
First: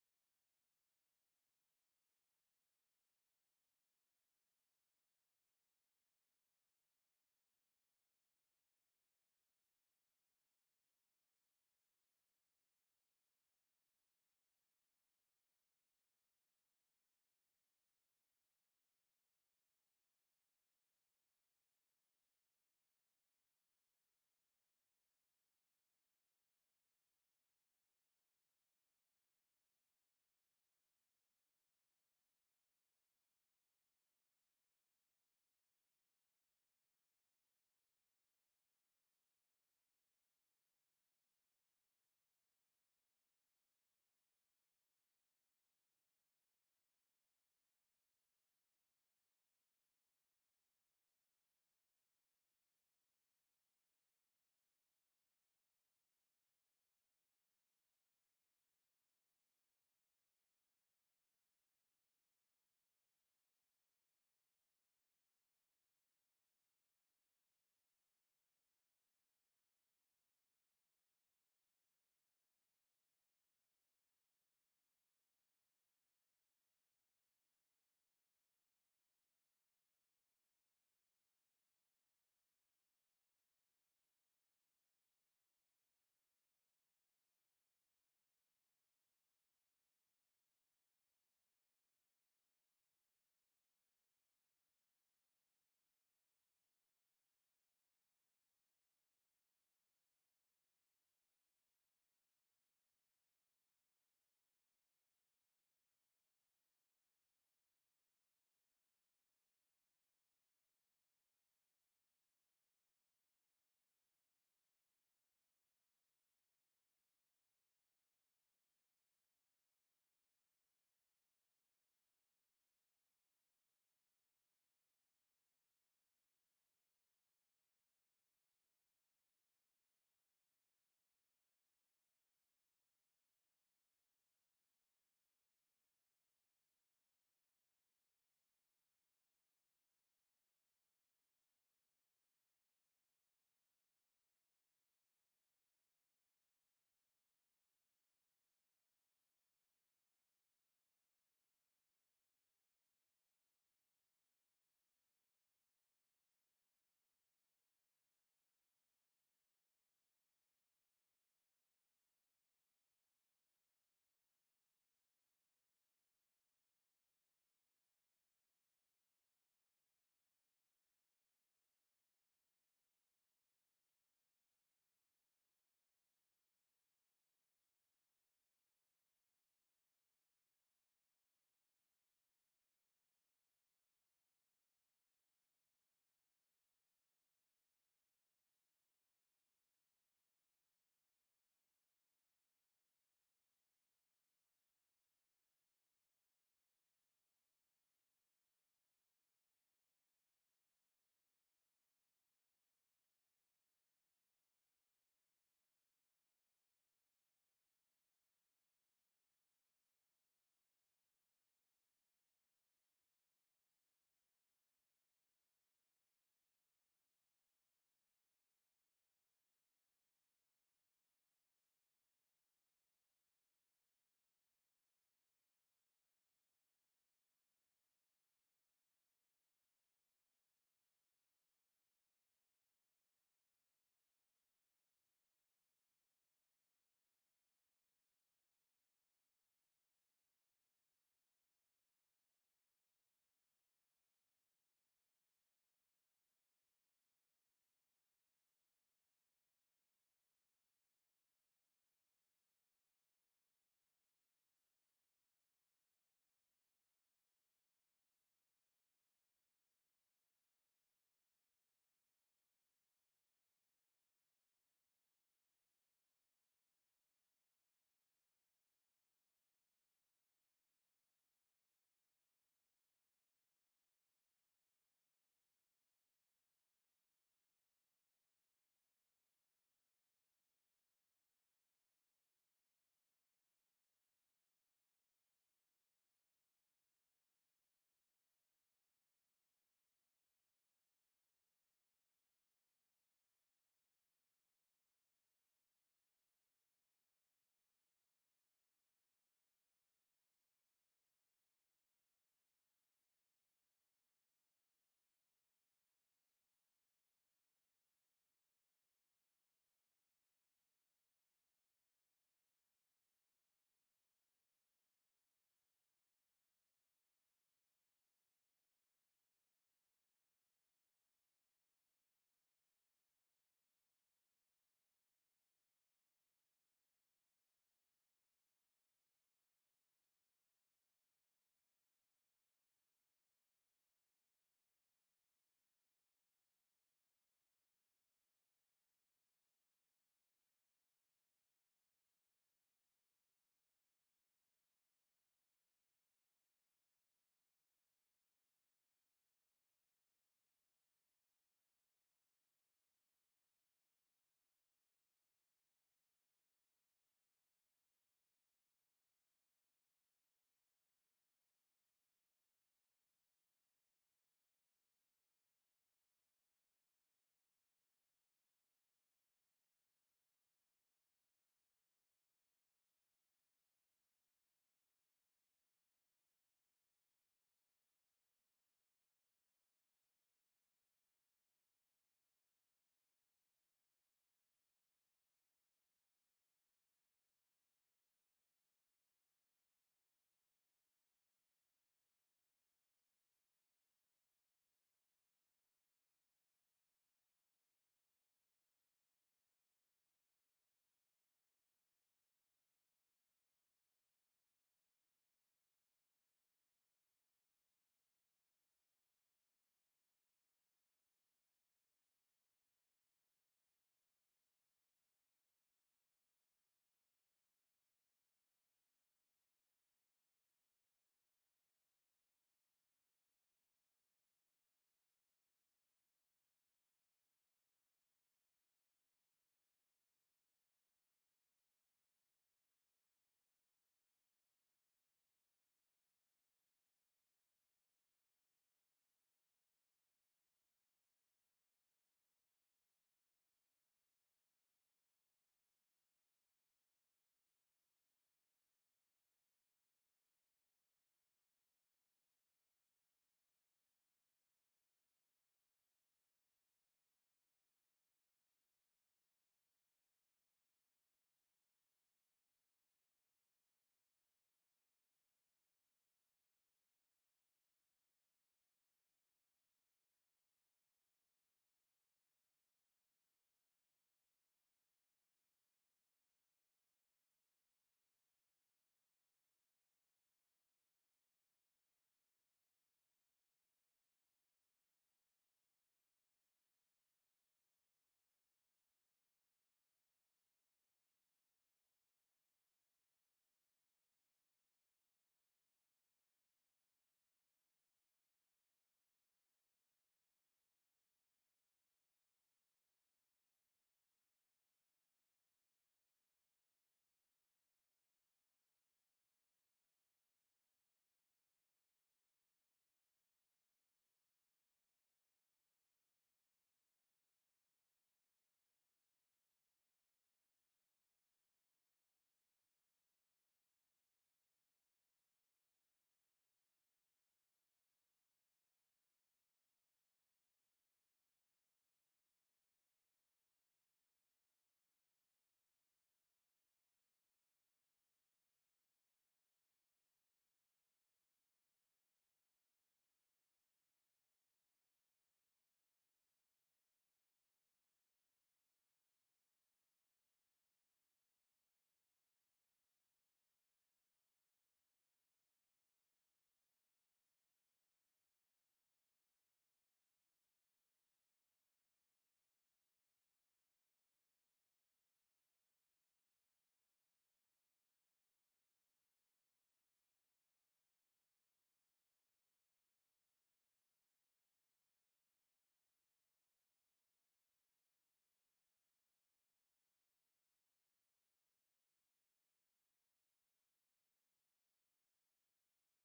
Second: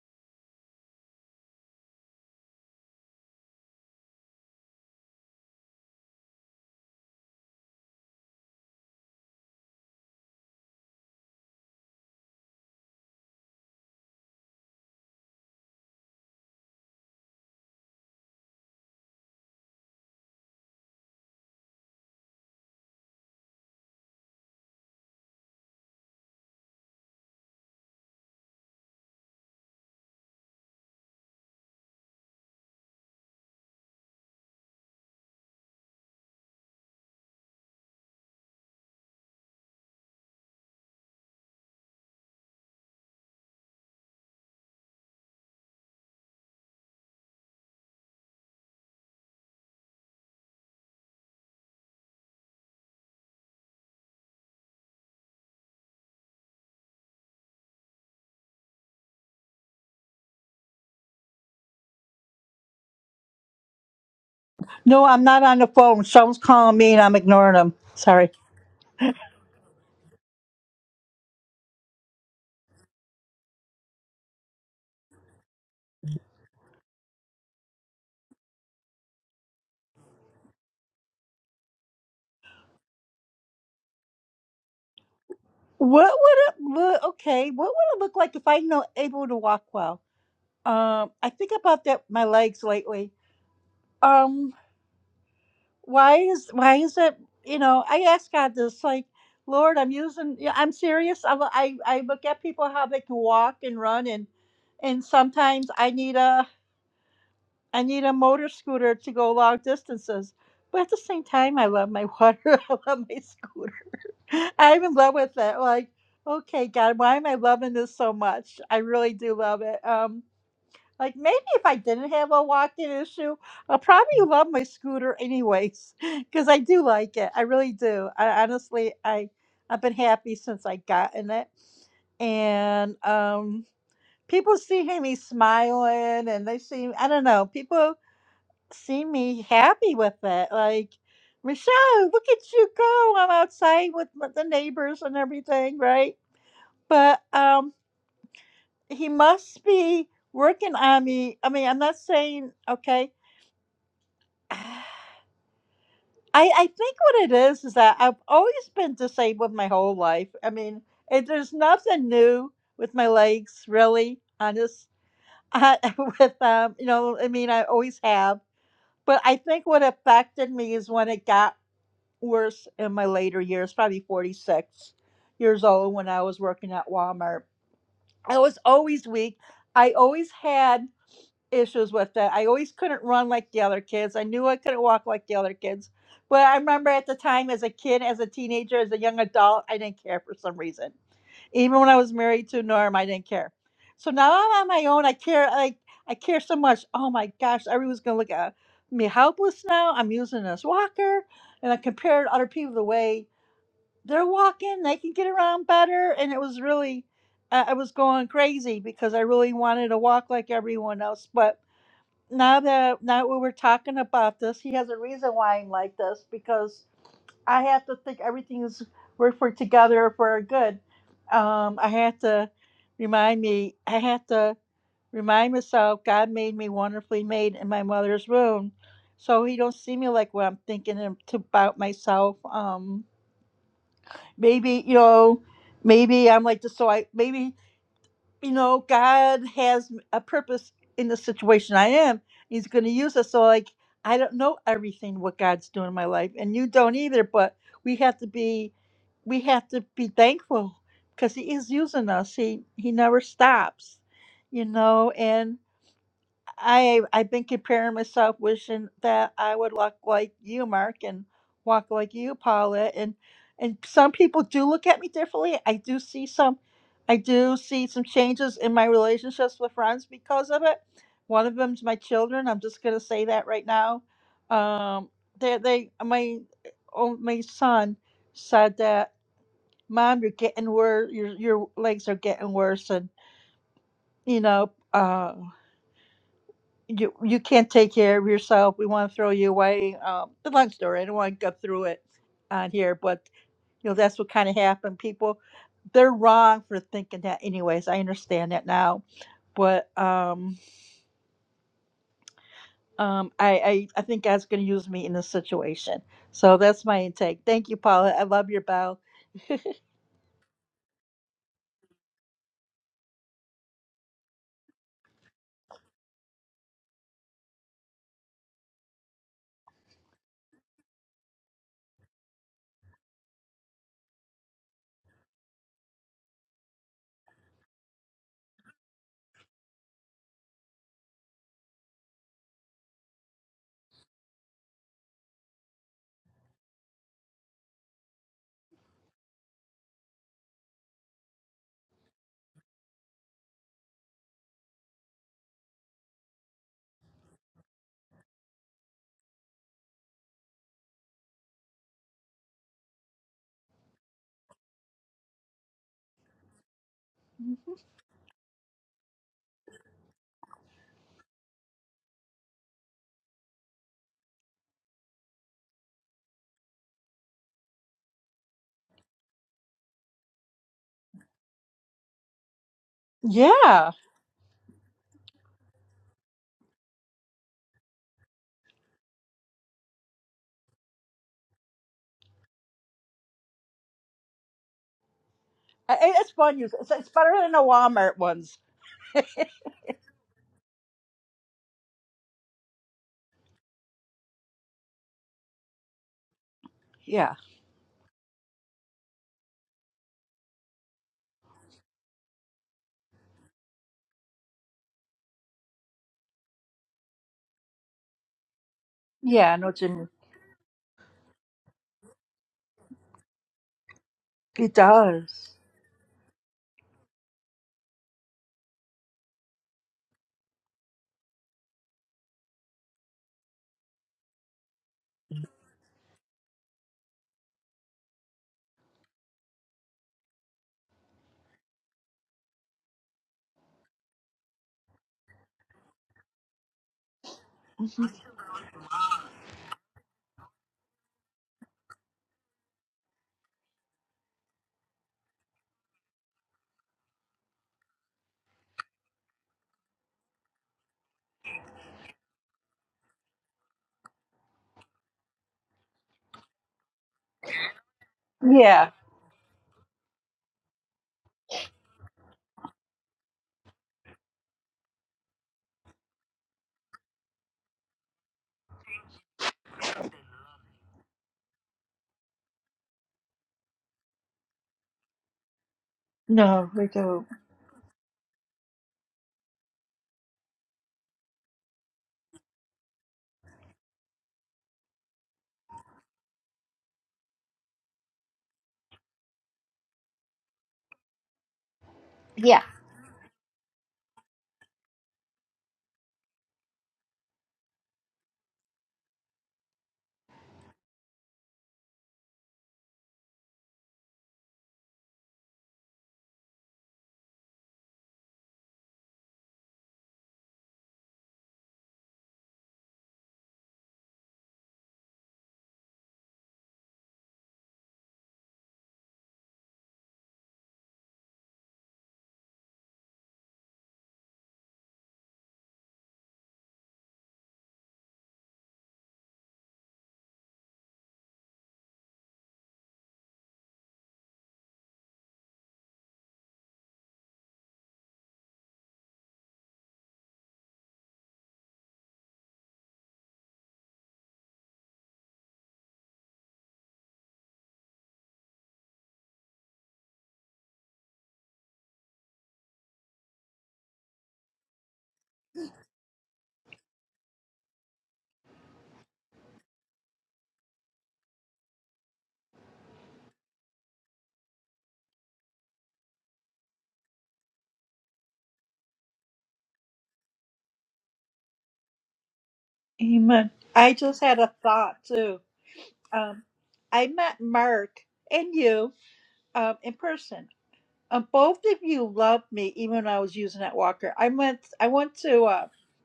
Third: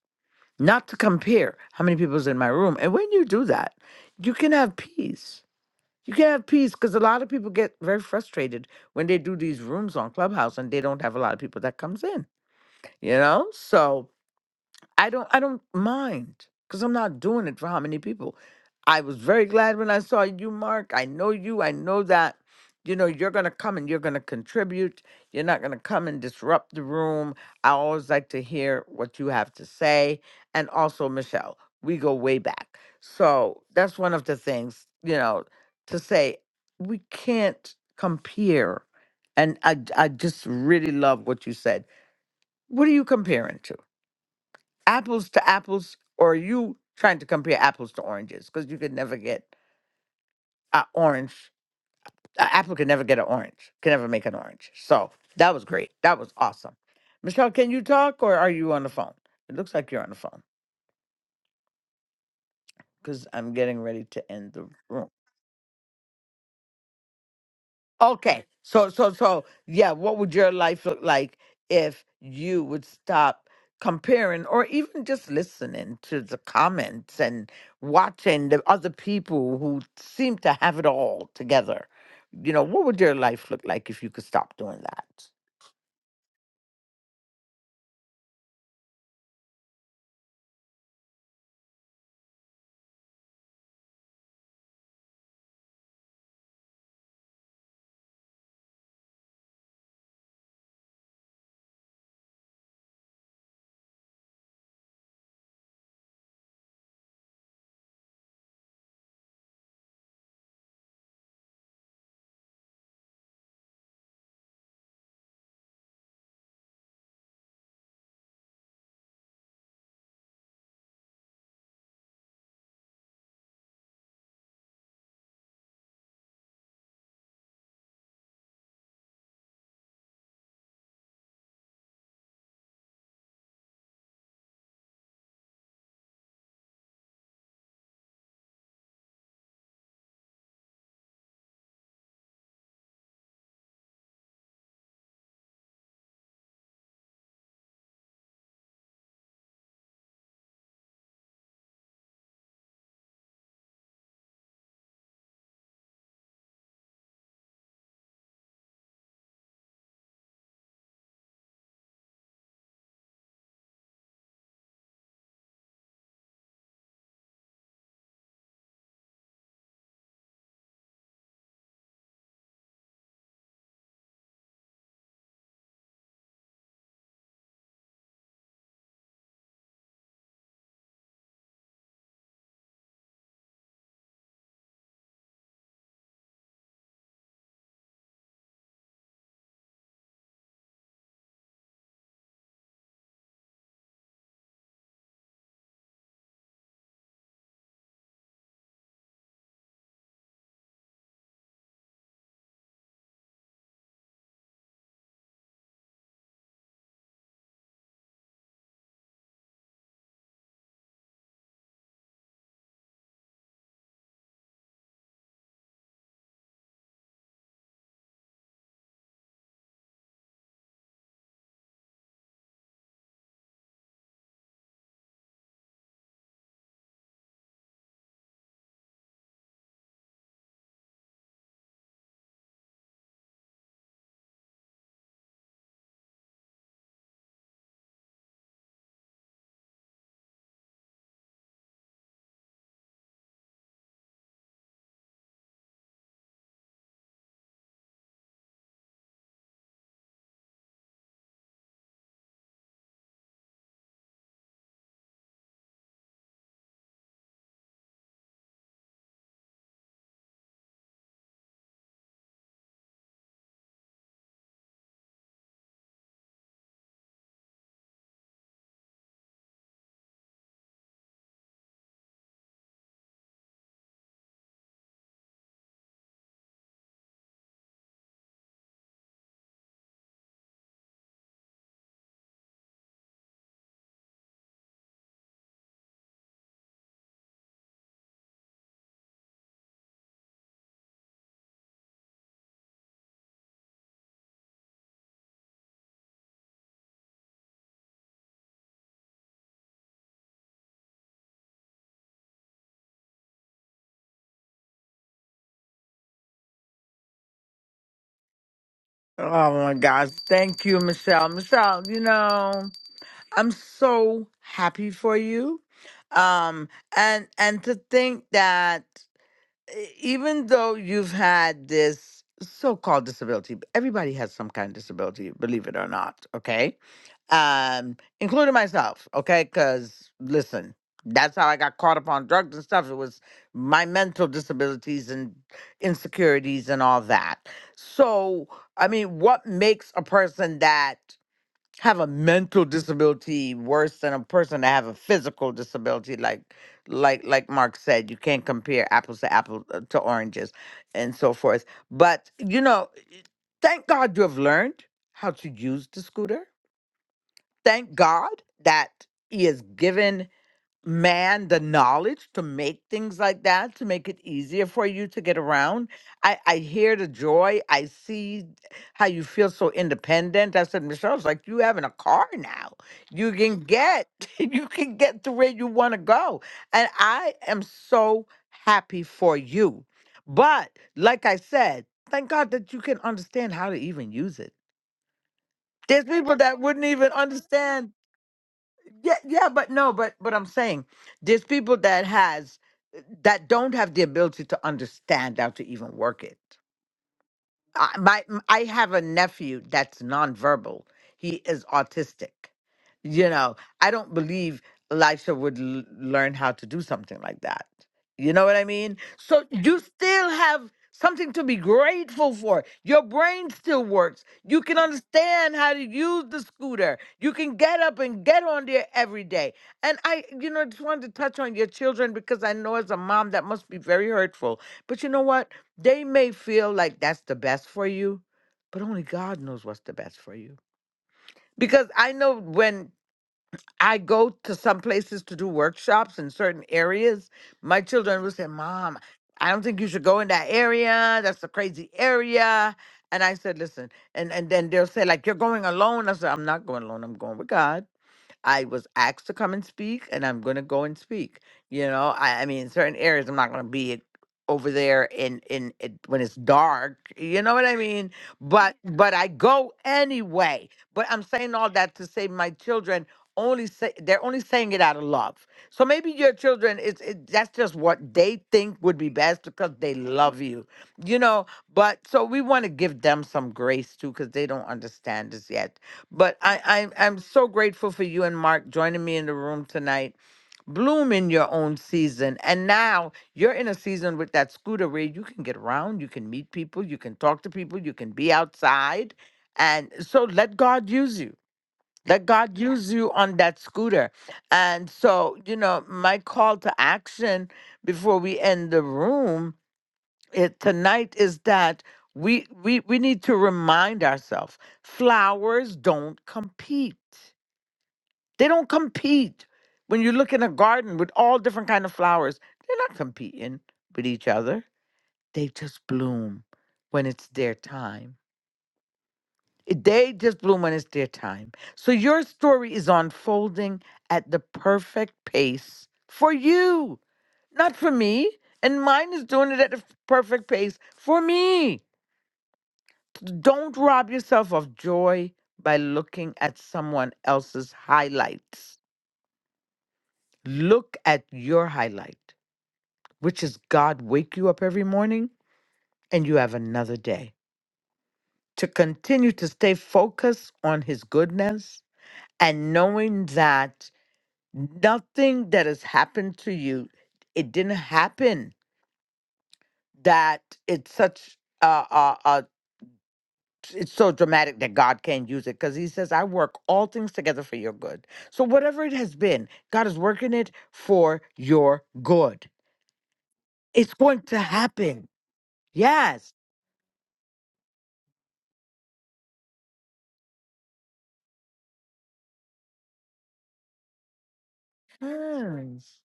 not to compare how many people's in my room. And when you do that, you can have peace. You can have peace because a lot of people get very frustrated when they do these rooms on Clubhouse and they don't have a lot of people that comes in, you know? So I don't I don't mind because I'm not doing it for how many people. I was very glad when I saw you, Mark. I know you. I know that you know you're gonna come and you're gonna contribute. You're not gonna come and disrupt the room. I always like to hear what you have to say. And also Michelle, we go way back. So that's one of the things, you know, to say we can't compare. And I I just really love what you said. What are you comparing to? apples to apples, or are you trying to compare apples to oranges? Because you could never get an orange. An apple can never get an orange. Can never make an orange. So that was great. That was awesome. Michelle, can you talk or are you on the phone? It looks like you're on the phone because I'm getting ready to end the
No,
room.
I'm not on the phone. Someone's calling me, and I'm ignoring them. Sorry.
Okay. So so so yeah, what would your life look like if you would stop comparing or even just listening to the comments and watching the other people who seem to have it all together? You know, what would your life look like if you could stop doing that?
What would it look? Okay, what would it look like if I know able to walk well? Um, I think about that my legs lately. Um, why is why is it? You know, I ask God this, like, Lord, I'm using. Yeah, I'm serious. I lo- I I look at people how they can walk and run, and and sometimes I need a I need a motor scooter to go long distances. But at the same time, I love my water. I love my scooter. I'm in love with it. Like, okay, God, why am I loving this so much? I really do love it. Um, Like maybe if I didn't have a walking issue, I'll probably love my scooter anyways because I do like it. I really do. I honestly, I I've been happy since I got in it, and um, people see me smiling, and they see I don't know. People see me happy with it. Like Michelle, look at you go! I'm outside with m- the neighbors and everything, right? But um, he must be working on me. I mean, I'm not saying okay. I I think what it is is that I've always been disabled my whole life. I mean, it, there's nothing new with my legs, really. Honest, I, with um, you know, I mean, I always have. But I think what affected me is when it got worse in my later years, probably 46 years old, when I was working at Walmart. I was always weak. I always had issues with that. I always couldn't run like the other kids. I knew I couldn't walk like the other kids. But I remember at the time, as a kid, as a teenager, as a young adult, I didn't care for some reason. Even when I was married to Norm, I didn't care. So now I'm on my own. I care like I care so much. Oh my gosh, everyone's gonna look at me helpless now. I'm using this walker, and I compared other people the way they're walking. They can get around better, and it was really. I I was going crazy because I really wanted to walk like everyone else, but now that now that we were talking about this, he has a reason why I'm like this because I have to think everything's work for together for our good. Um, I have to remind me. I have to remind myself God made me wonderfully made in my mother's womb, so He don't see me like what I'm thinking and to- about myself. Um, maybe you know, maybe I'm like this. So I maybe you know, God has a purpose in the situation I am. He's going to use us. So, like, I don't know everything what God's doing in my life, and you don't either. But we have to be, we have to be thankful because He is using us. He He never stops, you know. and. I I've been comparing myself, wishing that I would look like you, Mark, and walk like you, Paula. And and some people do look at me differently. I do see some, I do see some changes in my relationships with friends because of it. One of them's my children. I'm just gonna say that right now. Um, they they my oh, my son said that, Mom, you're getting worse. Your your legs are getting worse, and you know. uh you you can't take care of yourself. We want to throw you away. Um, the long story. I don't want to go through it on here, but you know that's what kind of happened. People, they're wrong for thinking that. Anyways, I understand that now, but um, um, I I, I think God's going to use me in this situation. So that's my intake. Thank you, Paula. I love your bell.
Oh my gosh. Thank you, Michelle. Michelle, you know, I'm so happy for you. Um and and to think that e- even though you've had this so-called disability b- everybody has some kind of disability believe it or not okay um including myself okay because listen that's how i got caught up on drugs and stuff it was my mental disabilities and insecurities and all that so i mean what makes a person that have a mental disability worse than a person to have a physical disability like like like mark said you can't compare apples to apples to oranges and so forth but you know thank god you have learned how to use the scooter
Mhm.
thank god that he has given man the knowledge to make things like that to make it easier for you to get around i i hear the joy i see how you feel so independent i said Michelle, it's like you having a car now you
Yeah,
can get you can get to where you want to go and i am so happy for you but like i said thank god that you can understand how to even use it
I,
there's
I- it's
people
fun.
that
Use
wouldn't
it's, it's
even
better than the
understand
Walmart ones.
yeah, yeah, but no, but but I'm saying there's people that has that don't have the ability to understand how to even work it.
Yeah,
I, my I have a nephew that's nonverbal. He is autistic. You know, I don't believe Elisha would l- learn how to do something like that. You know what I mean? So
yeah, I know
you
what you mean.
still have something to be grateful for. Your brain still works. You
It
can
does.
understand how to use the scooter. You can get up and get on there every day. And I, you know, just wanted to touch on your children because I know as a mom that must be very hurtful. But you know what? They may feel like that's the best for you, but only God knows what's the best for you. Because I know when I go to some places to do workshops in certain areas, my children will say, Mom, I don't think you should go in that area. That's a crazy area. And I said, listen, and, and then they'll say, like, you're going alone. I said, I'm not going alone. I'm going with God. I was asked to come and speak, and I'm going to go and speak. You know, I, I mean, in certain areas, I'm not going to be over there in in it, when it's dark. You know what I mean? But
Yeah.
Yeah. but I go anyway. But I'm saying all that to say my children only say they're only saying it out of love. So maybe your children it's it, that's just what they think would be best because they love you. You know, but so we want to give them some grace too cuz they don't understand this yet but
No, we
I, I I'm
don't.
so grateful for you and Mark joining me in the room tonight. Bloom in your own season. And now you're in a season with that scooter where you can get around, you can meet people, you can talk to people, you can be outside. And so let God use you. Let God Yeah. use you on that scooter. And so, you know, my call to action before we end the room it tonight is that we we we need to remind ourselves flowers don't compete they don't compete when you look in a garden with all different kind of flowers they're not competing with each other they just bloom when it's their time It- they just bloom when it's their time so your story is unfolding at the perfect pace for you not for me and mine is doing it at the f- perfect pace for me Don't rob yourself of joy by looking at someone else's highlights. Look at your highlight, which is God wake you up every morning and you have another day. To continue to stay focused on his goodness and knowing that nothing that has happened to you, it didn't happen, that it's such a, it's so dramatic that God can not use it because he says, I work all things together for your good. So, whatever it has been, God is working it for your good.
Amen. I
It's
just
going
had
to
a thought
happen.
too.
Yes.
Um, I met Mark and you um, in person. Um, both of you loved me, even when I was using that walker. I went. I went to. Uh,
Yes.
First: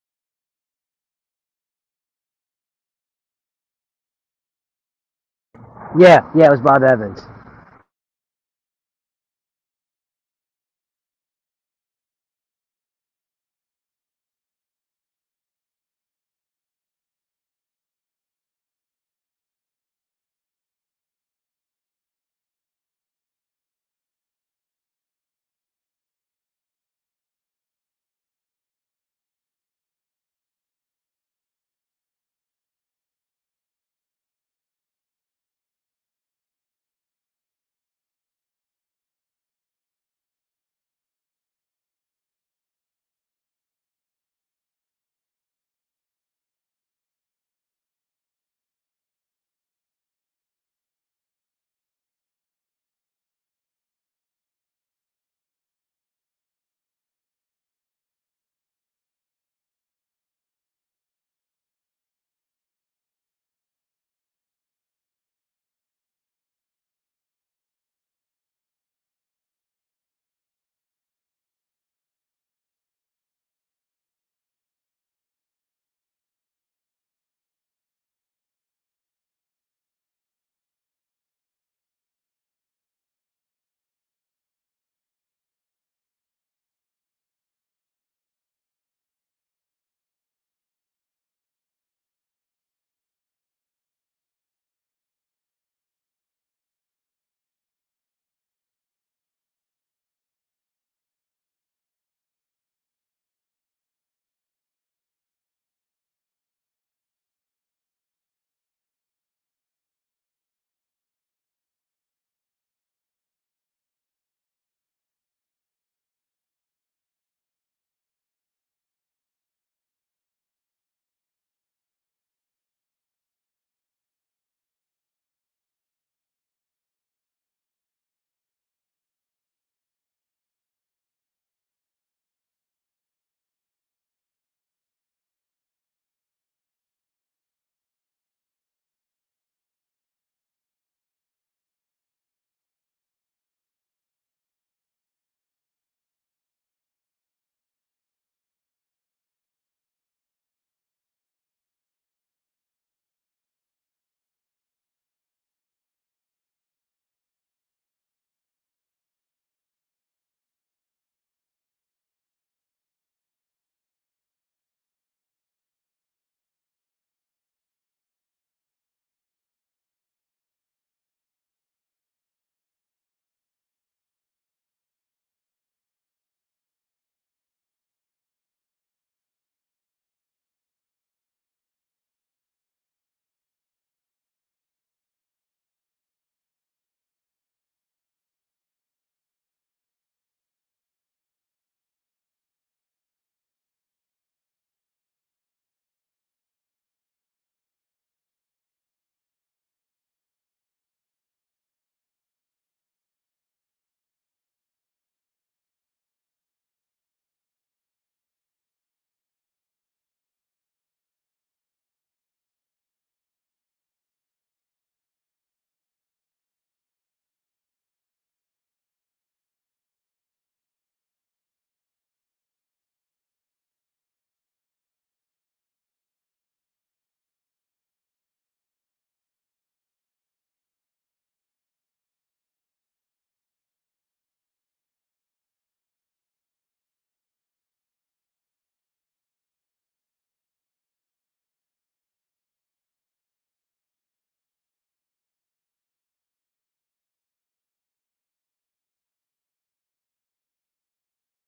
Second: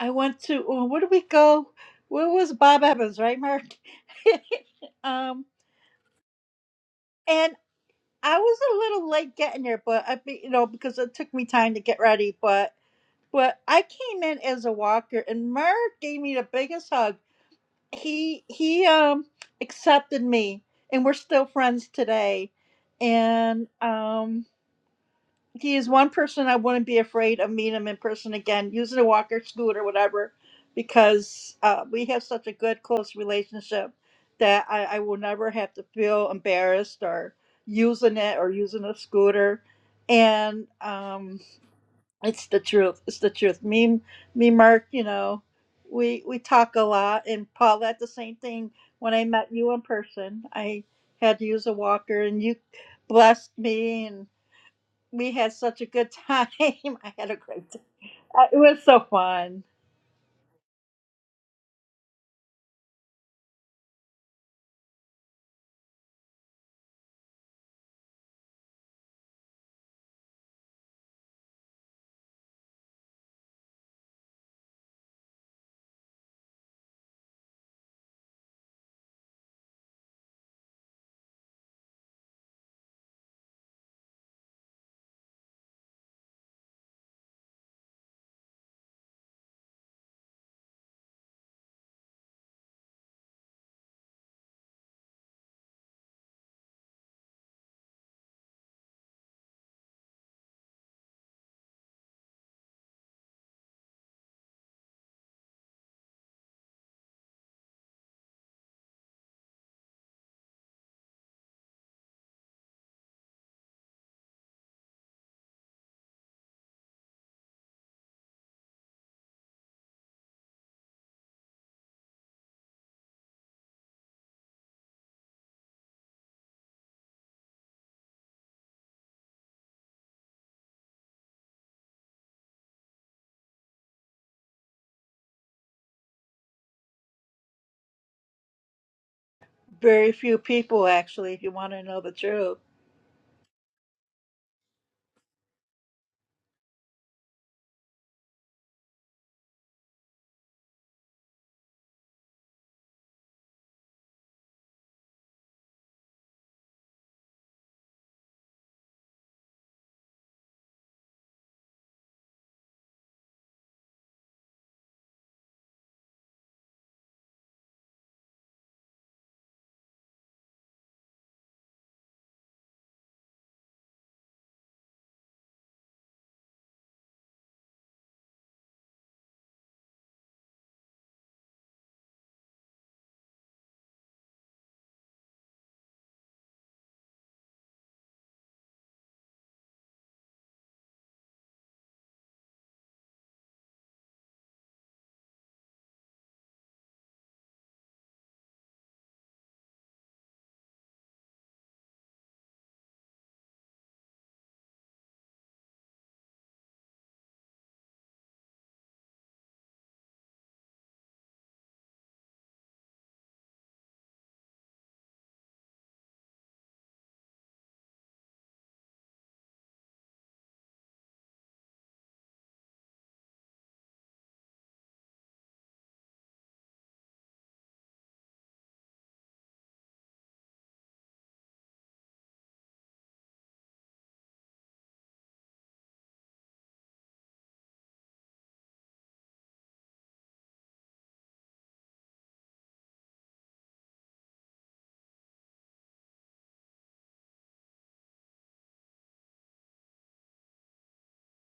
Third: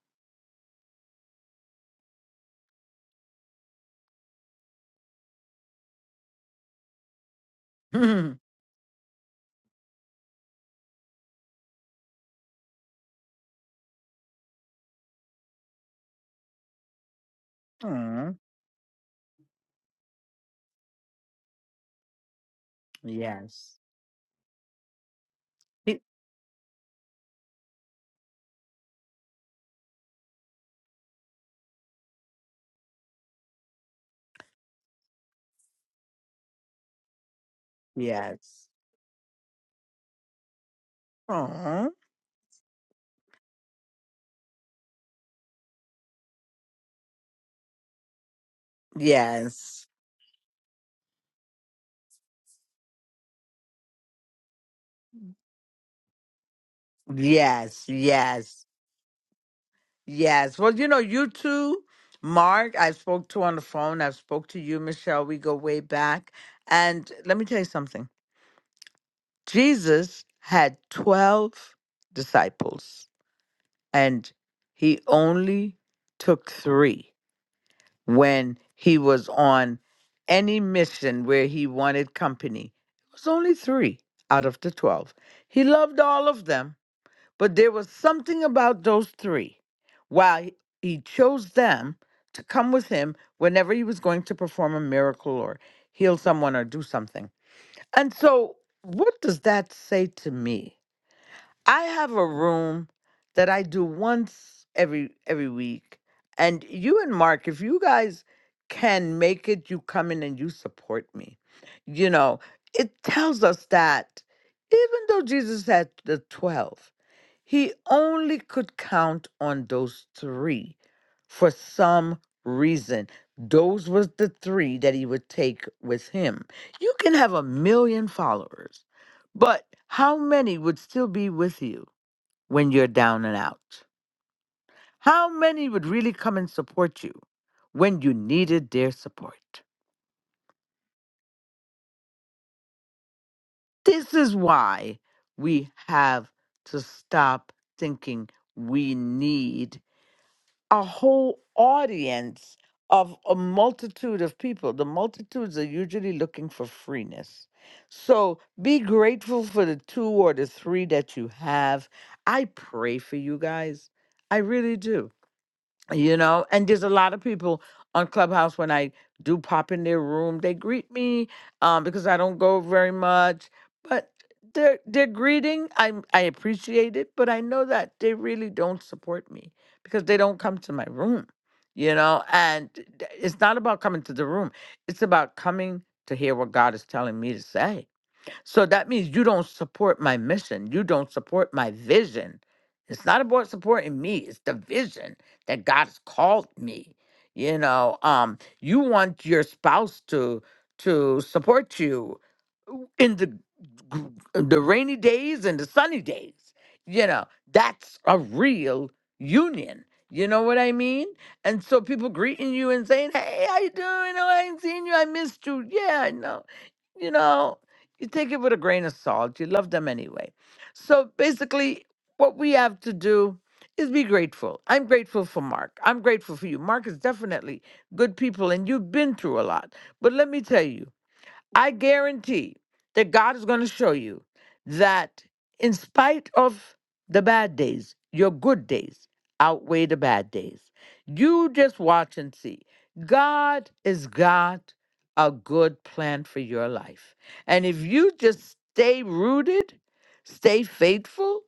I went to. oh, Where did we go? Where was Bob Evans? Right, Mark. um,
Yeah, yeah, it was Bob Evans.
and I was a little late getting there, but I, be- you know, because it took me time to get ready. But but I came in as a walker, and Mark gave me the biggest hug.
Mm.
he he um accepted me and we're still friends today and
Yes.
um he is
Y-
one person i wouldn't be afraid of meeting him in person again using a walker scooter whatever because uh, we have such a good close relationship that I, I will never have to feel embarrassed or using it or
Yes.
using a scooter and um
Aw.
it's the truth. It's the truth. Me, me, Mark. You know, we we talk a lot, and Paul. That's the same thing. When I met you in
Yes.
person, I had to use a walker, and you blessed me, and we had such a good time. I had a great time.
Yes.
Uh, It
Yes.
was so fun.
Yes. Well, you know, you two, Mark, I spoke to on the phone. I've spoke to you, Michelle. We go way back. And let me tell you something. Jesus had 12 disciples and he only took three when he was on any mission where he wanted company. It was only three out of the 12. He loved all of them, but there was something about those three. Why he he chose them to come with him whenever he was going to perform a miracle or heal someone or do something. And so, what does that say to me? I have a room that I do once every every week. And you and Mark, if you guys can make it, you come in and you support me. You know, it tells us that even though Jesus had the 12 he only could count on those three for some reason. Those was the three that he would take with him. You can have a million followers, but how many would still be with you when you're down and out? How many would really come and support you when you needed their support?
Very few people, actually, if you want to know the truth.
This is why we have to stop thinking we need a whole audience of a multitude of people. The multitudes are usually looking for freeness. So be grateful for the two or the three that you have. I pray for you guys. I really do you know and there's a lot of people on clubhouse when i do pop in their room they greet me um, because i don't go very much but they're they're greeting i i appreciate it but i know that they really don't support me because they don't come to my room you know and th- it's not about coming to the room it's about coming to hear what god is telling me to say so that means you don't support my mission. You don't support my vision. It's not about supporting me, it's the vision that God's called me. You know, um, you want your spouse to to support you in the gr- the rainy days and the sunny days. You know, that's a real union. You know what I mean? And so people greeting you and saying, "Hey, how you doing? Oh, I ain't seen you. I missed you. Yeah, I know." You know, you take it with a grain of salt. You love them anyway. So basically, what we have to do is be grateful. I'm grateful for Mark. I'm grateful for you. Mark is definitely good people, and you've been through a lot. But let me tell you. I guarantee that God is going to show you that in spite of the bad days, your good days outweigh the bad days. You just watch and see. God has got a good plan for your life. And if you just stay rooted, stay faithful,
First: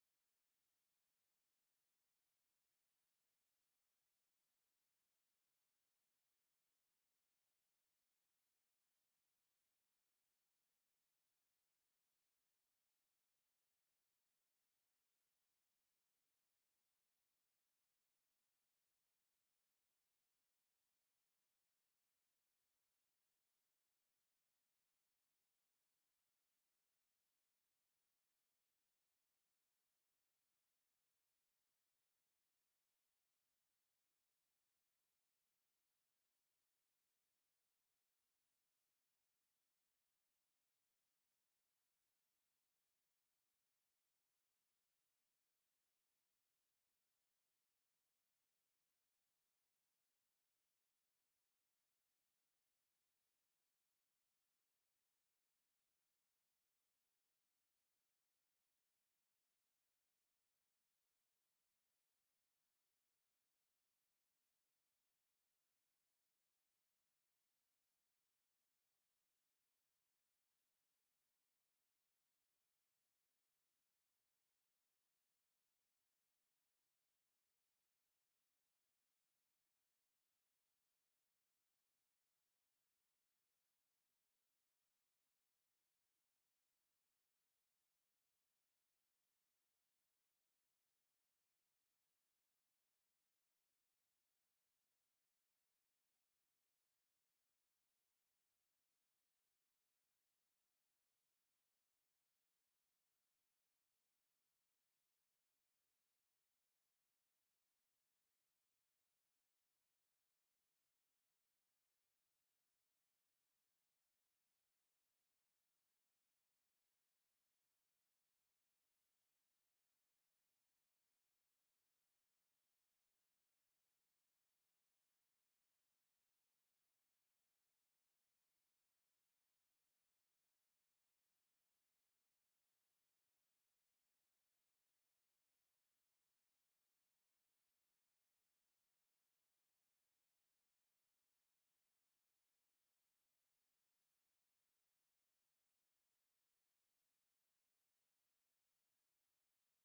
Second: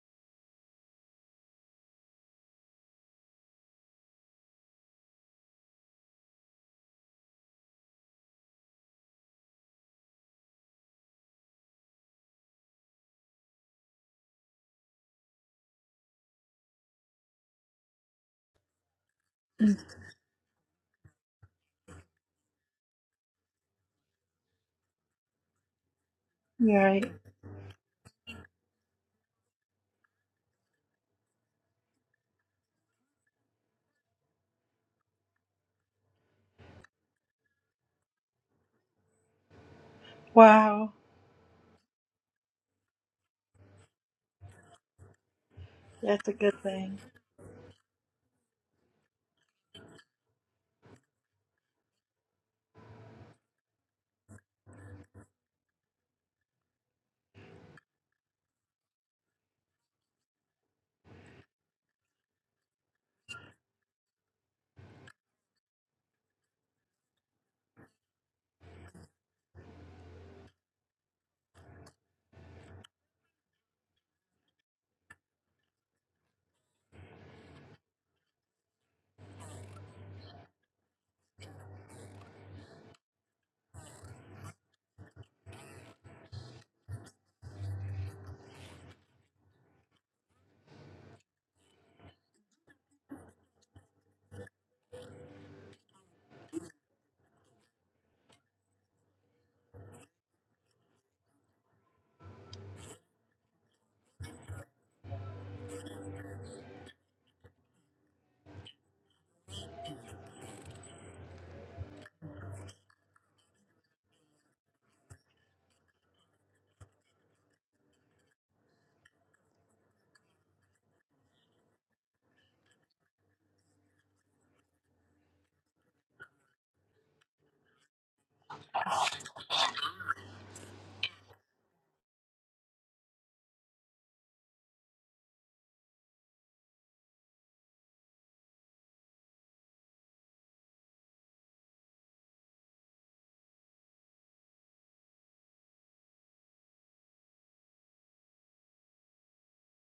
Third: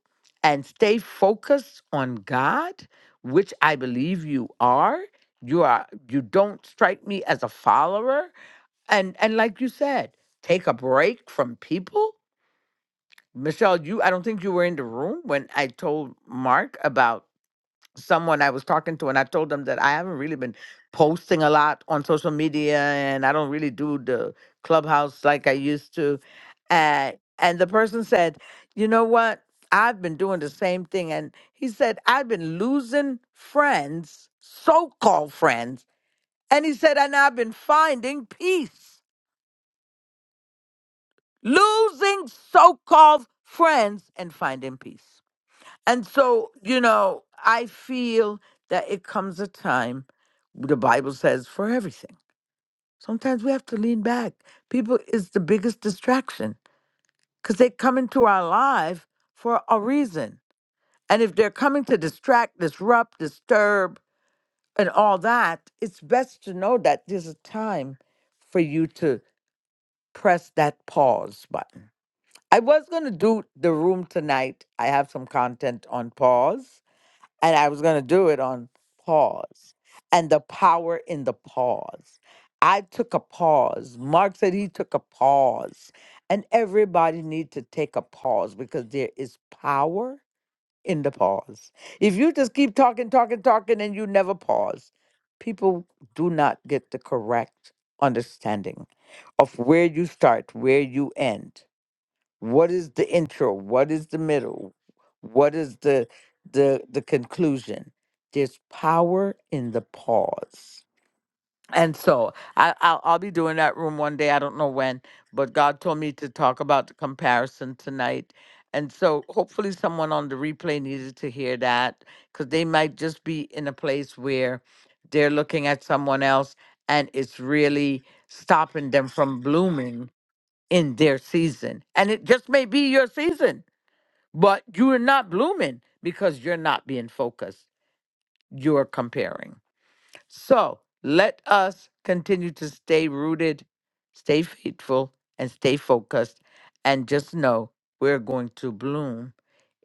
and stay focused on God, which I believe you are, you are you don't strike me as a follower and and like you said take a break from people michelle you i don't think you were in the room when i told mark about someone i was talking to and i told them that i haven't really been posting a lot on social media and i don't really do the clubhouse like i used to
You're right.
and and the person said you know what i've been doing the same thing and he said i've been losing friends so-called friends and he said and i've been finding peace
Wow,
losing so called friends and finding peace. And
that's a
so,
good
you
thing.
know, I feel that it comes a time, the Bible says, for everything. Sometimes we have to lean back. People is the biggest distraction because they come into our life for a reason. And if they're coming to distract, disrupt, disturb, and all that, it's best to know that there's a time for you to press that pause button I was going to do the room tonight. I have some content on pause, and I was going to do it on pause and the power in the pause. I took a pause. Mark said he took a pause, and everybody need to take a pause because there is power in the pause. If you just keep talking, talking, talking, and you never pause, people do not get the correct understanding of where you start, where you end. What is the intro? What is the middle? What is the the the conclusion? There's power in the pause. And so I, I'll, I'll be doing that room one day. I don't know when, but God told me to talk about the comparison tonight. And so hopefully someone on the replay needed to hear that because they might just be in a place where they're looking at someone else and it's really stopping them from blooming in their season. And it just may be your season, but you are not blooming because you're not being focused. You're comparing. So let us continue to stay rooted, stay faithful, and stay focused. And just know we're going to bloom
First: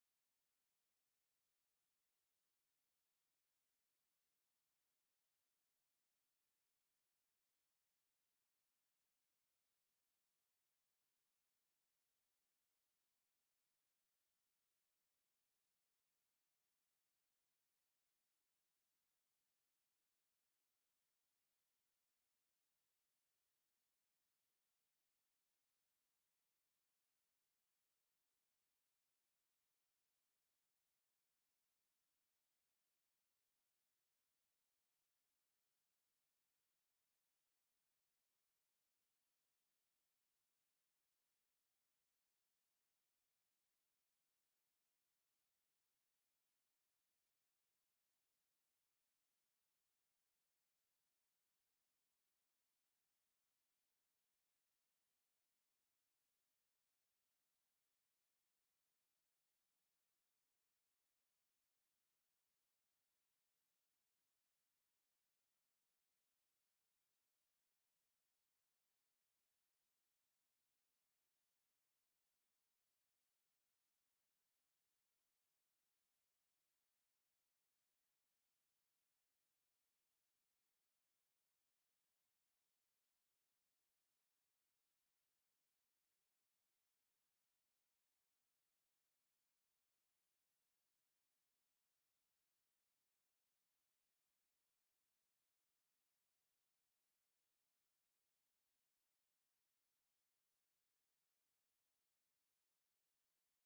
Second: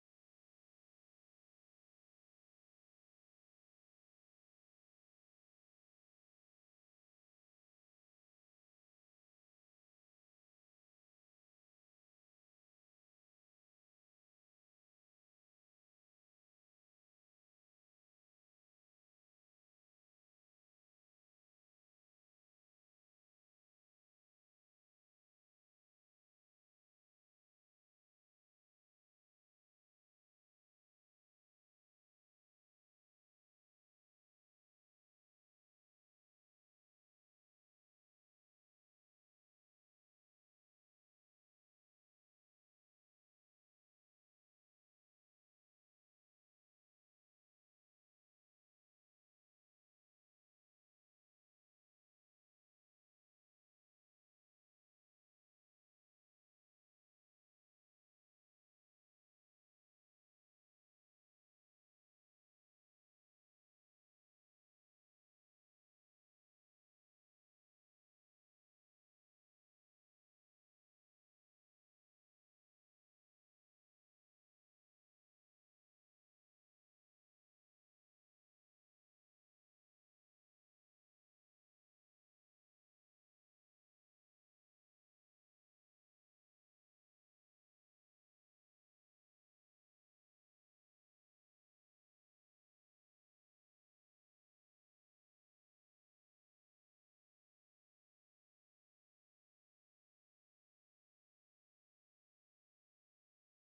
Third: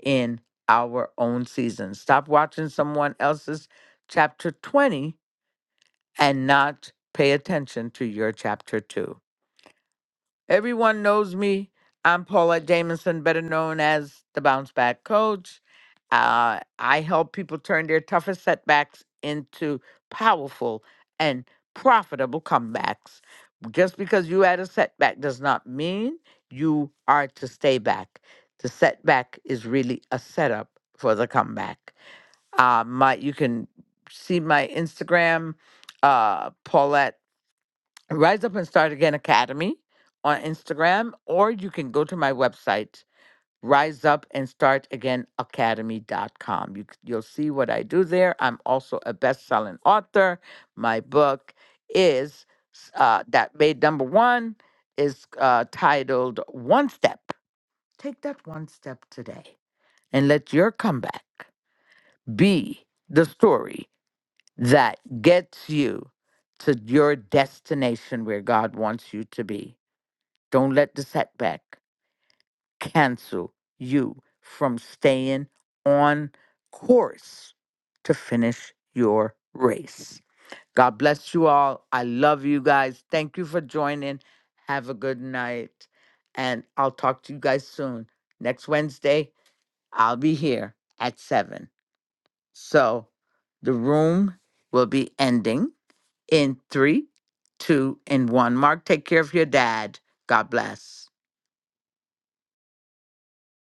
in our own season. Stop watching someone else's chapter 20 and not pay attention to your chapter 2. Everyone knows me. I'm Paulette Jamison, better known as the Bounce Back Coach. Uh, I help people turn their toughest setbacks into powerful and profitable comebacks. Just because you had a setback does not mean you are to stay back. The setback is really a setup for the comeback. Uh, my, you can see my Instagram, uh, Paulette Rise Up and Start Again Academy on Instagram, or you can go to my website, Rise Up and Start Again riseupandstartagainacademy.com. You, c- you'll see what I do there. I'm also a best selling author. My book is uh, that made number one is uh, titled One Step. Take that one step today and let your comeback be the story that gets you to your destination where God wants you to be. Don't let the setback cancel you from staying on course to finish your race. God bless you all. I love you guys. Thank you for joining. Have a good night. And I'll talk to you guys soon. Next Wednesday, I'll be here at 7. So the room will be ending in three, two, and one. Mark, take care of your dad. God bless.